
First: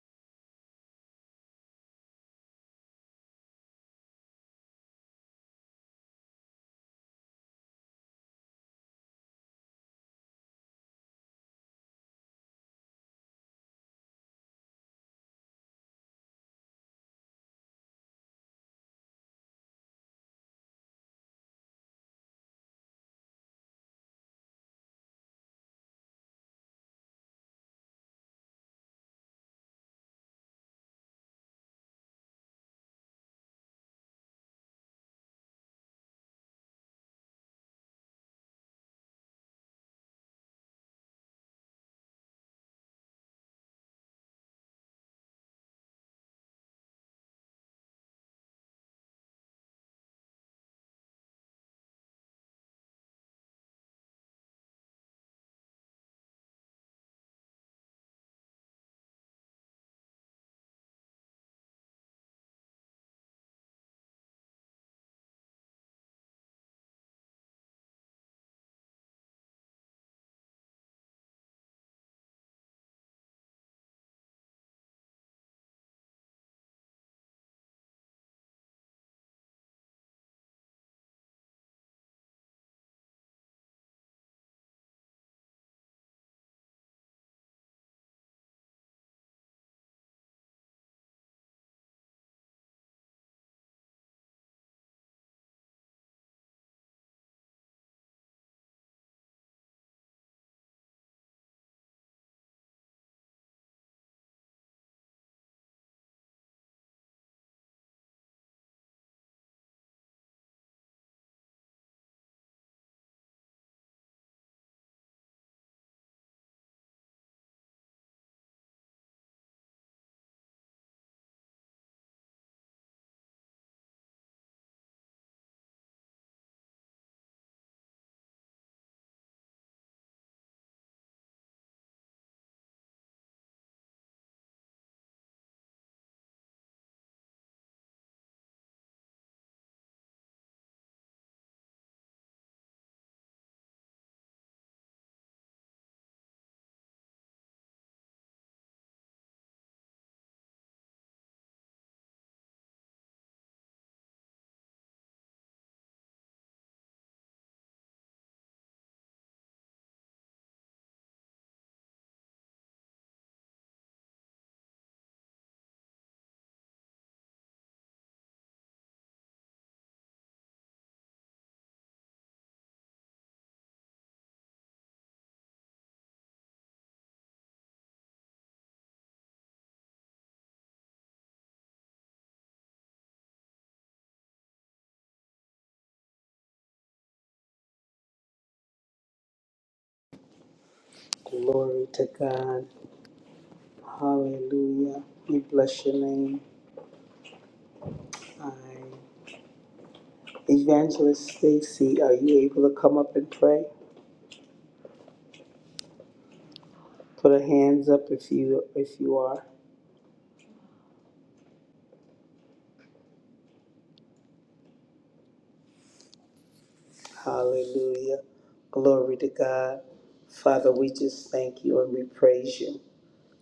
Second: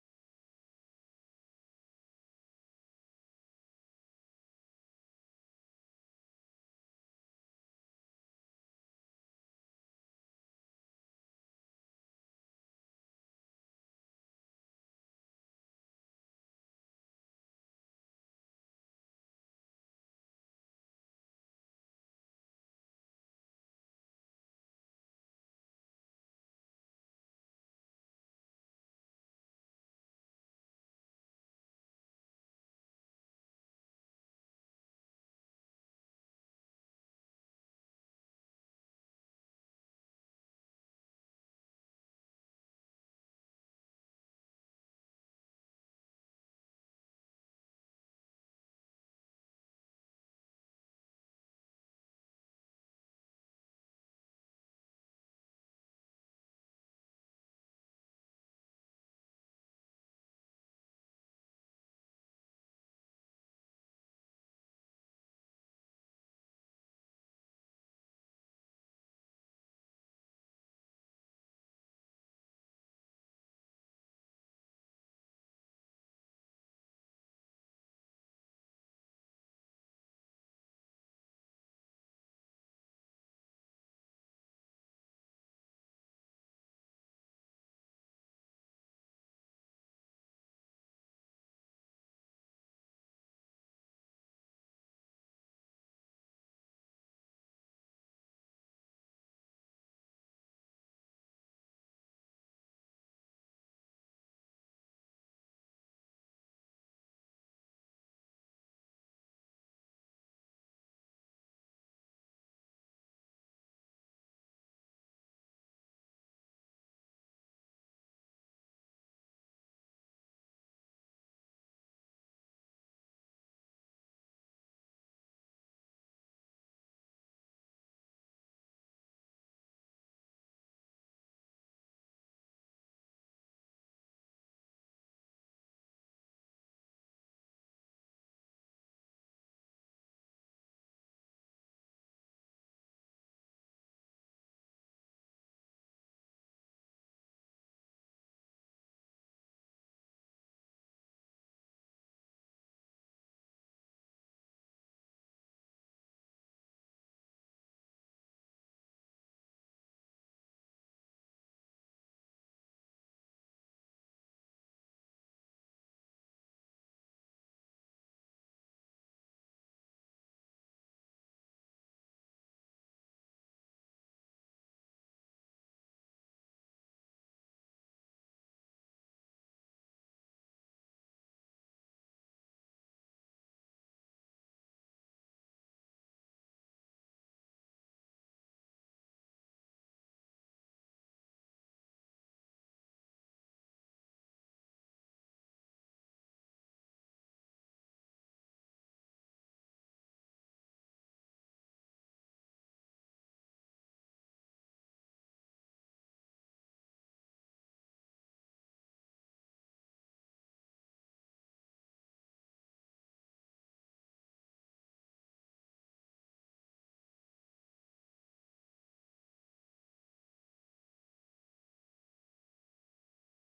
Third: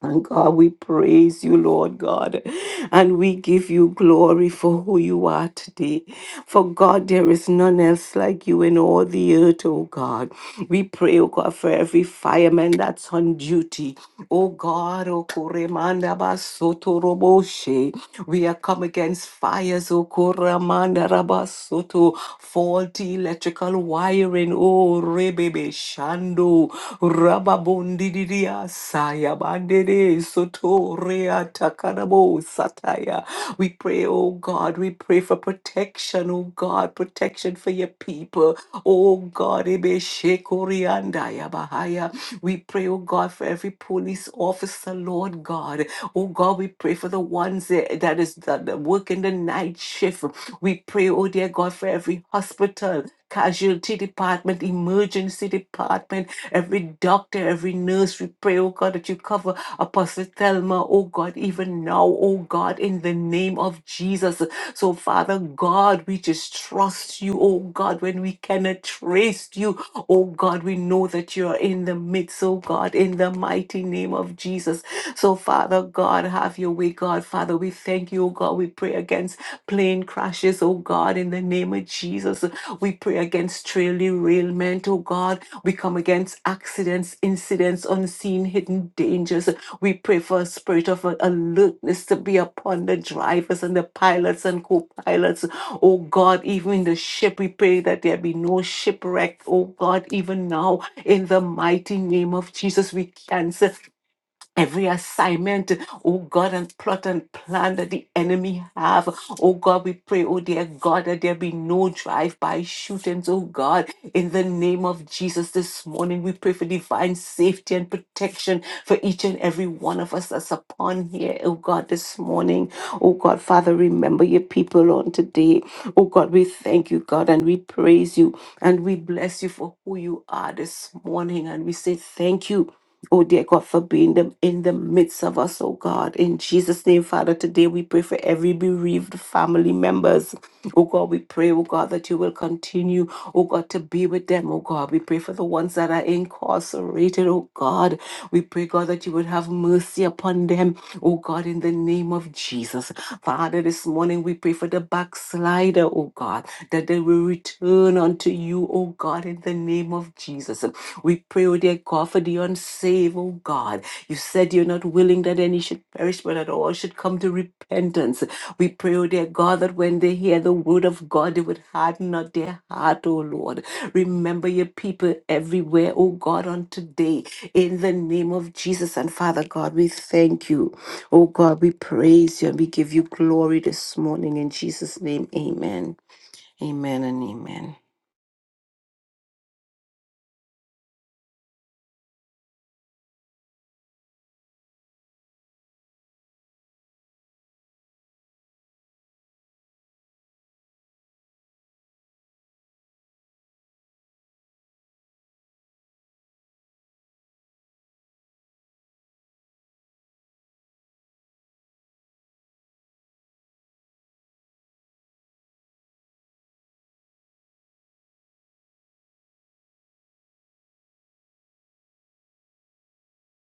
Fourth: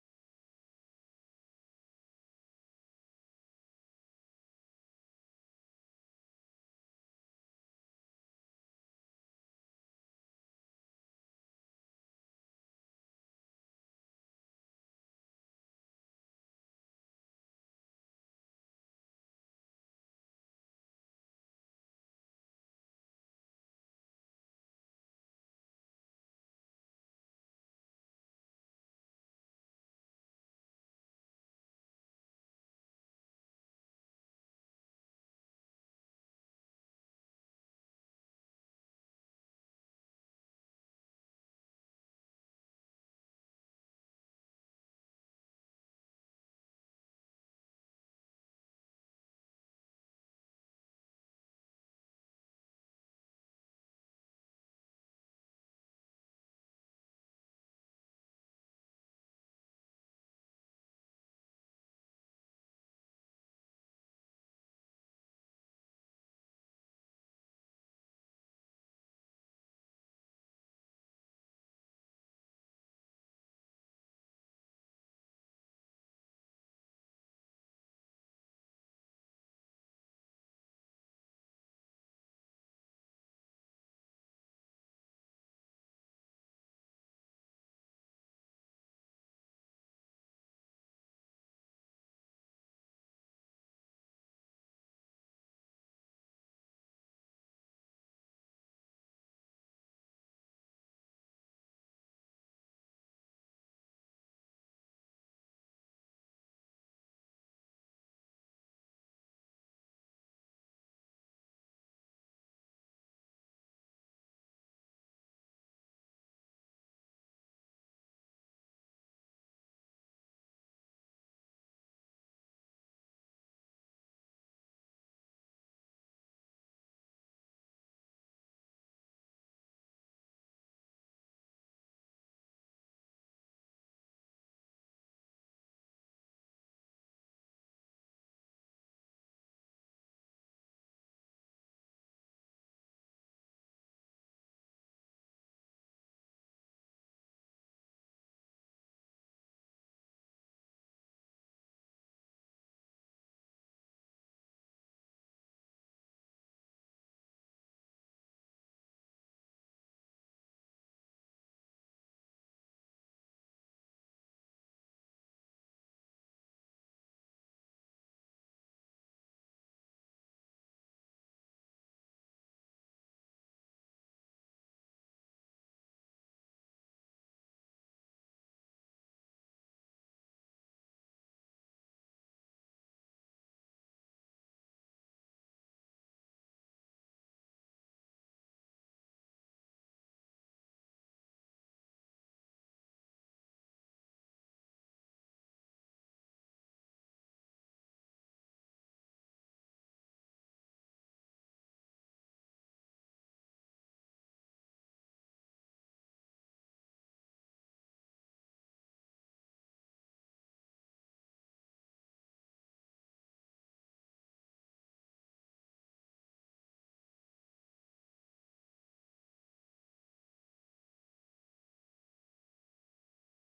Speaker 3: And God, we praise you, Lord God, and we give you glory for who you are today. For God, there is none else like you in all the earth, oh God. We pray, oh God, for every fireman that's on duty. Oh God, oh Koremanda Basoto Roboshe. We are come against fires, oh Koremanda Rabasoto, faulty electrical wiring, oh Rebebe Shando. Rababondiria saya bandere sotorea takarabo sataya. We pray, oh God, we pray for protection, oh God, protection for your people. Oh God, ebe shekoriandaya bahaya. We pray, oh God, for every police officer, Lord God. Oh God, we pray for the ones that that is that that work in the night shift. We pray, oh dear God, for every hospital. Casualty department, emergency department, every doctor, every nurse. We pray, oh God, that you cover Apostle Thelma, oh God, even now, oh God, in the name of Jesus. So, Father God, we just trust you, oh God, when we cannot trace you, oh God, we know that you are in the midst, oh God, in the mighty name of Jesus. So, Father God, have your way, God. Father, we thank you, oh God. We pray against plane crashes, oh God, in the name of Jesus. We pray against trail derailment, oh God. We come against accidents, incidents, unseen, hidden dangers. We pray for a spirit of alertness to be upon the drivers and the pilots and co pilots. Oh God, even in the ship, we pray that there be no shipwreck. Oh God, even now, in the mighty name of Jesus, we cancel Every assignment, oh God, and plot and plan that the enemy have, oh God, we pray, oh dear God, that there be no drive-by shootings, oh God, in the name of Jesus this morning. We pray for divine safety and protection for each and every one of us that's upon here, oh God, this morning. Oh God, Father, remember your people on today. Oh God, we thank you, God, and we praise you and we bless you for who you are this morning. And we say thank you. Oh, dear God, for being them in the midst of us, oh God. In Jesus' name, Father, today we pray for every bereaved family members. Oh God, we pray, oh God, that you will continue, oh God, to be with them, oh God. We pray for the ones that are incarcerated, oh God. We pray, God, that you would have mercy upon them, oh God, in the name of Jesus. Father, this morning we pray for the backslider, oh God, that they will return unto you, oh God, in the name of Jesus. We pray, O dear God, for the unsaved, O God. You said you're not willing that any should perish, but that all should come to repentance. We pray, O dear God, that when they hear the word of God, they would harden not their heart, O Lord. Remember your people everywhere, O God, on today. In the name of Jesus and Father God, we thank you. O God, we praise you and we give you glory this morning. In Jesus' name, amen. Amen and amen.
Speaker 1: Glory to God. Hallelujah. We bless your name. I, Evangelist Stacy, are you able to come up and pray? Put a hands up if you if you are. Hallelujah. Glory to God. Father, we just thank you and we praise you.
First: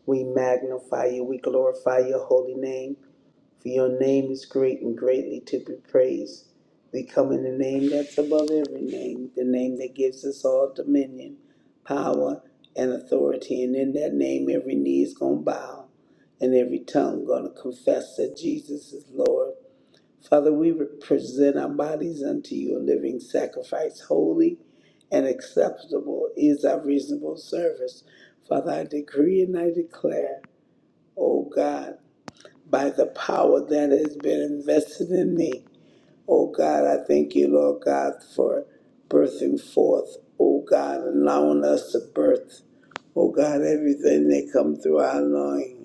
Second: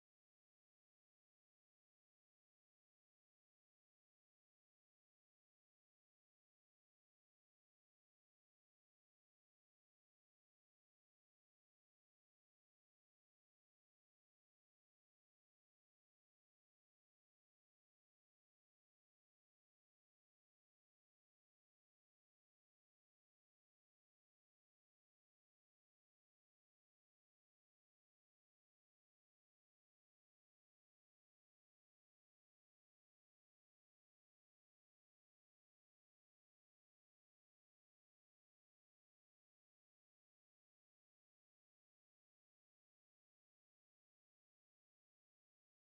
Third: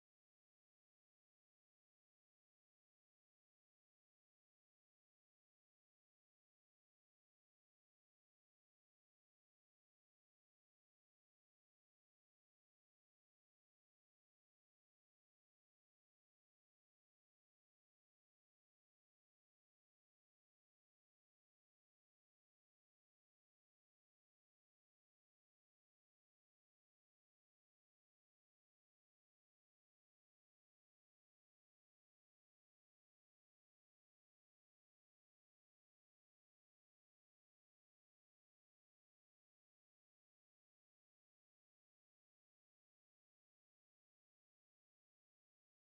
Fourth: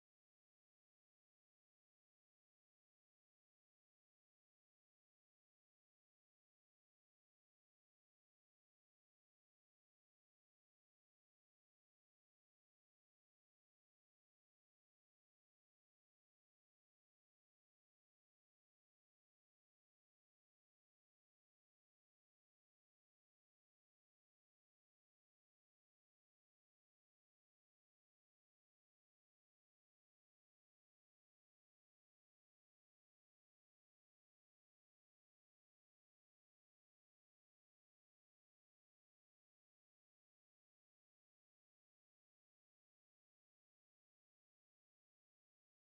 Speaker 1: We magnify you. We glorify your holy name. For your name is great and greatly to be praised. We come in the name that's above every name, the name that gives us all dominion, power, and authority. And in that name, every knee is going to bow and every tongue going to confess that Jesus is Lord. Father, we present our bodies unto you a living sacrifice, holy and acceptable is our reasonable service. Father, I decree and I declare, O God, by the power that has been invested in me. Oh God, I thank you, Lord God, for birthing forth, oh God, allowing us to birth, oh God, everything that come through our loin.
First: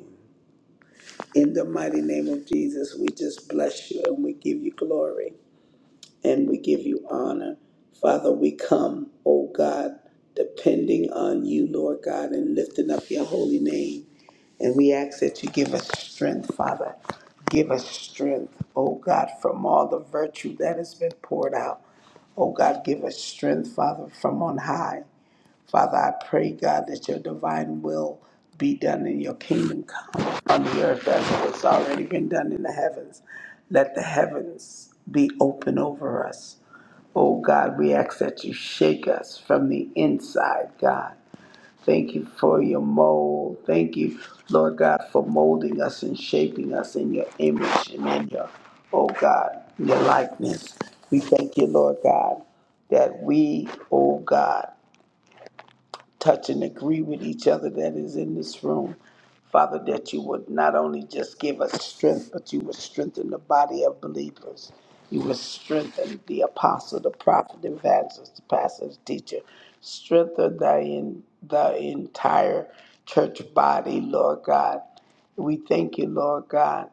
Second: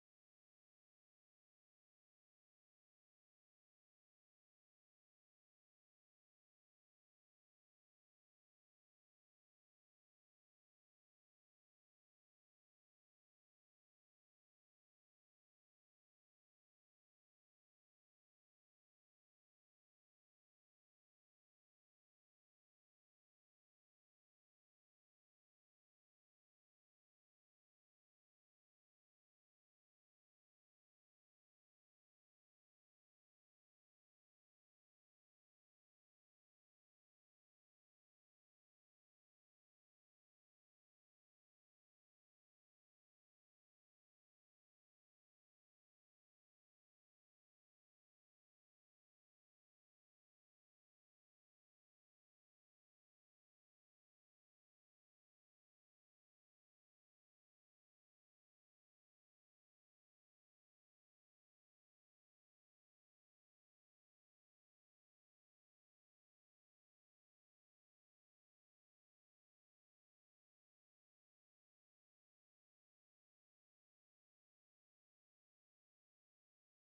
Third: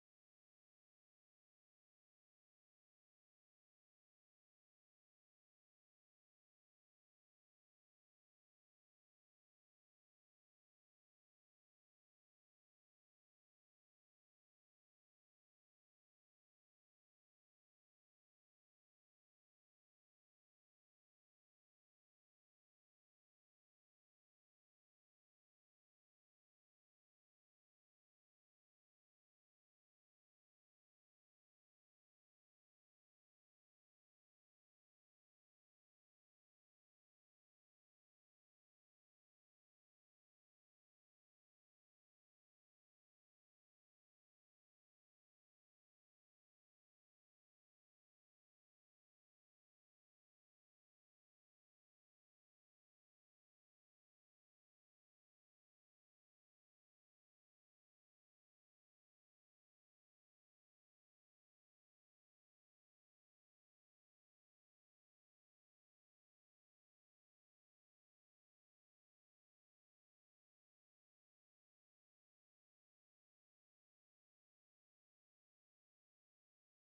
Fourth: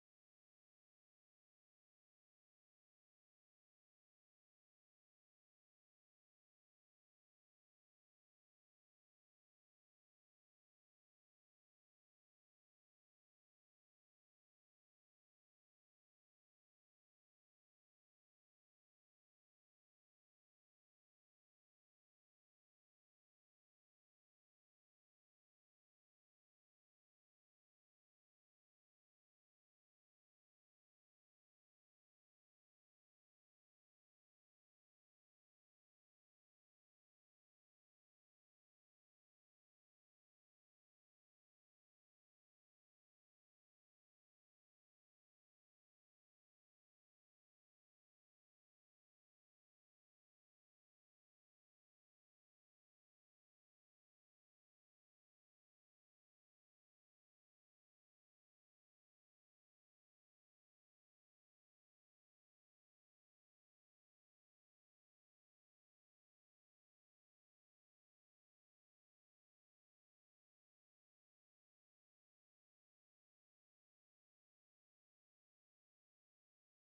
Speaker 1: In the mighty name of Jesus, we just bless you and we give you glory and we give you honor. Father, we come, O God, depending on you, Lord God, and lifting up your holy name. And we ask that you give us strength, Father. Give us strength, O God, from all the virtue that has been poured out. O God, give us strength, Father, from on high. Father, I pray, God, that your divine will be done in your kingdom come on the earth as it has already been done in the heavens. Let the heavens be open over us. Oh God, we ask that you shake us from the inside, God. Thank you for your mold. Thank you, Lord God, for molding us and shaping us in your image and in your, oh God, your likeness. We thank you, Lord God, that we, oh God, touch and agree with each other that is in this room. Father, that you would not only just give us strength, but you would strengthen the body of believers. You would strengthen the apostle, the prophet, the evangelist, the pastor, the teacher. Strengthen the, in, the entire church body, Lord God. We thank you, Lord God.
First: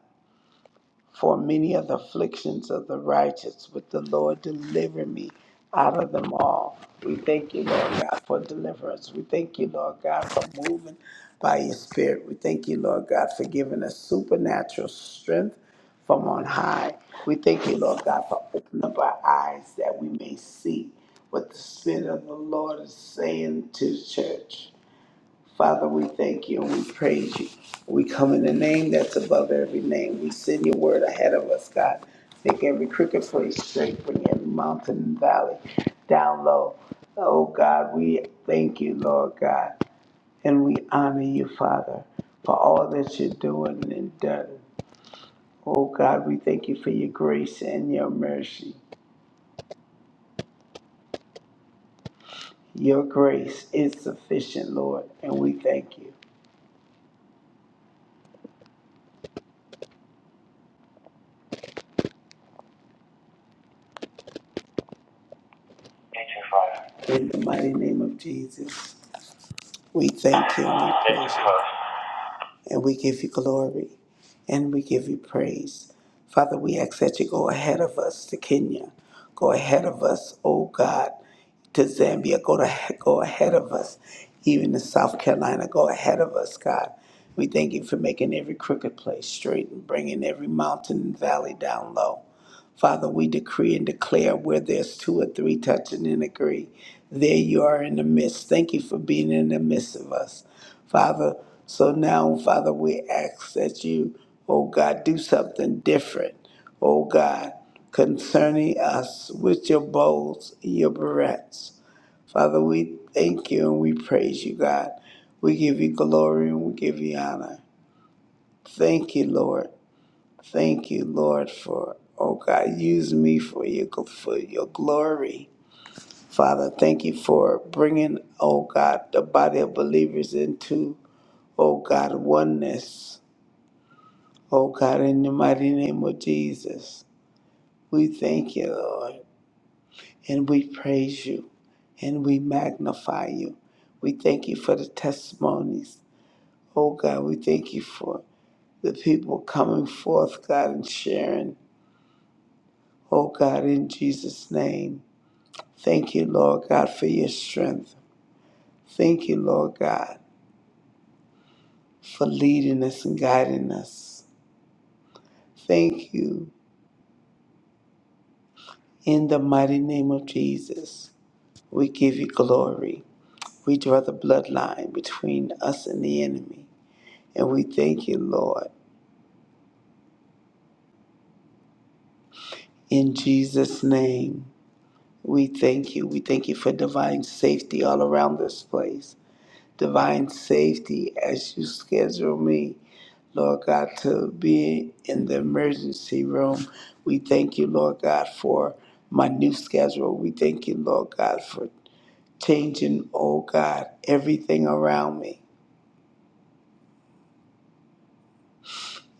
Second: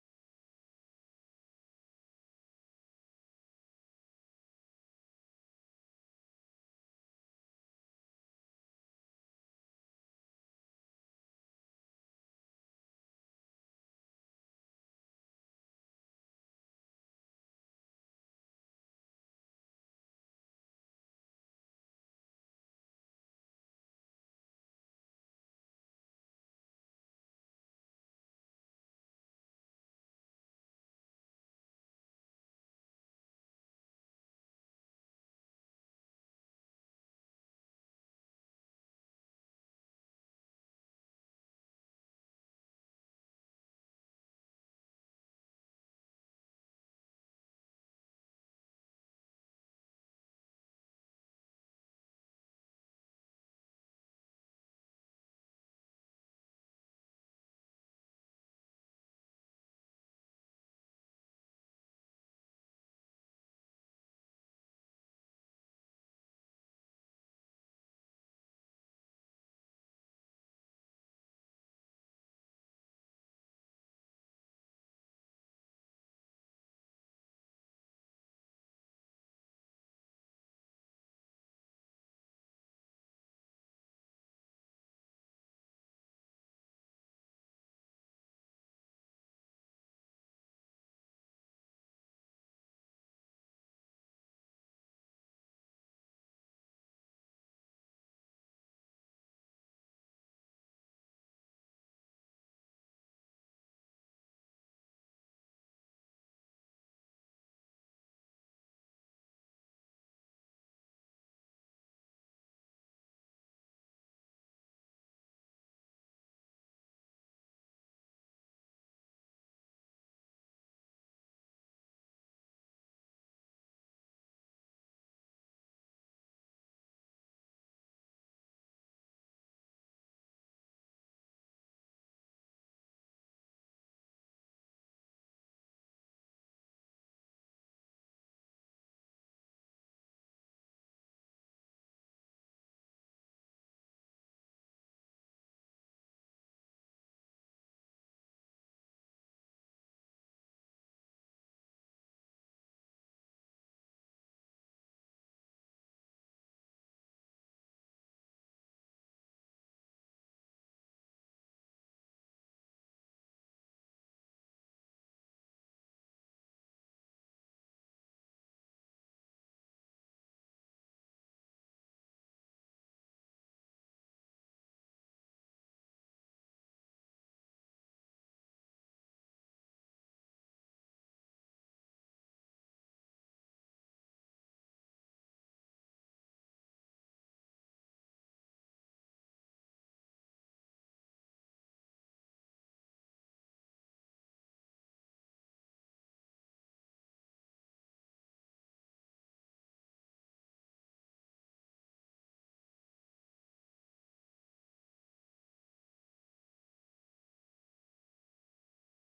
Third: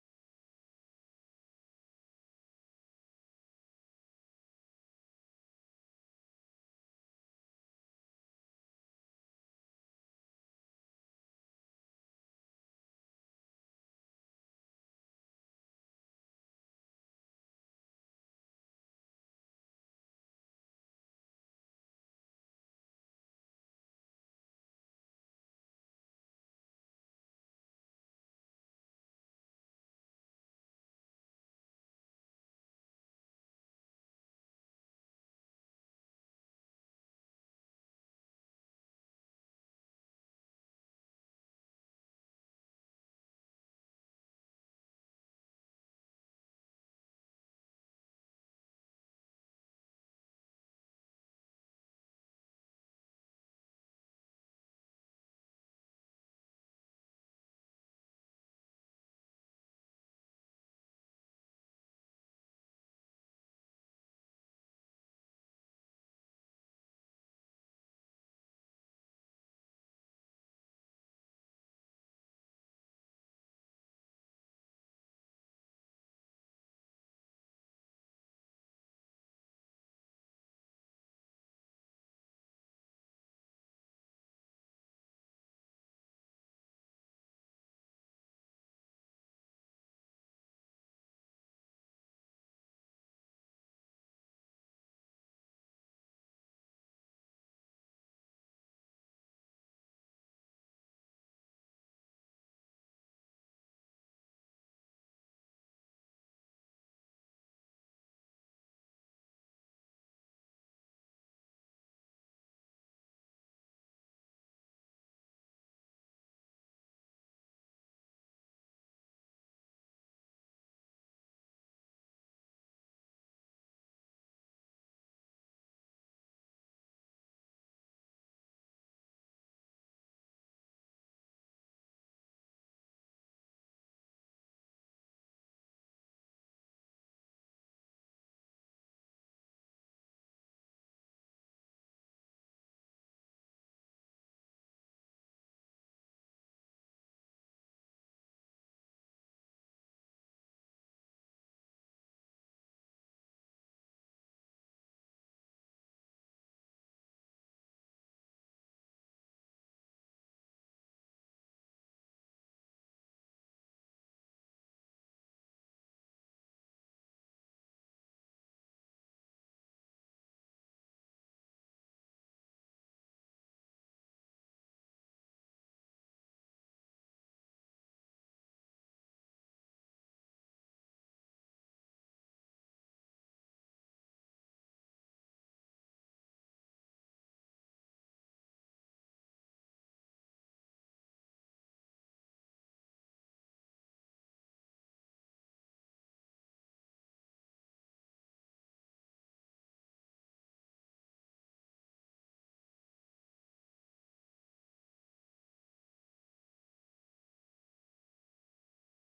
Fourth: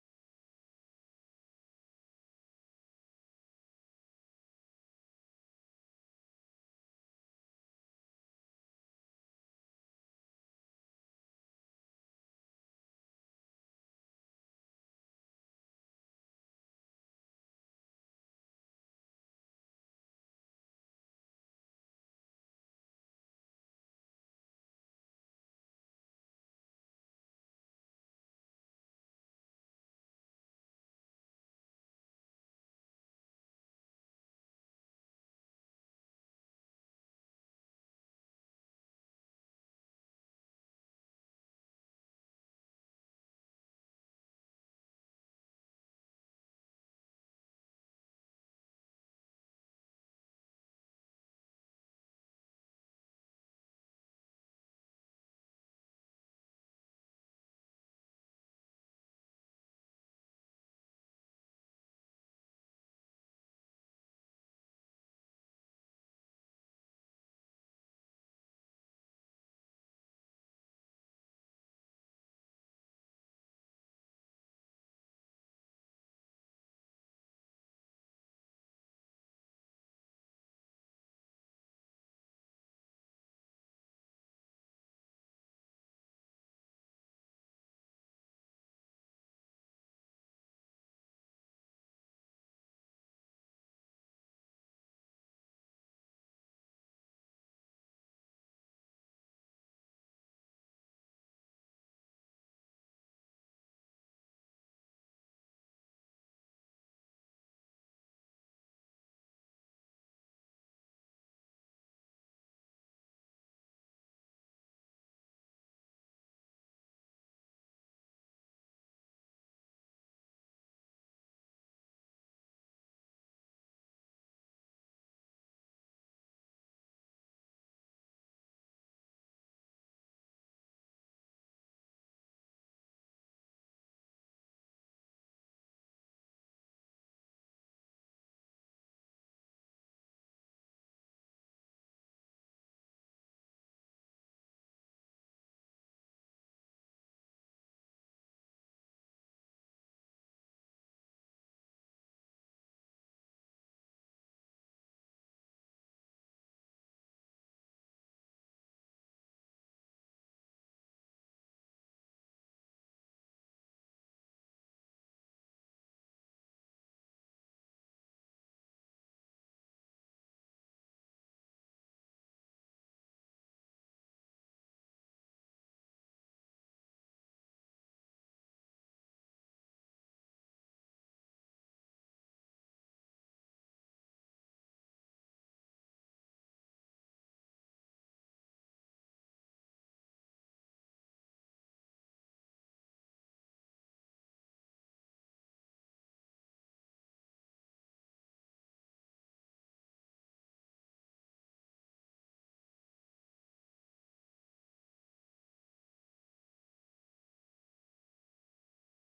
Speaker 1: For many of the afflictions of the righteous, but the Lord deliver me out of them all. We thank you, Lord God, for deliverance. We thank you, Lord God, for moving by your spirit. We thank you, Lord God, for giving us supernatural strength from on high. We thank you, Lord God, for opening up our eyes that we may see what the Spirit of the Lord is saying to the church. Father, we thank you and we praise you. We come in the name that's above every name. We send your word ahead of us, God. Make every crooked place straight, bring every mountain and valley down low. Oh, God, we thank you, Lord God, and we honor you, Father, for all that you're doing and done. Oh, God, we thank you for your grace and your mercy. Your grace is sufficient, Lord, and we thank you. Thank you, Father. In the mighty name of Jesus. We thank you and we praise you, and we give you glory, and we give you praise. Father, we ask that you go ahead of us to Kenya. Go ahead of us, oh God, to Zambia. Go, to, go ahead of us, even to South Carolina. Go ahead of us, God. We thank you for making every crooked place straight and bringing every mountain and valley down low. Father, we decree and declare where there's two or three touching and agree. There you are in the midst. Thank you for being in the midst of us, Father. So now, Father, we ask that you, oh God, do something different, oh God, concerning us with your bowls, your barrettes. Father, we thank you and we praise you, God. We give you glory and we give you honor. Thank you, Lord. Thank you, Lord, for oh God, use me for your for your glory, Father. Thank you for bringing oh God the body of believers into oh God oneness. Oh God, in the mighty name of Jesus, we thank you, Lord, and we praise you, and we magnify you. We thank you for the testimonies. Oh God, we thank you for the people coming forth, God, and sharing. Oh God, in Jesus' name. Thank you, Lord God, for your strength. Thank you, Lord God, for leading us and guiding us. Thank you in the mighty name of Jesus. We give you glory. We draw the bloodline between us and the enemy. And we thank you, Lord, in Jesus' name. We thank you. We thank you for divine safety all around this place. Divine safety as you schedule me Lord God, to be in the emergency room. We thank you, Lord God, for my new schedule. We thank you, Lord God, for changing, oh God, everything around me.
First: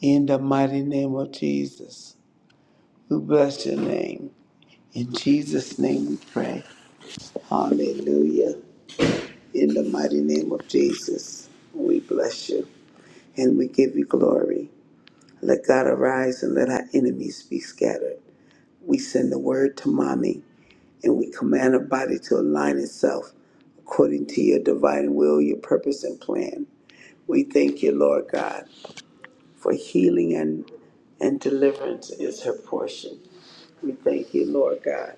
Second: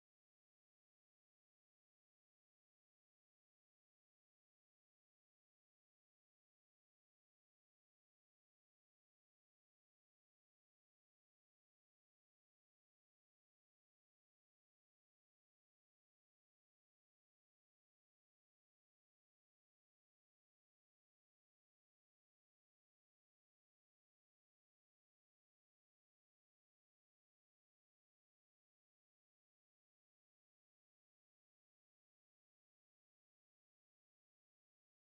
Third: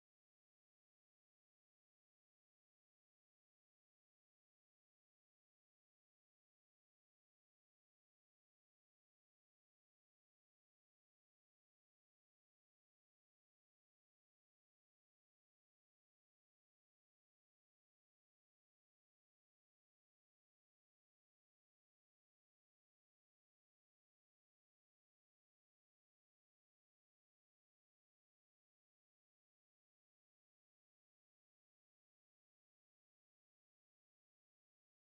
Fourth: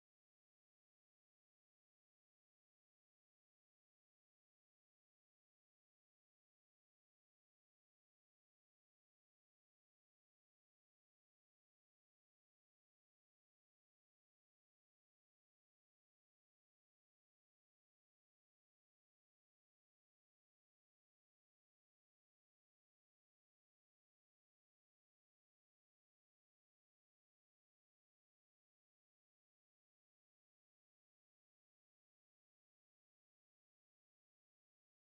Speaker 1: In the mighty name of Jesus, we bless your name. In Jesus' name we pray. Hallelujah. In the mighty name of Jesus, we bless you and we give you glory. Let God arise and let our enemies be scattered. We send the word to mommy and we command our body to align itself according to your divine will, your purpose, and plan. We thank you, Lord God, for healing and, and deliverance is her portion. We thank you, Lord God,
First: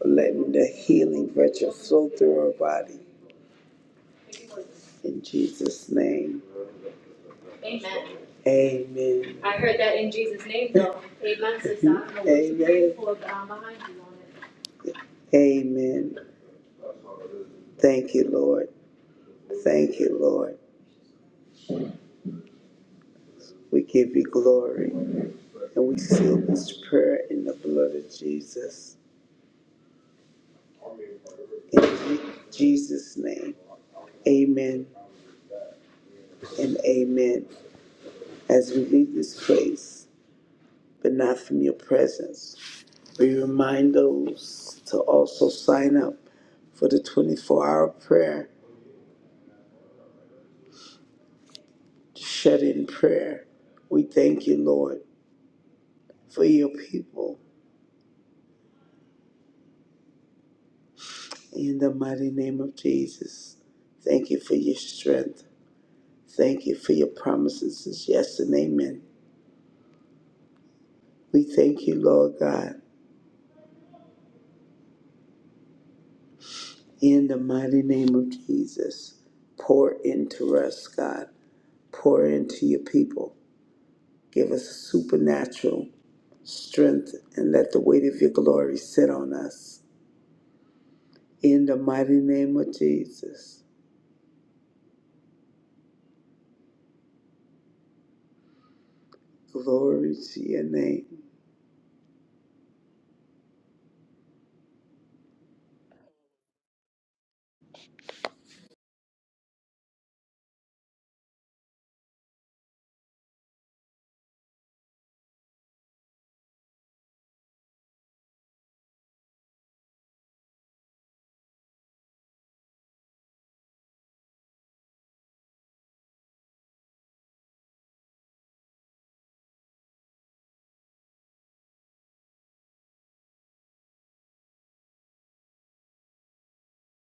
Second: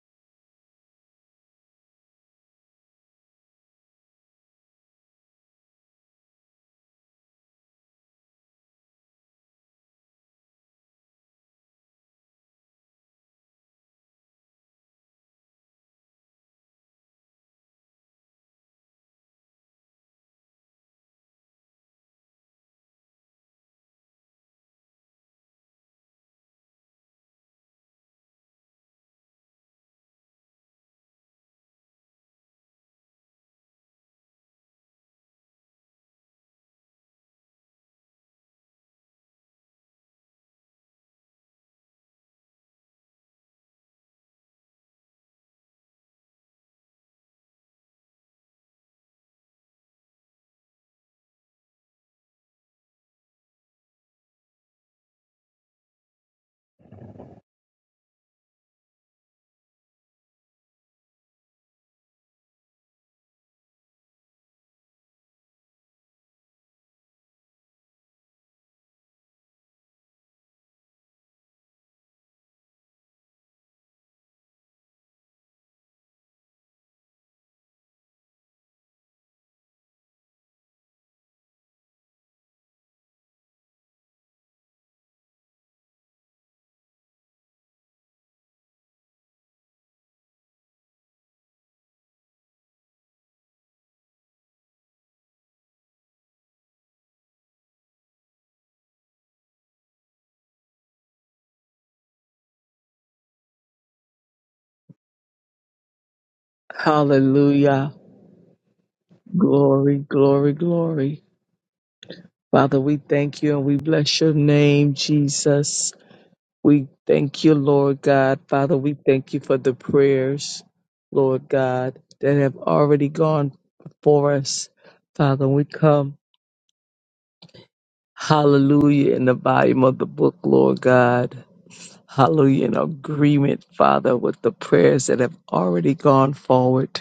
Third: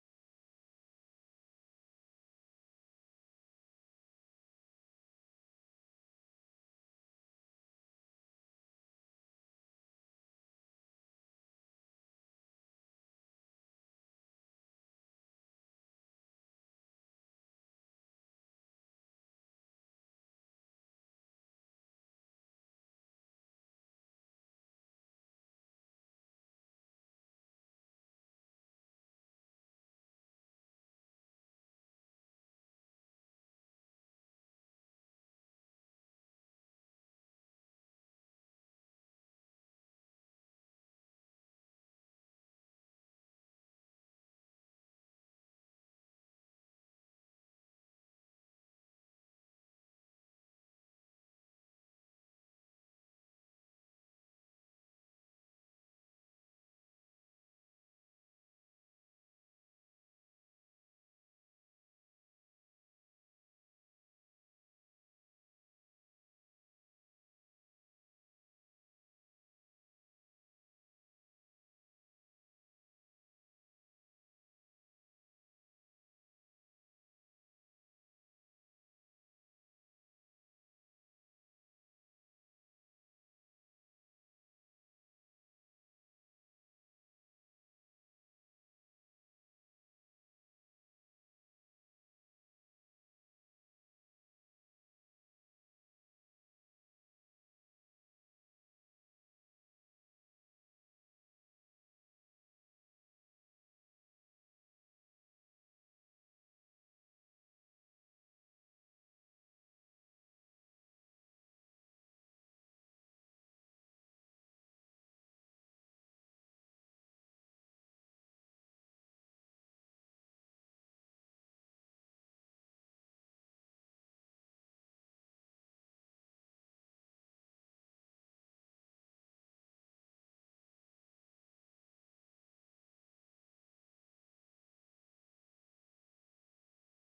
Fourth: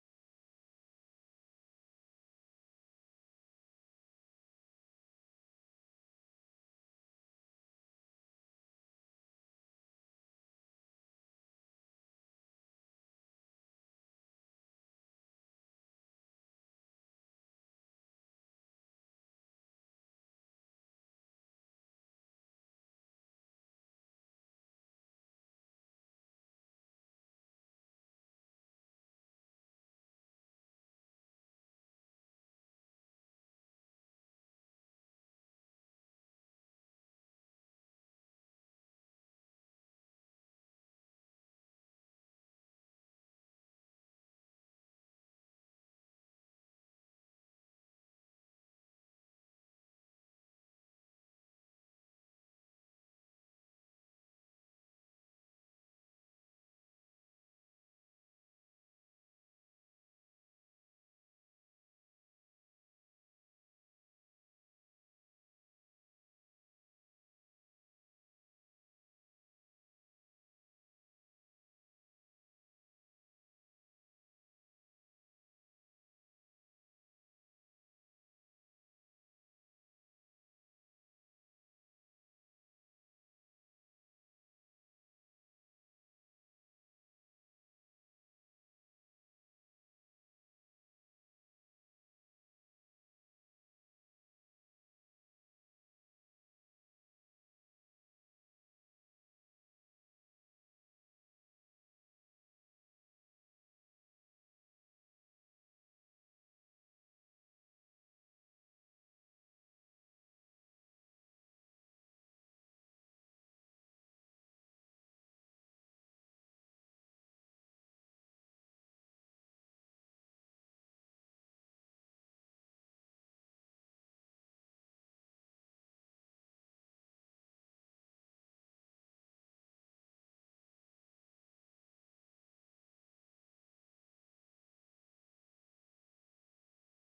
Speaker 1: for letting the healing virtue flow through her body. In Jesus' name. Amen. Amen. I heard that in Jesus' name, though. Amen, sister. I don't know what to pray Amen. for, but I'm behind you on it. Amen. Thank you, Lord. Thank you, Lord. We give you glory. And we seal this prayer in the blood of Jesus. In Je- Jesus' name, amen and amen. As we leave this place, but not from your presence, we remind those to also sign up for the 24 hour prayer, shut in prayer. We thank you, Lord, for your people. In the mighty name of Jesus, thank you for your strength. Thank you for your promises is yes and amen. We thank you, Lord God, in the mighty name of Jesus. Pour into us, God. Pour into your people. Give us supernatural strength and let the weight of your glory sit on us. In the mighty name of Jesus. Glory to your name.
Speaker 4: Hallelujah. Glory, glory, glory. Father, we thank you and we bless your name, Jesus. We thank you, Lord God. Father, we thank you for the prayers, Lord God, that have already gone before us. Father, we come, hallelujah, in the volume of the book, Lord God. Hallelujah, in agreement, Father, with the prayers that have already gone forward.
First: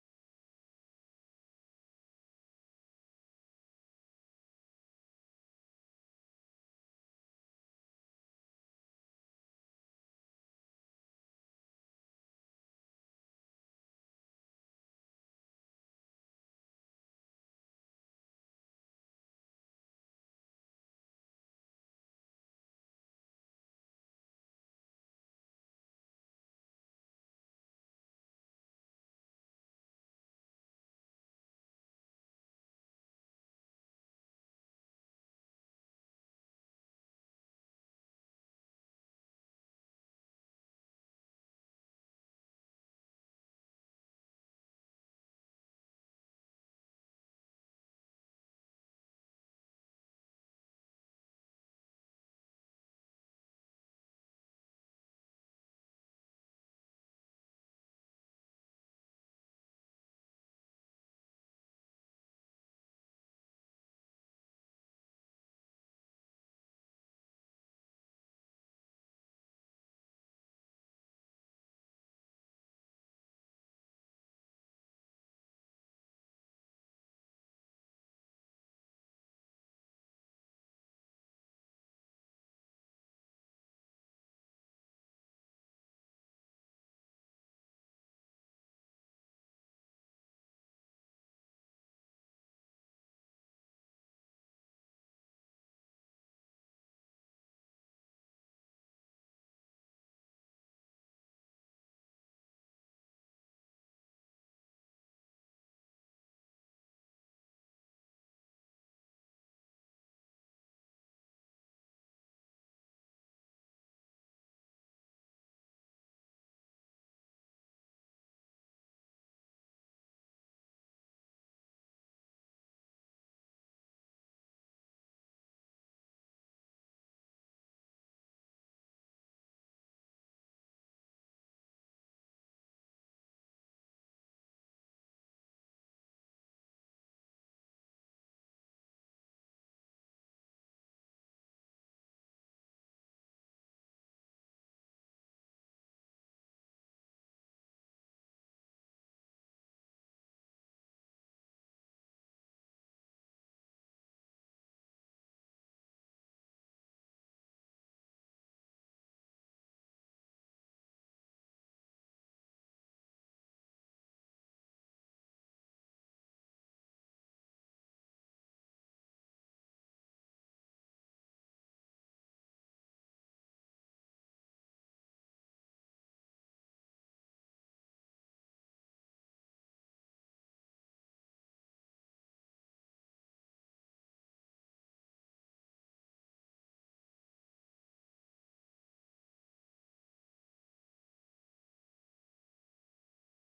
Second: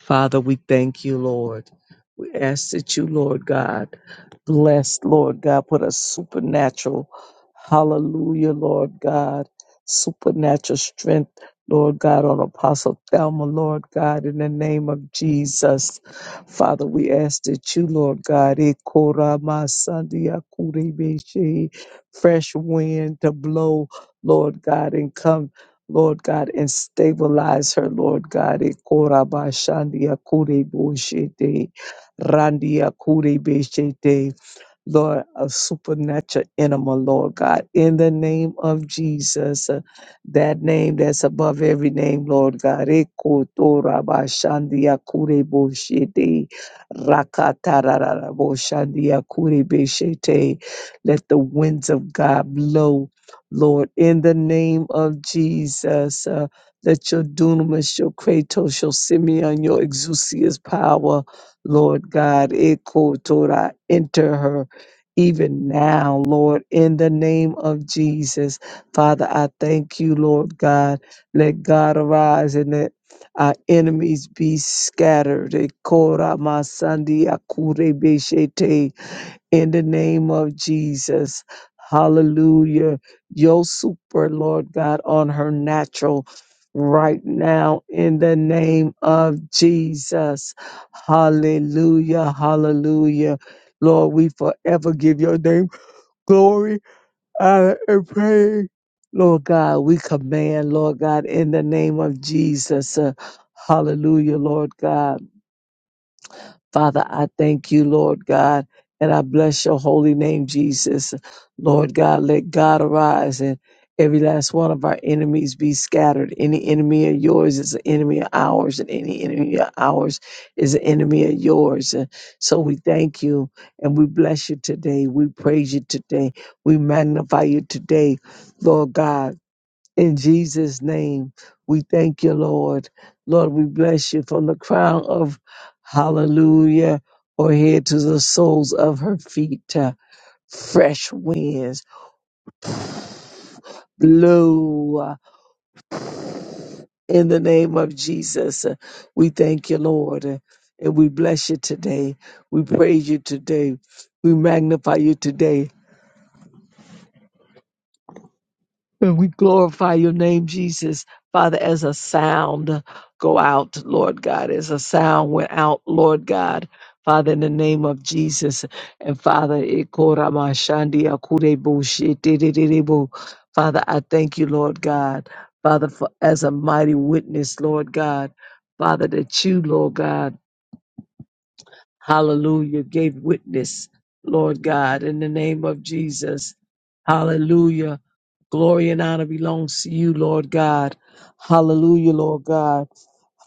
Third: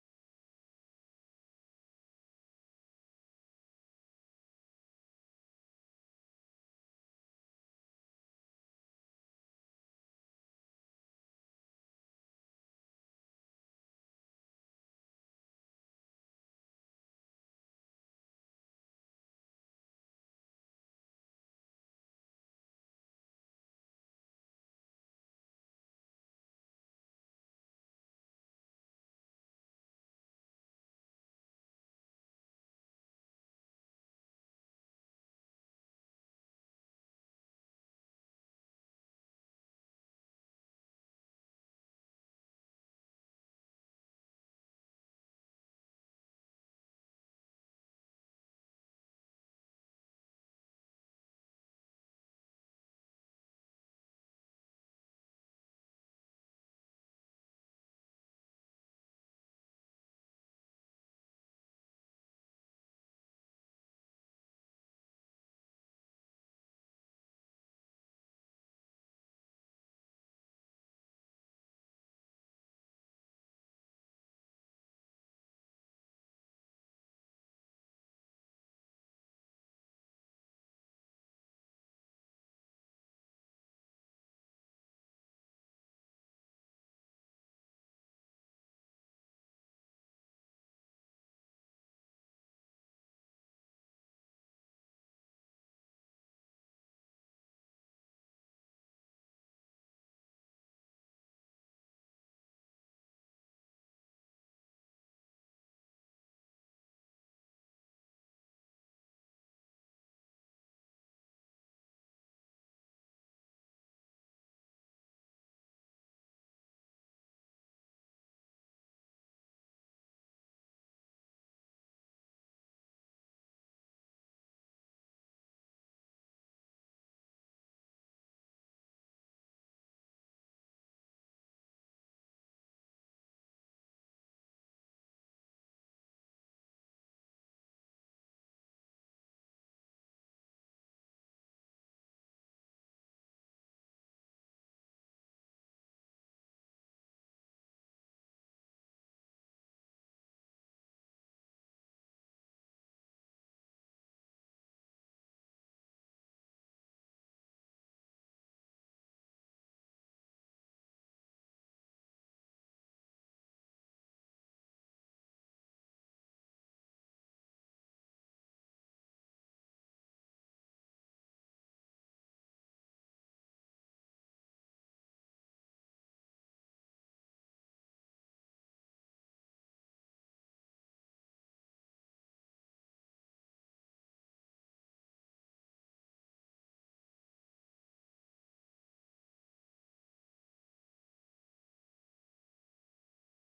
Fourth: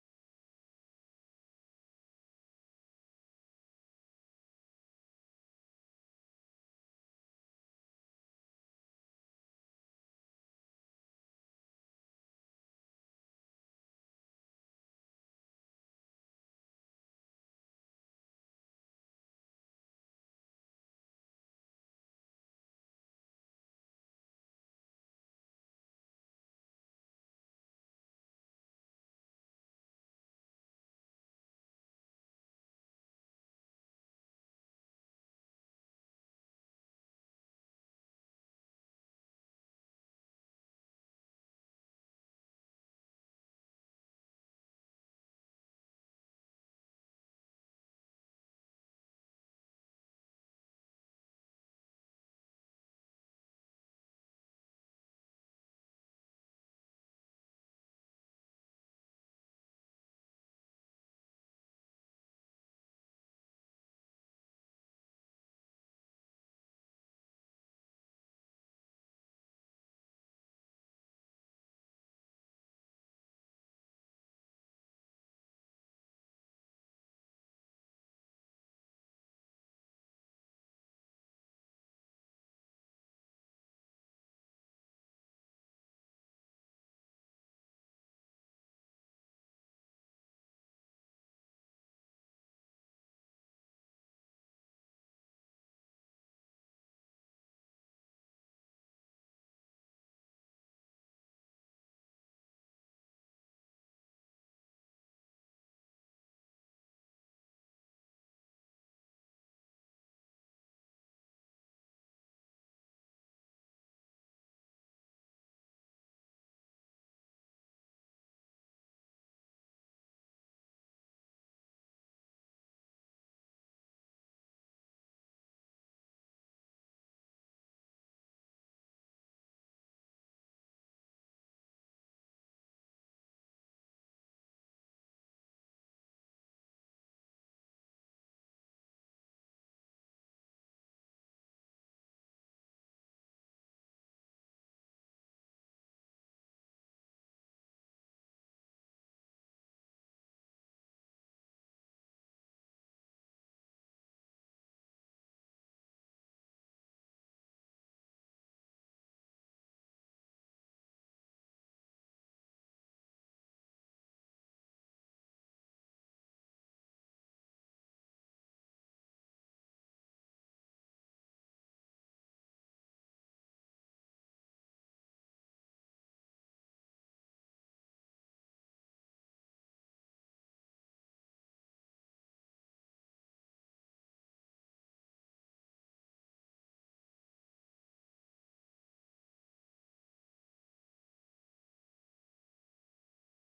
Speaker 4: Father, we thank you, Lord. We ask that you, Lord God, blessed, Lord God. Put a supernatural, hallelujah, Lord God, supernatural strength, Lord God, on Apostle Thelma, Lord God, in the name of Jesus. Father, we ask that you, Lord God, eh, kora ma sandia kure beshe, fresh wind to blow, Lord God, and come. Lord God, and stabilize her, Lord God. eh, kora ba shandia kure boshete, randia kure beshete. Lord, a supernatural animal, Lord God, in the name of Jesus, uh, that name that's above every name, Lord God. Eko to raba shandia kure bo shete, rakata rarara bo shandia kure be shete. Let the winds of God blow, Lord, in the name of Jesus. Uh, let your dunamis, your kratos, your simeon, your exousia's power, Lord God, Eko Torah, enter her even now, Lord, in the name of Jesus. Father, I thank you, Lord God. Let God arise and let our enemies be scattered. Ekora masandi akure beshete in the name of Jesus. Hallelujah. Your super, Lord God, on her natural right now in the name of Jesus. Hallelujah. Hallelujah. Lord, we forever give your name glory, honor, and praise. Lord God, we command, Lord God, in the name of Jesus. uh, hallelujah, Lord God. Father, I thank you, Lord God, and I bless your holy name, Jesus. Lord God, let God arise and every last one of our enemies be scattered. Any enemy of yours is an enemy of ours, and any enemy of ours is an enemy of yours. And so we thank you and we bless you today. We praise you today. We magnify you today, Lord God. In Jesus' name, we thank you, Lord. Lord, we bless you from the crown of hallelujah or head to the soles of her feet. Uh, Fresh winds blow uh, in the name of Jesus. Uh, We thank you, Lord, uh, and we bless you today. We praise you today. We magnify you today. And we glorify your name, Jesus. Father, as a sound go out, Lord God, as a sound went out, Lord God. Father, in the name of Jesus. And Father, ikoramashandi akurebo shetererebo. Father, I thank you, Lord God. Father, for as a mighty witness, Lord God. Father, that you, Lord God, hallelujah, gave witness, Lord God, in the name of Jesus. Hallelujah. Glory and honor belongs to you, Lord God. Hallelujah, Lord God.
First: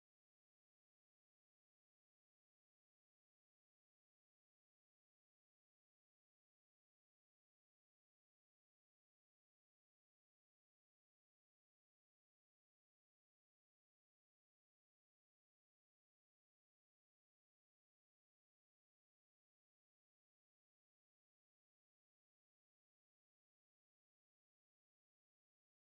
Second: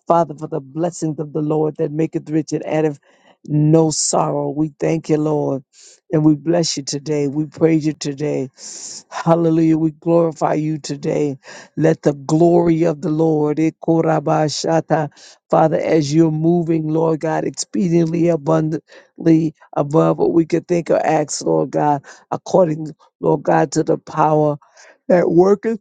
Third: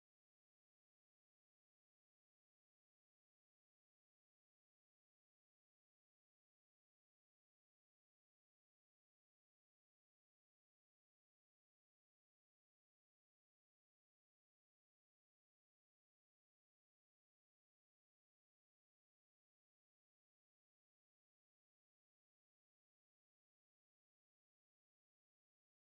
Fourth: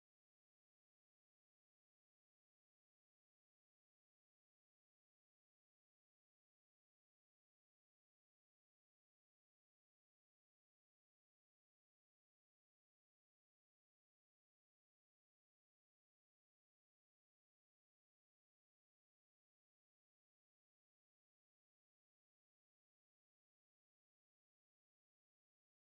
Speaker 4: Father, for the blessings of the Lord that maketh rich and addeth no sorrow. We thank you, Lord. And we bless you today. We praise you today. Hallelujah. We glorify you today. Let the glory of the Lord, eh, korabashata. Father, as you're moving, Lord God, exceedingly abundantly above what we could think or ask, Lord God, according, Lord God, to the power that worketh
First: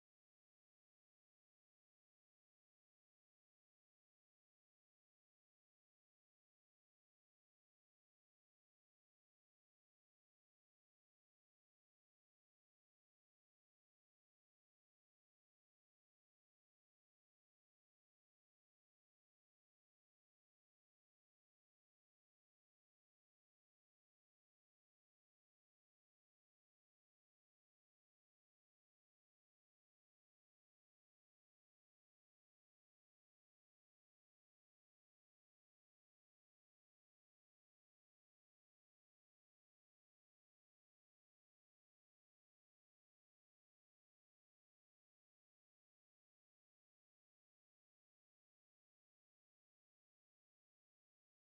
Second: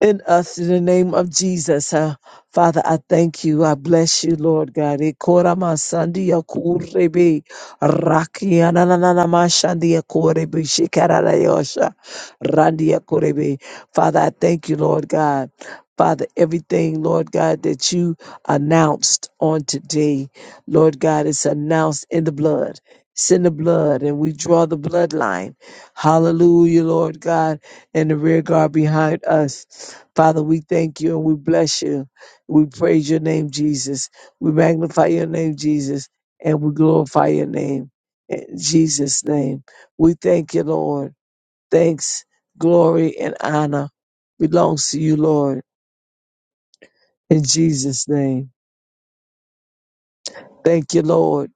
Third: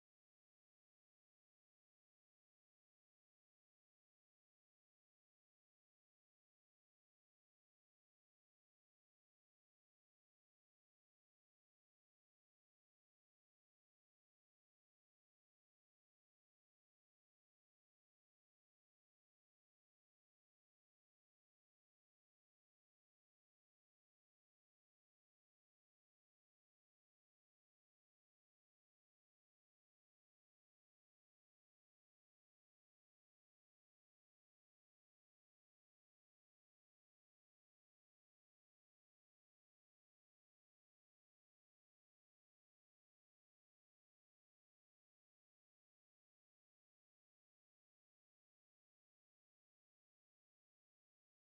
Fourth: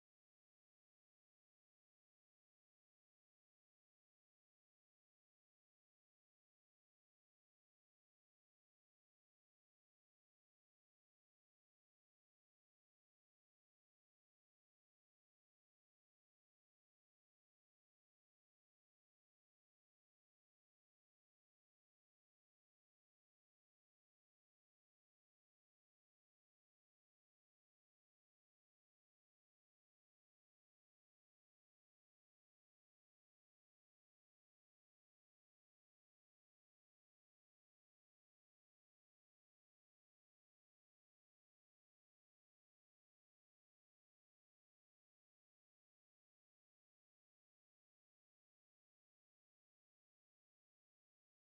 Speaker 4: in us in the name of Jesus. Uh, Father, I thank you. I bless you, Lord God. Ekorama sandia kurebe, rakia na na na na ma shandia korebe, shikara na yosha, randia korebe. Father, I thank you, Lord God. Father, everything, Lord God, that you announced on today, Lord God, is announced in the blood. It's in the blood, and we draw the bloodline. Hallelujah, Lord God, and the rear guard behind us. Father, we thank you and we bless you. We praise your name, Jesus. We magnify your name, Jesus, and we glorify your name. In Jesus' name, we thank you, Lord. Thanks, glory, and honor belongs to you, Lord. In Jesus' name, thank you, Lord.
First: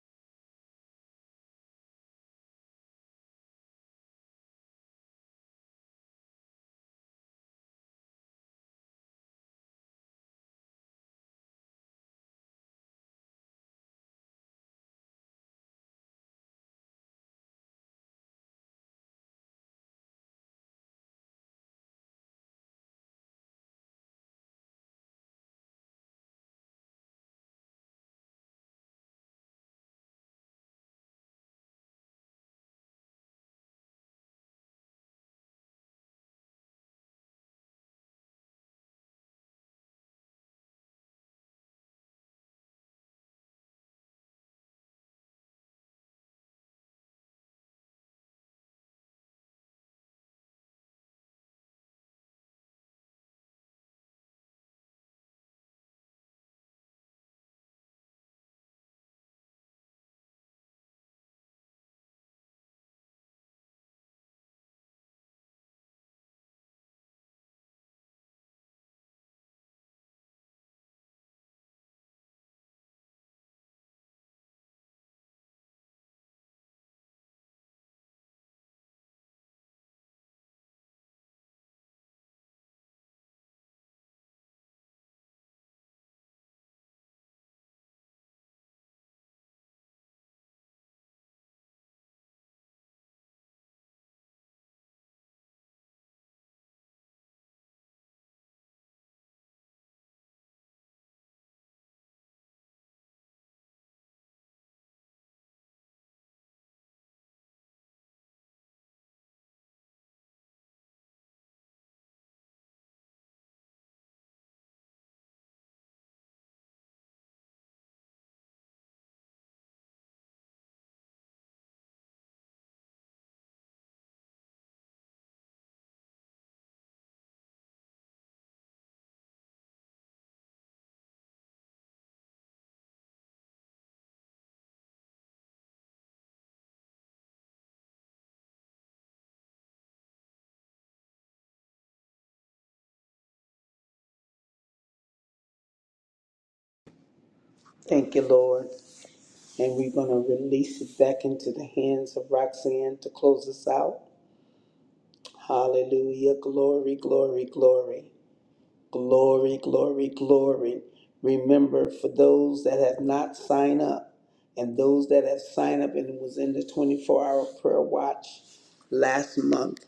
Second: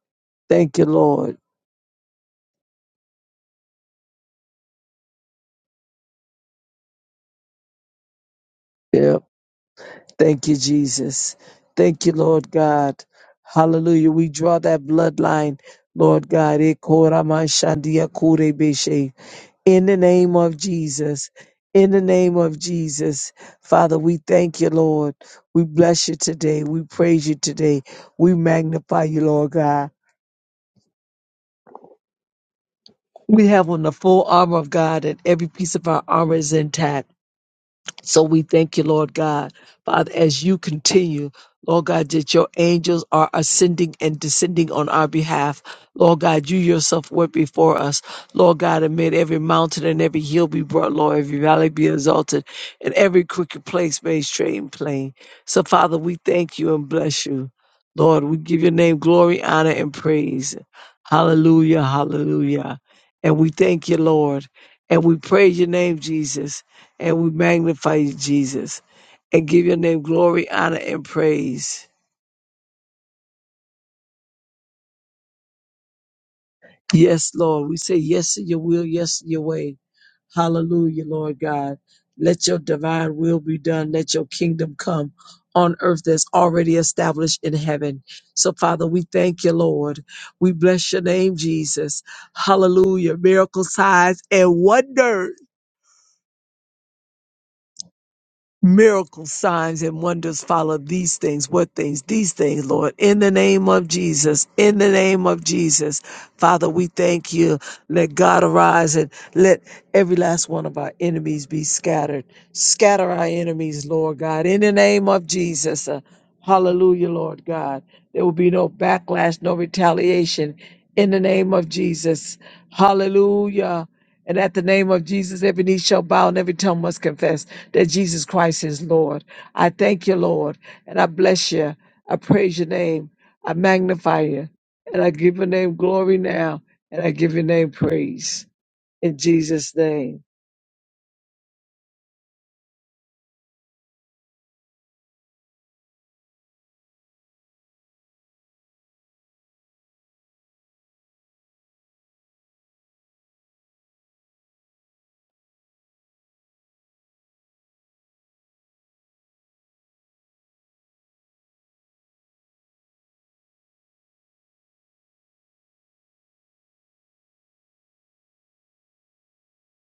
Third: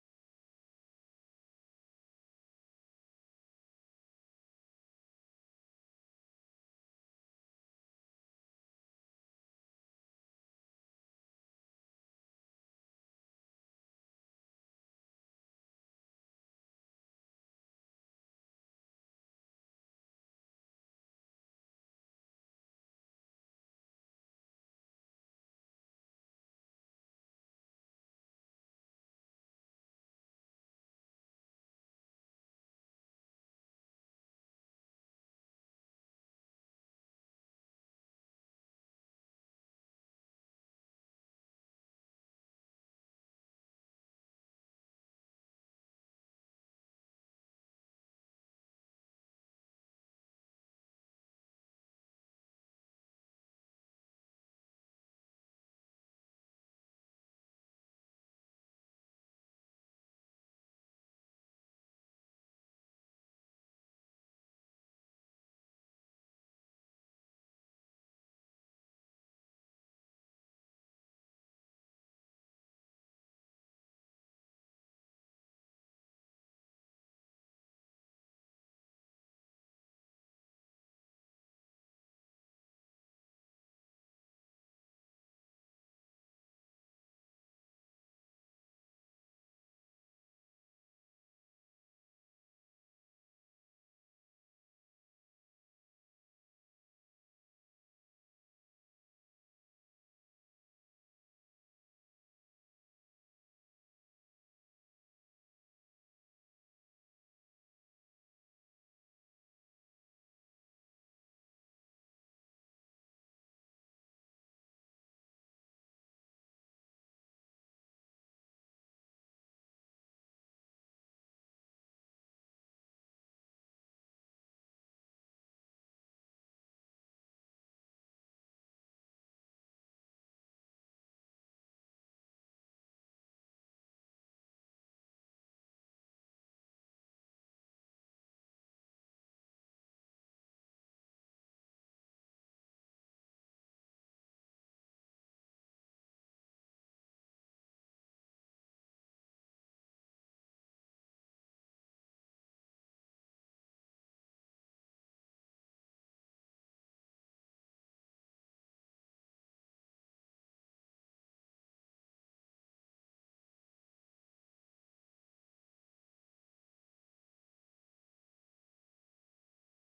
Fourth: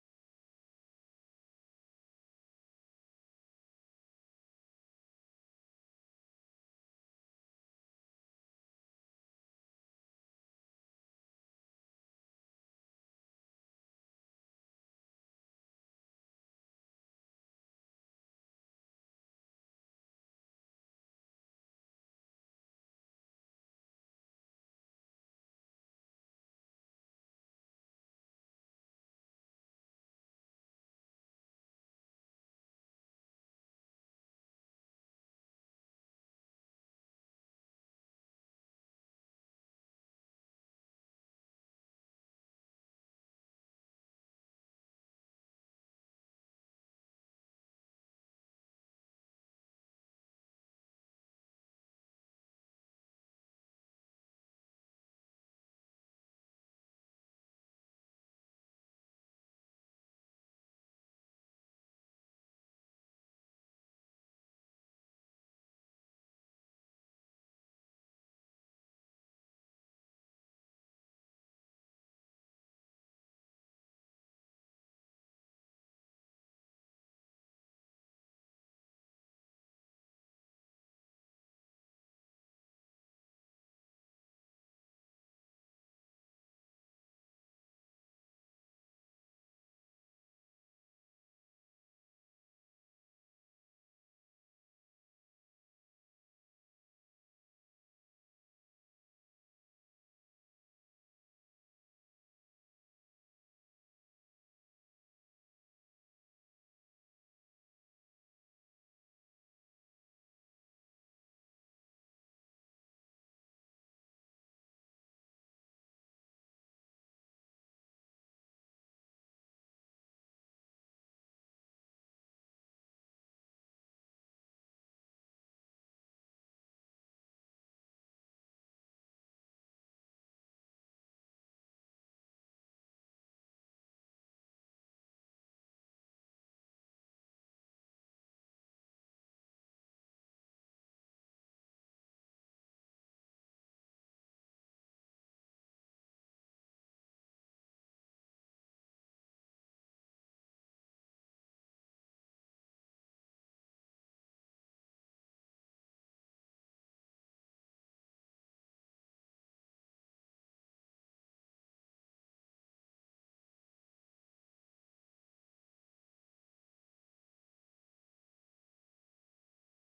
Speaker 4: Thank you, Lord. Yep. Thank you, Jesus. Thank you, Lord God. Hallelujah. We draw that bloodline, Lord God. Ekoramashandiakurebeshe. In the name of Jesus. In the name of Jesus. Father, we thank you, Lord. We bless you today. We praise you today. We magnify you, Lord God. We have on the full armor of God and every piece of our armor is intact. So we thank you, Lord God. Father, as you continue, Lord God, that your angels are ascending and descending on our behalf. Lord God, you yourself went before us. Lord God, amid every mountain and every hill be brought low, every valley be exalted, and every crooked place made straight and plain. So, Father, we thank you and bless you. Lord, we give your name glory, honor, and praise. Hallelujah, hallelujah. And we thank you, Lord. And we praise your name, Jesus and we magnify you, Jesus, and give your name glory, honor, and praise. Yes, Lord. We say yes to your will, yes to your way. Hallelujah, Lord God. Let your divine will be done. Let your kingdom come on earth that's already established in heaven. So, Father, we thank you, Lord. We bless your name, Jesus. Hallelujah. Miracle signs and wonders. Miracle signs and wonders follow these things. What things? These things, Lord. In the name of Jesus. In the name of Jesus. Father, we thank you. Let God arise and let every last one of our enemies be scattered. Scatter our enemies, Lord God. In the name of Jesus. Uh, hallelujah, Lord God. There will be no backlash, no retaliation. In the name of Jesus. Hallelujah. And at the name of Jesus, every knee shall bow and every tongue must confess that Jesus Christ is Lord. I thank you, Lord, and I bless you. I praise your name. I magnify you. And I give your name glory now. And I give your name praise. In Jesus' name.
Speaker 1: Thank you, Lord. And we're going to release it back into the hands of Roxanne to close us out. Hallelujah. Glory, glory, glory. Glory, glory, glory. Remember, for those that have not signed up and those that have signed up and was in the 24 hour prayer watch last month,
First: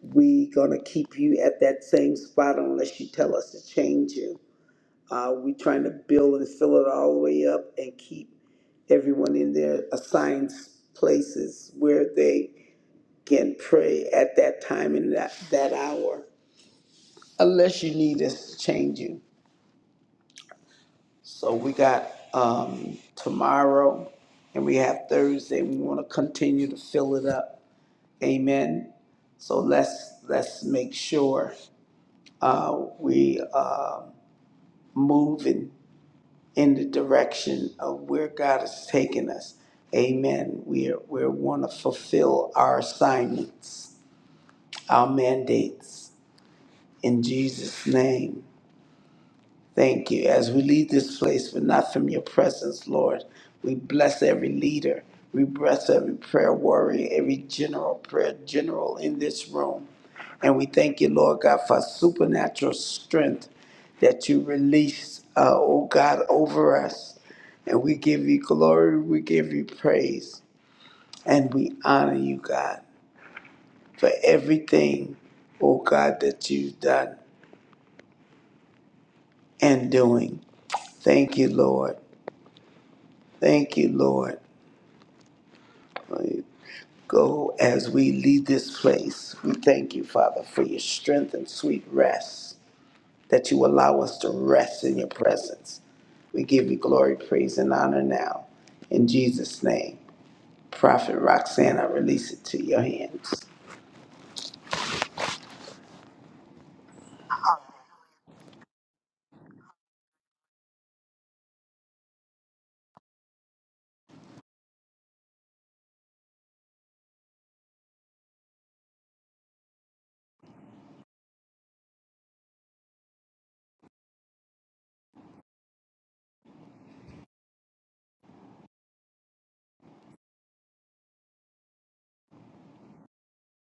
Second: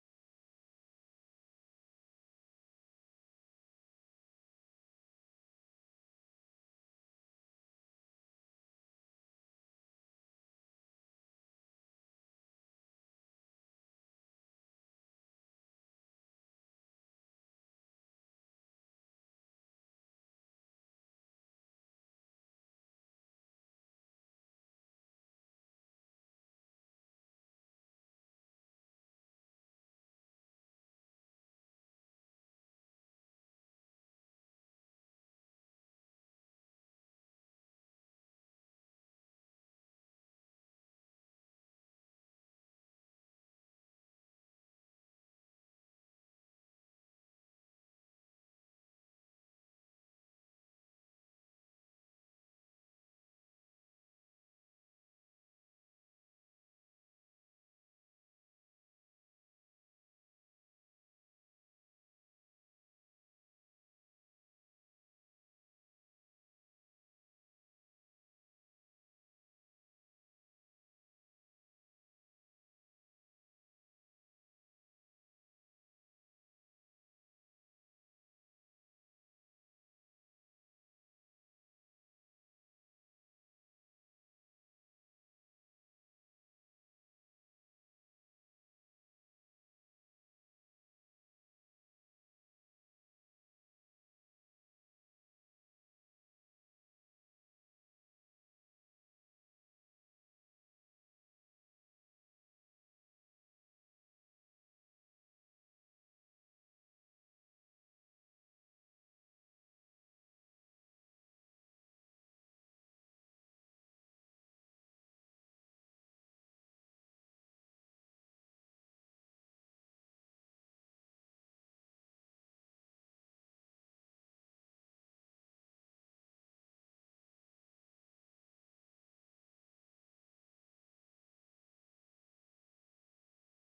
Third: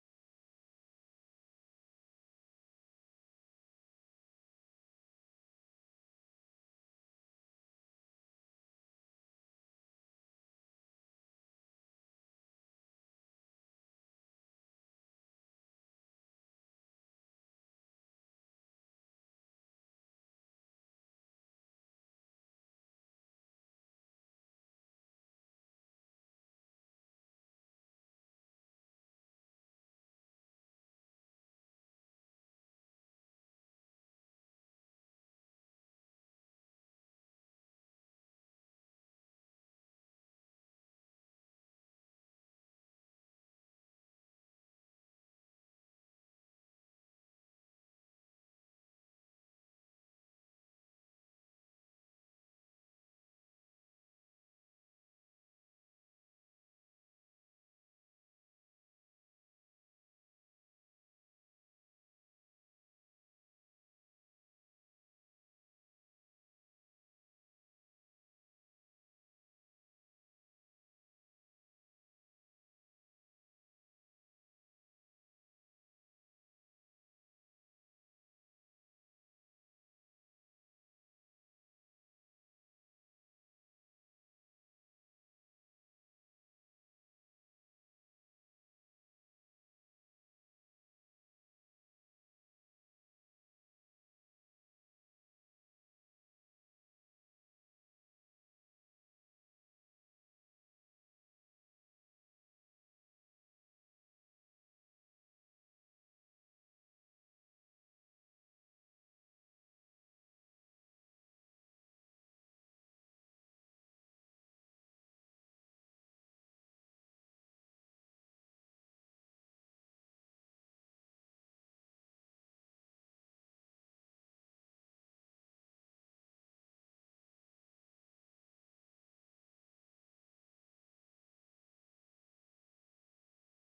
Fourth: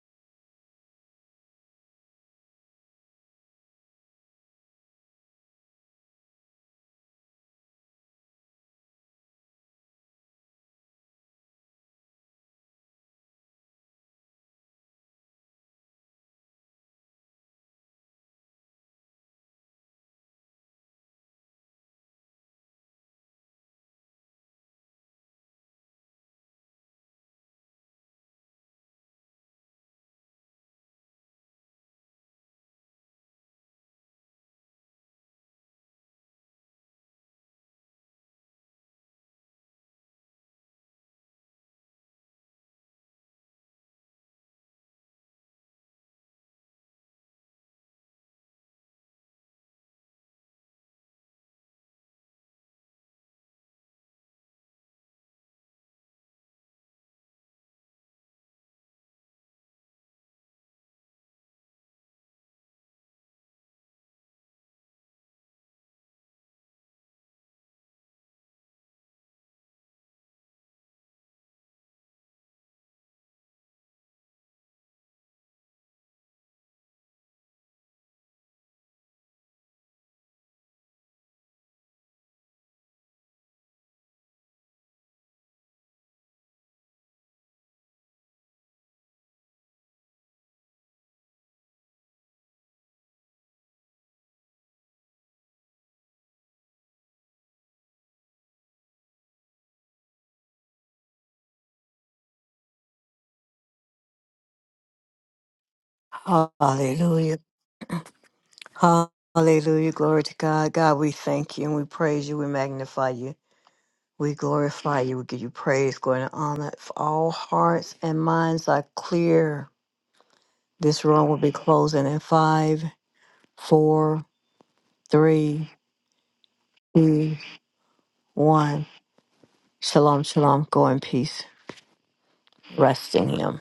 Speaker 1: we gonna keep you at that same spot unless you tell us to change you. Uh, we trying to build and fill it all the way up and keep everyone in their assigned places where they can pray at that time and that, that hour. Unless you need us to change you. So we got um, tomorrow and we have Thursday. We want to continue to fill it up. Amen. So let's let's make sure uh, we uh, moving in in the direction of where God has taken us. Amen. We are, we want to fulfill our assignments, our mandates in Jesus' name. Thank you. As we leave this place, but not from your presence, Lord, we bless every leader. We bless every prayer warrior, every general, prayer general in this room. And we thank you, Lord God, for supernatural strength that you release, uh, oh God, over us. And we give you glory, we give you praise, and we honor you, God, for everything, oh God, that you've done and doing. Thank you, Lord. Thank you, Lord. Go as we leave this place. We thank you, Father, for your strength and sweet rest, that you allow us to rest in your presence. We give you glory, praise, and honor now. In Jesus' name, Prophet Roxanne, I release it to your hands.
Speaker 2: Hallelujah. Hallelujah. Glory to God. God, we thank you and we praise you. We magnify you. We glorify you. We give you praise, glory, and honor. If all hearts and minds are clear, This room will be closing in five, four, three, two, one. Shalom, shalom. Go in peace. Rest in Him.